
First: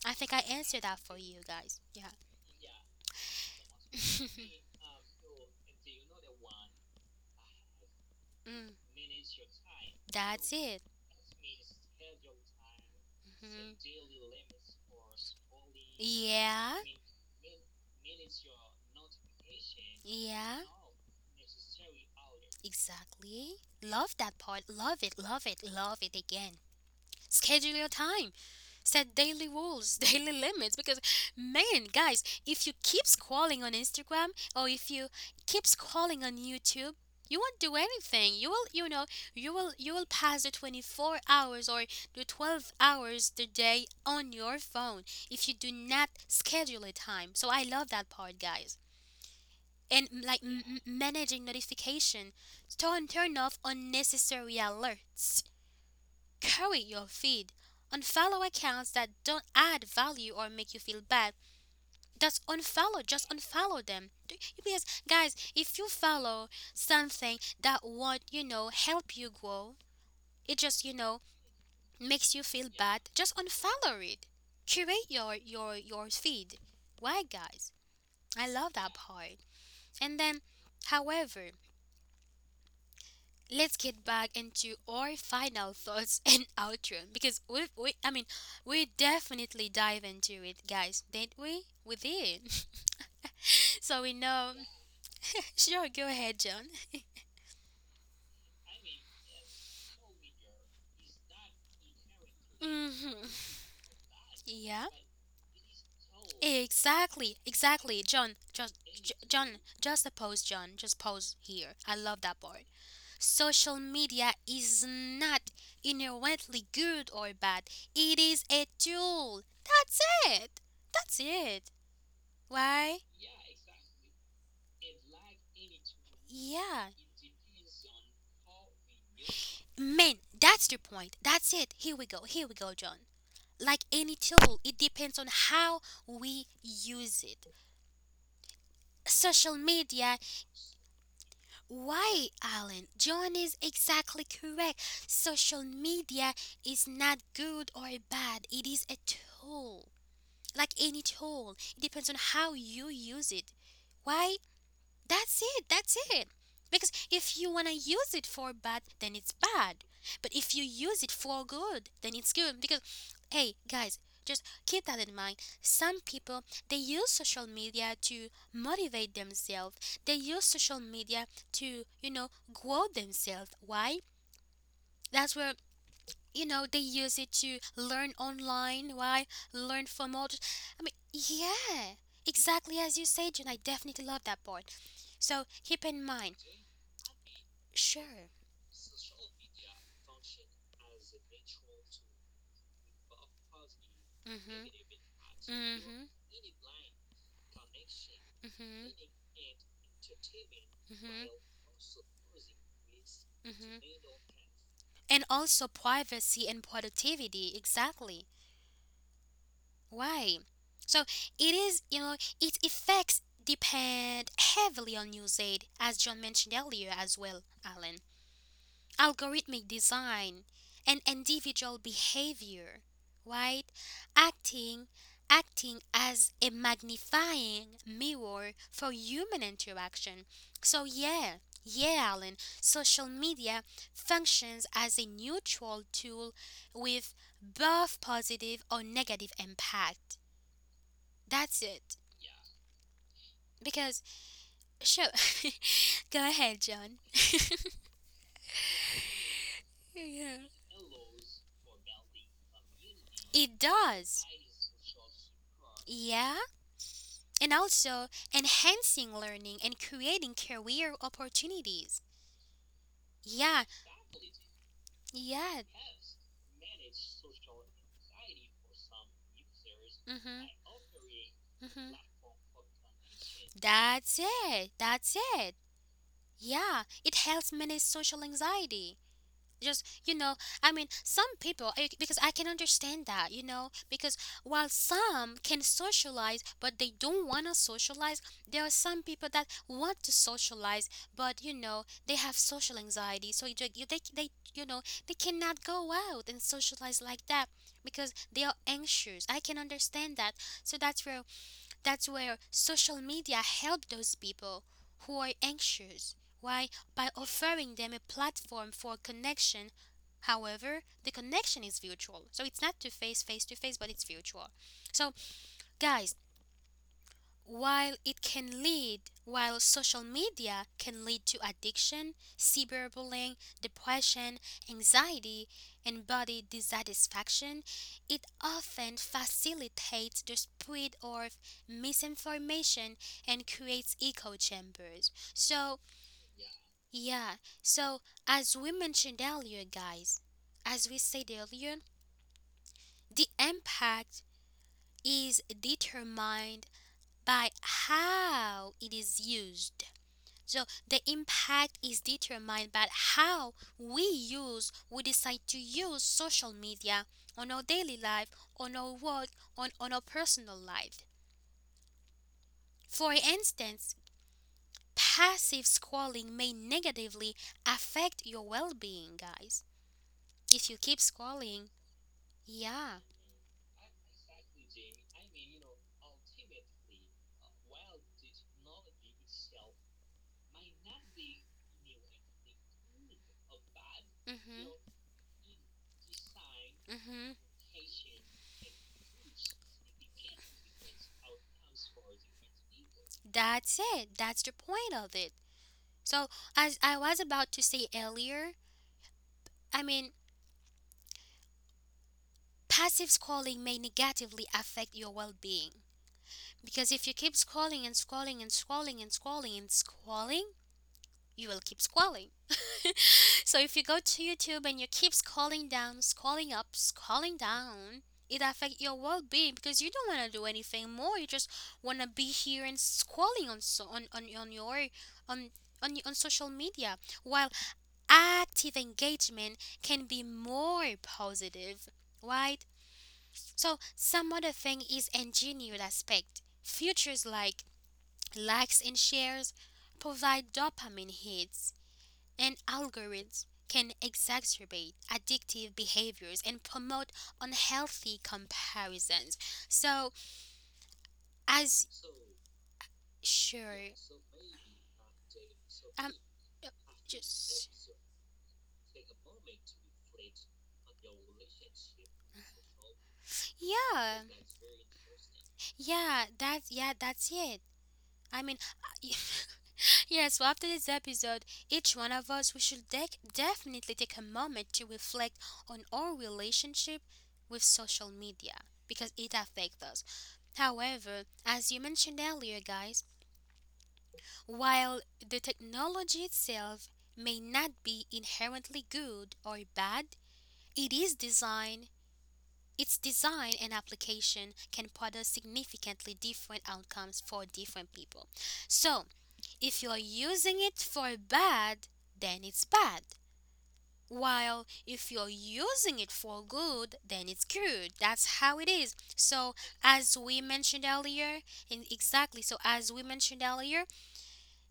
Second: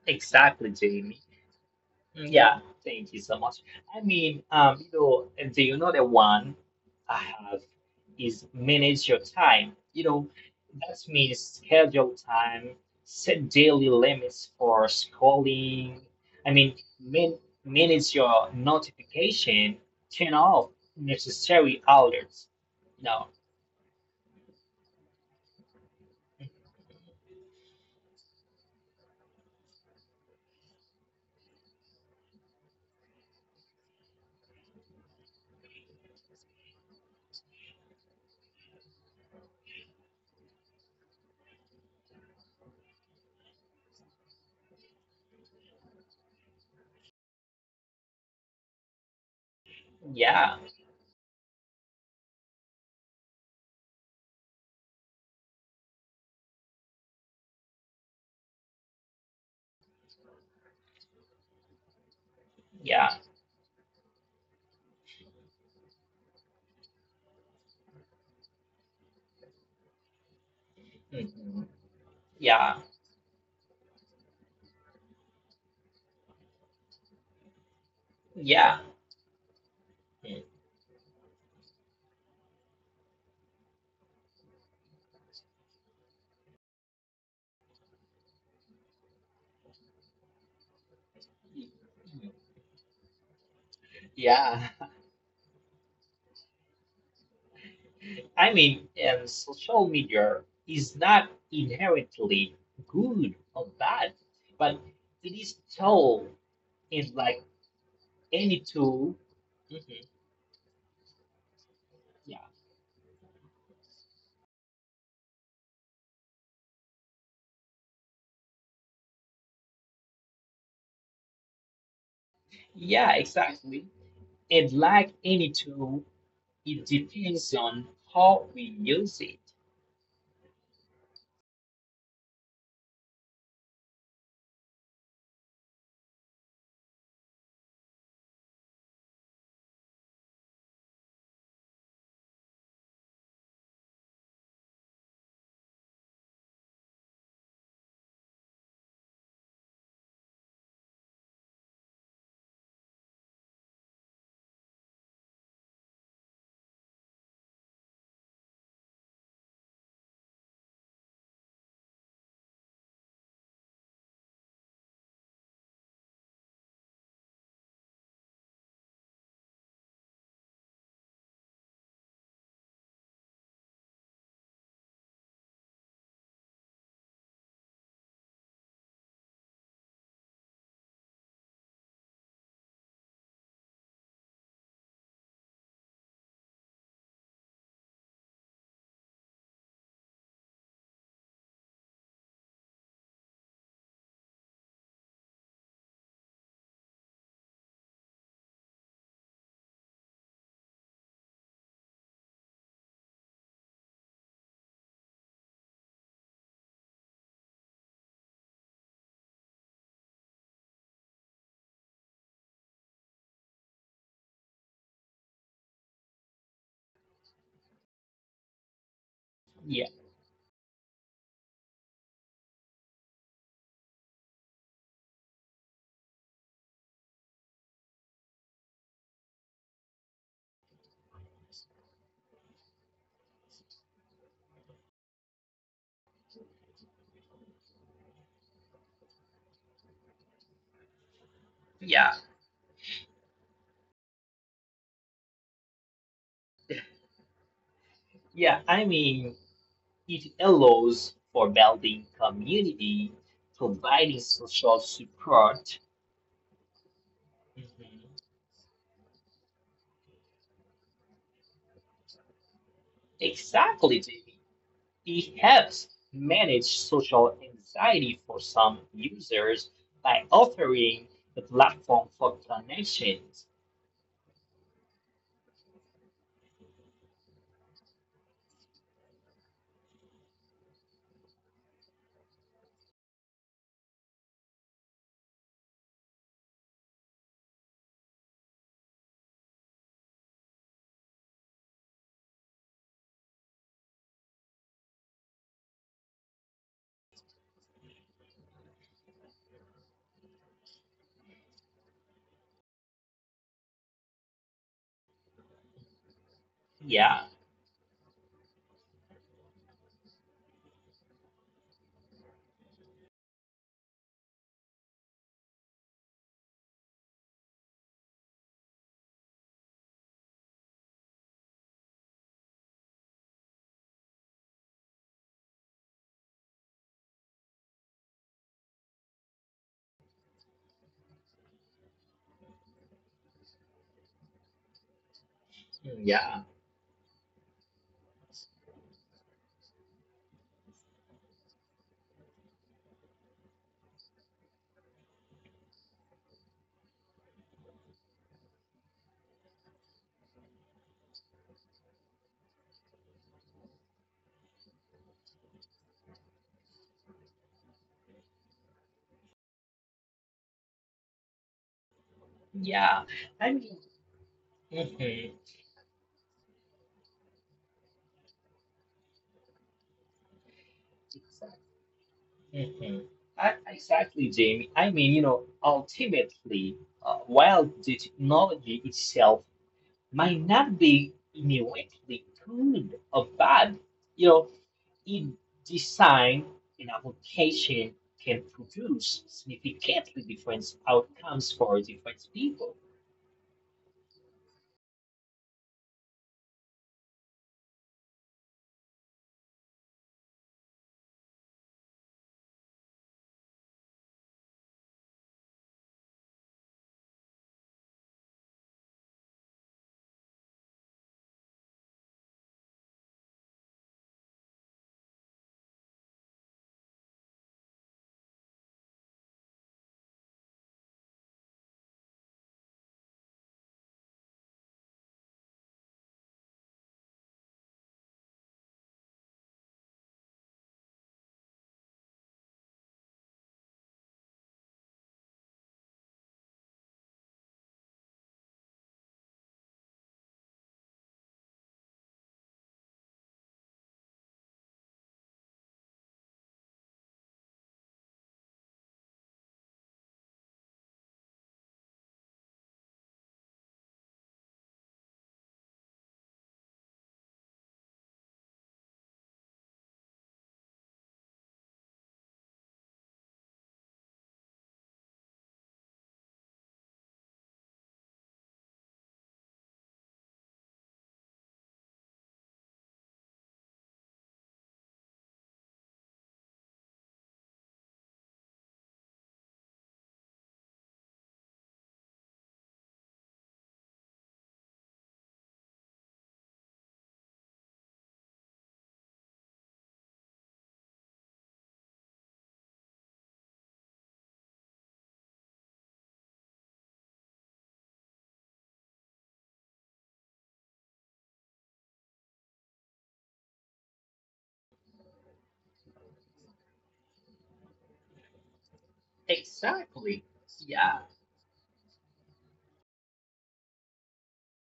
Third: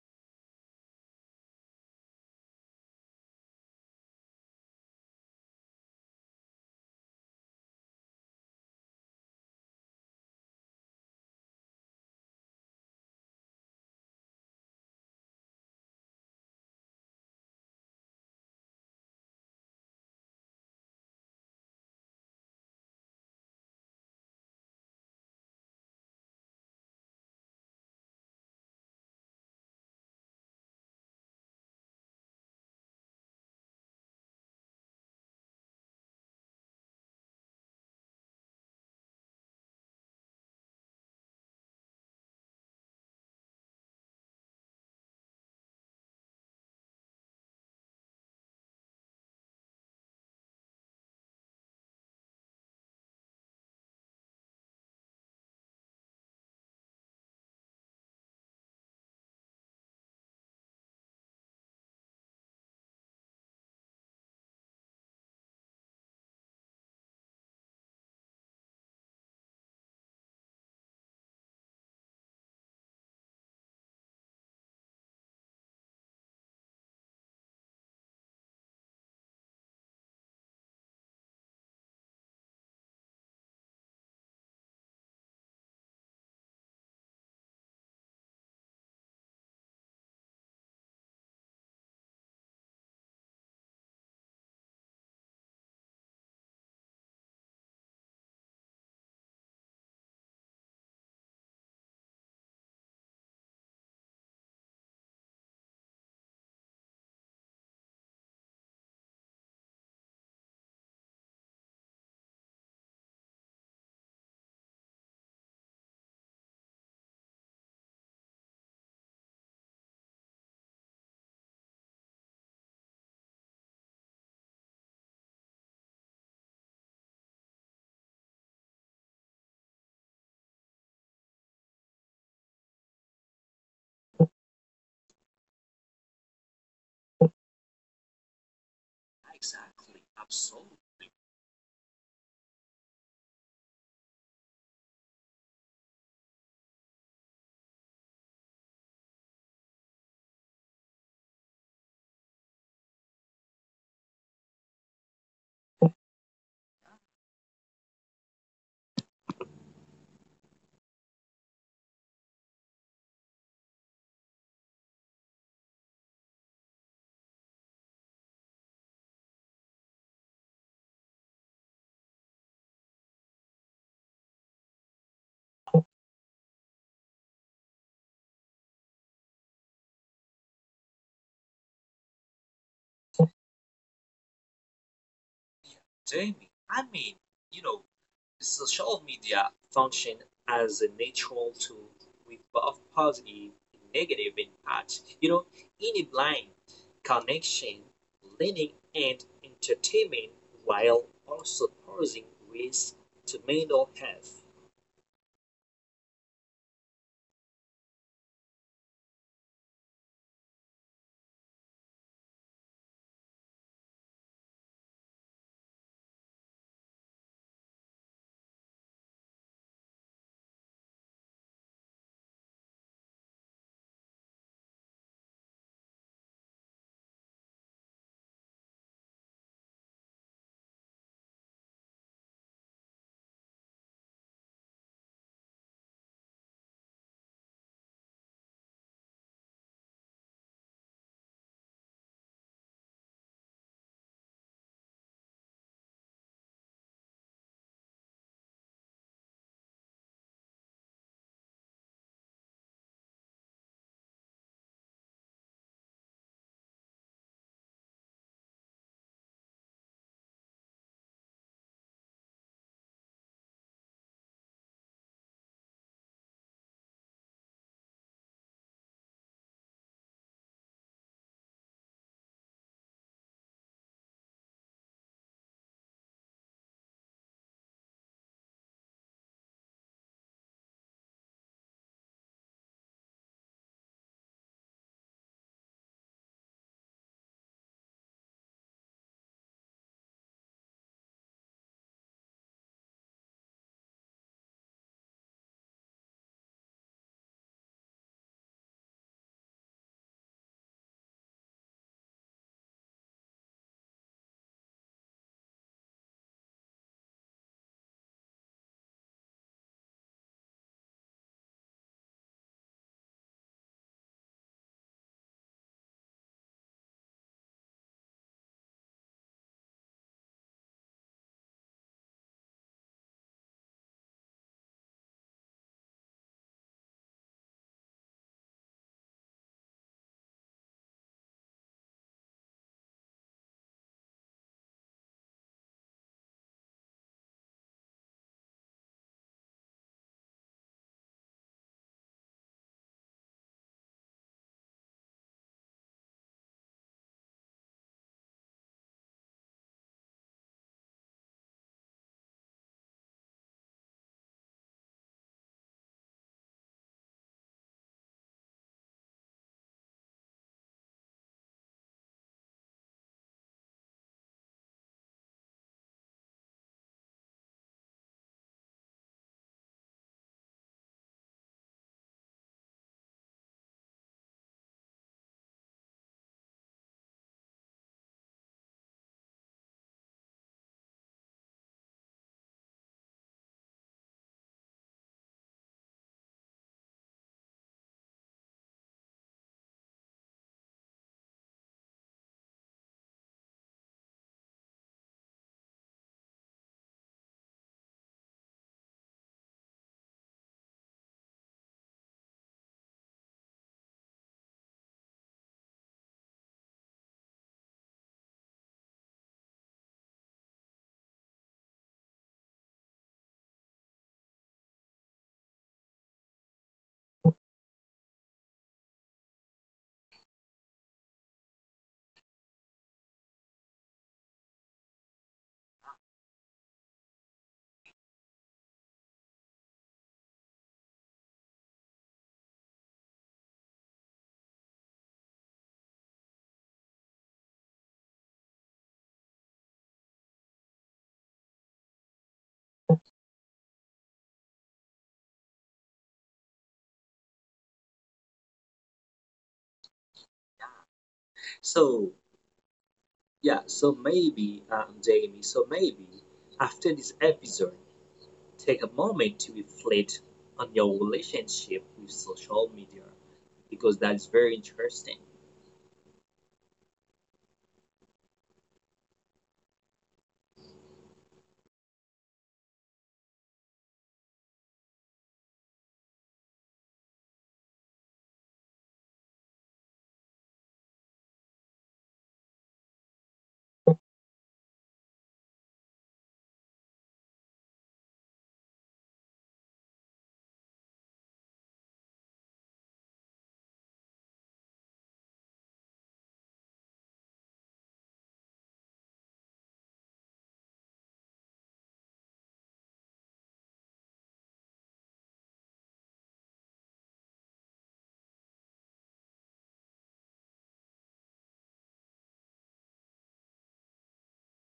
I think I
Exactly,
answered that for
Jamie.
you guys. Yeah.
Yeah, thank you so much. I mean, um, you know, and do you know the another one I have is
Mm,
manage your time. You know,
that's it.
that means schedule time, set
Mhm.
daily limits for scrolling. I
Yeah.
mean, man manage your notification, turn
Yeah.
off necessary alerts. No,
Exactly. Love that part. Love it. Love it. Love it again. Schedule your time. Set daily rules, daily limits. Because, man, guys, if you keep scrolling on Instagram or if you keep scrolling on YouTube, you won't do anything. You will, you know, you will, you will pass the twenty-four hours or the twelve hours the day on your phone if you do not schedule a time. So I love that part, guys. And mm, like
yeah,
m- m- managing notification, turn turn off unnecessary alerts. Curate your feed. Unfollow accounts that don't add value or make you feel bad. Just
yeah,
unfollow, just unfollow them. Do- Because guys, if you follow something that won't, you know, help you grow, it just, you know,
mhm,
makes you
yeah,
feel bad, just unfollow it. Curate your your your feed. Why guys? I
yeah,
love that part. And
mm,
then however, let's get back into our final thoughts and outro because we, we I mean, we definitely dive into it, guys, didn't we? We did. So we know.
yeah.
Sure, go ahead, John.
I mean, and social media is not inherently good
Hmm.
or bad, but
Yeah,
it is tool and like
exactly, exactly, John.
any
Just,
tool.
J- John,
Mhm,
just a pause, John. Just pause here. I love
yeah,
that part. Social media is not inherently good or bad. It is a tool. That's it. That's it. Why?
yeah, exactly. And like any tool, it
Yeah,
depends on how we use it.
man, that's the point. That's it. Here we go. Here we go, John. Like any tool, it depends on how we use it. Social
exactly.
media,
Absolutely,
why, Alan? John is exactly correct. Social media is not good or bad, it is a tool. Like any tool, it depends on how you use it. Why? That's it. That's it. Because if you want to use it for bad, then it's bad. But if you use it for good, then it's good. Because, hey, guys, just keep that in mind. Some people, they use social media to motivate themselves, they use social media to, you know, grow themselves. Why? That's where, you know, they use it to learn online. Why? Learn from others. I mean, yeah, exactly as you said, June, I definitely love that part. So keep in mind,
Jamie. I mean, you know,
sure.
social media function as a natural tool with both positive and negative impacts. You know,
Mm-hmm.
in a
Mm-hmm.
blind connection, learning
Mm-hmm.
and entertainment while
Mm-hmm.
also posing risk to mental
Mm-hmm.
health.
And also privacy and productivity, exactly. Why? So it is, you know, its effects depend heavily on usage, as John mentioned earlier as well, Alan. Algorithmic
Yeah,
design, and individual behavior, right? Acting acting as a magnifying mirror for human interaction. So yeah, yeah, Alan, social media functions as a neutral tool with both positive or negative impact. That's it.
yeah,
Because sure. Go ahead, John.
yeah. I mean, it
Yeah.
allows for building community,
It
providing
does.
social support.
Yeah? And
Mhm.
also enhancing learning and creating career opportunities. Yeah,
Exactly, Jamie. It
yeah.
helps manage social anxiety for some users by
Mhm.
offering the
Mhm.
platform for connections.
That's it. That's it. Yeah, it helps manage social anxiety. Just, you know, I mean, some people, I- because I can understand that, you know, because while some can socialize but they don't want to socialize, there are some people that want to socialize, but you know they have social anxiety, so you, you- they, they, you know, they cannot go out and socialize like that because they are anxious. I can understand that. So that's where that's where social media help those people who are anxious. Why? By
Yeah,
offering them a platform for connection. However, the connection is virtual. So it's not to face face to face, but it's virtual. So, guys, while it can lead, while social media can lead to addiction, cyberbullying, depression, anxiety, and body dissatisfaction, it often facilitates the spread of misinformation and creates echo chambers. So,
yeah,
yeah, so as we mentioned earlier, guys, as we said earlier, the impact is determined by how it is used. So the impact is determined by how we use, we decide to use social media on our daily life, on our work, on, on our personal life.
yeah.
For
I mean,
instance,
mhm,
passive scrolling may negatively affect your well being, guys. If you keep
exactly.
scrolling, yeah.
Mhm. I, exactly, Jamie. I mean, you know, ultimately, uh, while the technology itself might not be immediately good or bad, you know,
Mm-hmm.
in design and
Mm-hmm.
application can produce significantly different outcomes for different people.
That's it. That's the point of it. So, as I was about to say earlier, I mean, passive scrolling may negatively affect your well being. Because if you keep scrolling and scrolling and scrolling and scrolling and scrolling, you will keep scrolling. So if you go to YouTube and you keep scrolling down, scrolling up, scrolling down, it affects your well-being because you don't want to do anything more. You just want to be here and scrolling on so on, on, on your on on, on social media, while active engagement can be more positive, right? So some other thing is engineered aspect features like likes and shares provide dopamine hits, and algorithms can exacerbate addictive behaviors and promote unhealthy comparisons. So, as
So yeah,
sure,
so maybe um, Jamie, so maybe
um, uh,
after this episode,
just
take a moment to reflect on your relationship with social media because that
yeah,
is very interesting.
yeah, that's yeah, that's it. I mean, yeah, so after this episode, each one of us we should dec definitely take a moment to reflect on our relationship with social media because it affects us. However, as you mentioned earlier, guys, while the technology itself may not be inherently good or bad, it is designed its design and application can produce significantly different outcomes for different people. So, if you're using it for bad, then it's bad. While if you're using it for good, then it's good. That's how it is. So, as
Exactly.
we mentioned
Yeah,
earlier, and exactly, so as we mentioned earlier,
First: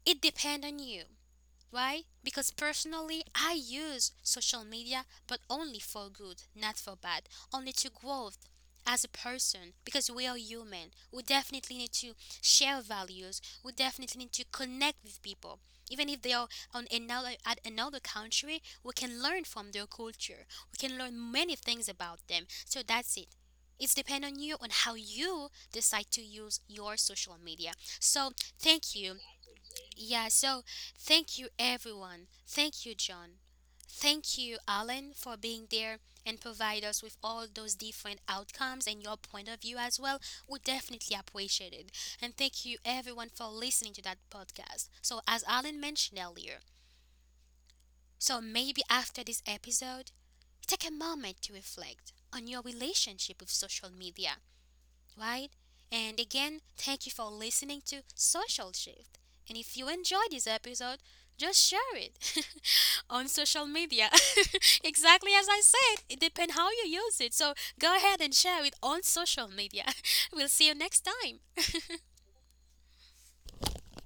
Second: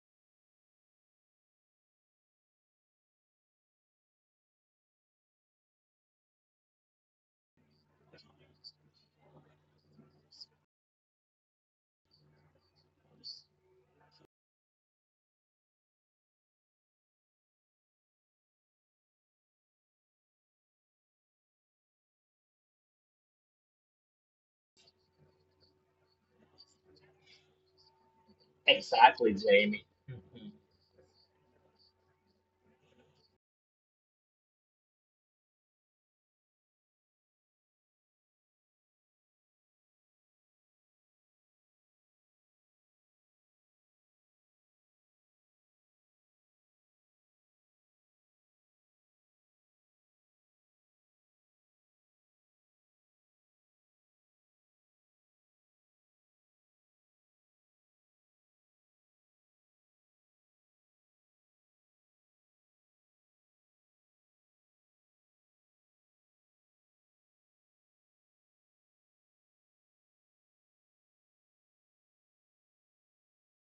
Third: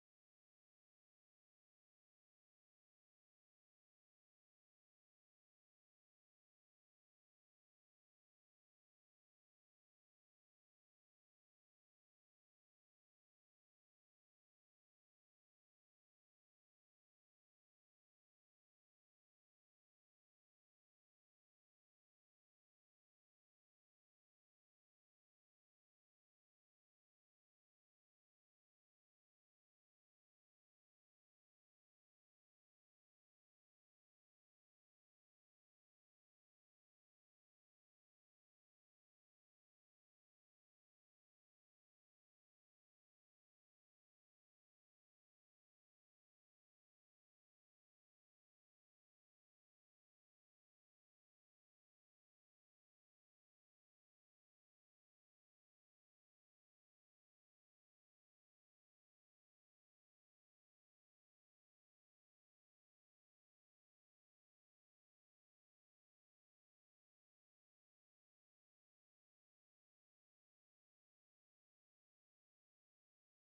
it depends on you. Why? Because personally, I use social media, but only for good, not for bad, only to grow as a person. Because we are human, we definitely need to share values. We definitely need to connect with people, even if they are on another at another country. We can learn from their culture. We can learn many things about them. So that's it. It's depend on you on how you decide to use your social media. So thank you,
exactly, Jamie.
yeah,
Mhm.
so thank you, everyone. Thank you, John. Thank you, Alan, for being there and provide us with all those different outcomes and your point of view as well. We definitely appreciate it. And thank you, everyone, for listening to that podcast. So, as Alan mentioned earlier, so maybe after this episode, take a moment to reflect on your relationship with social media, right? And again, thank you for listening to Social Shift. And if you enjoyed this episode, just share it on social media. Exactly as I said, it depends how you use it. So go ahead and share it on social media. We'll see you next time.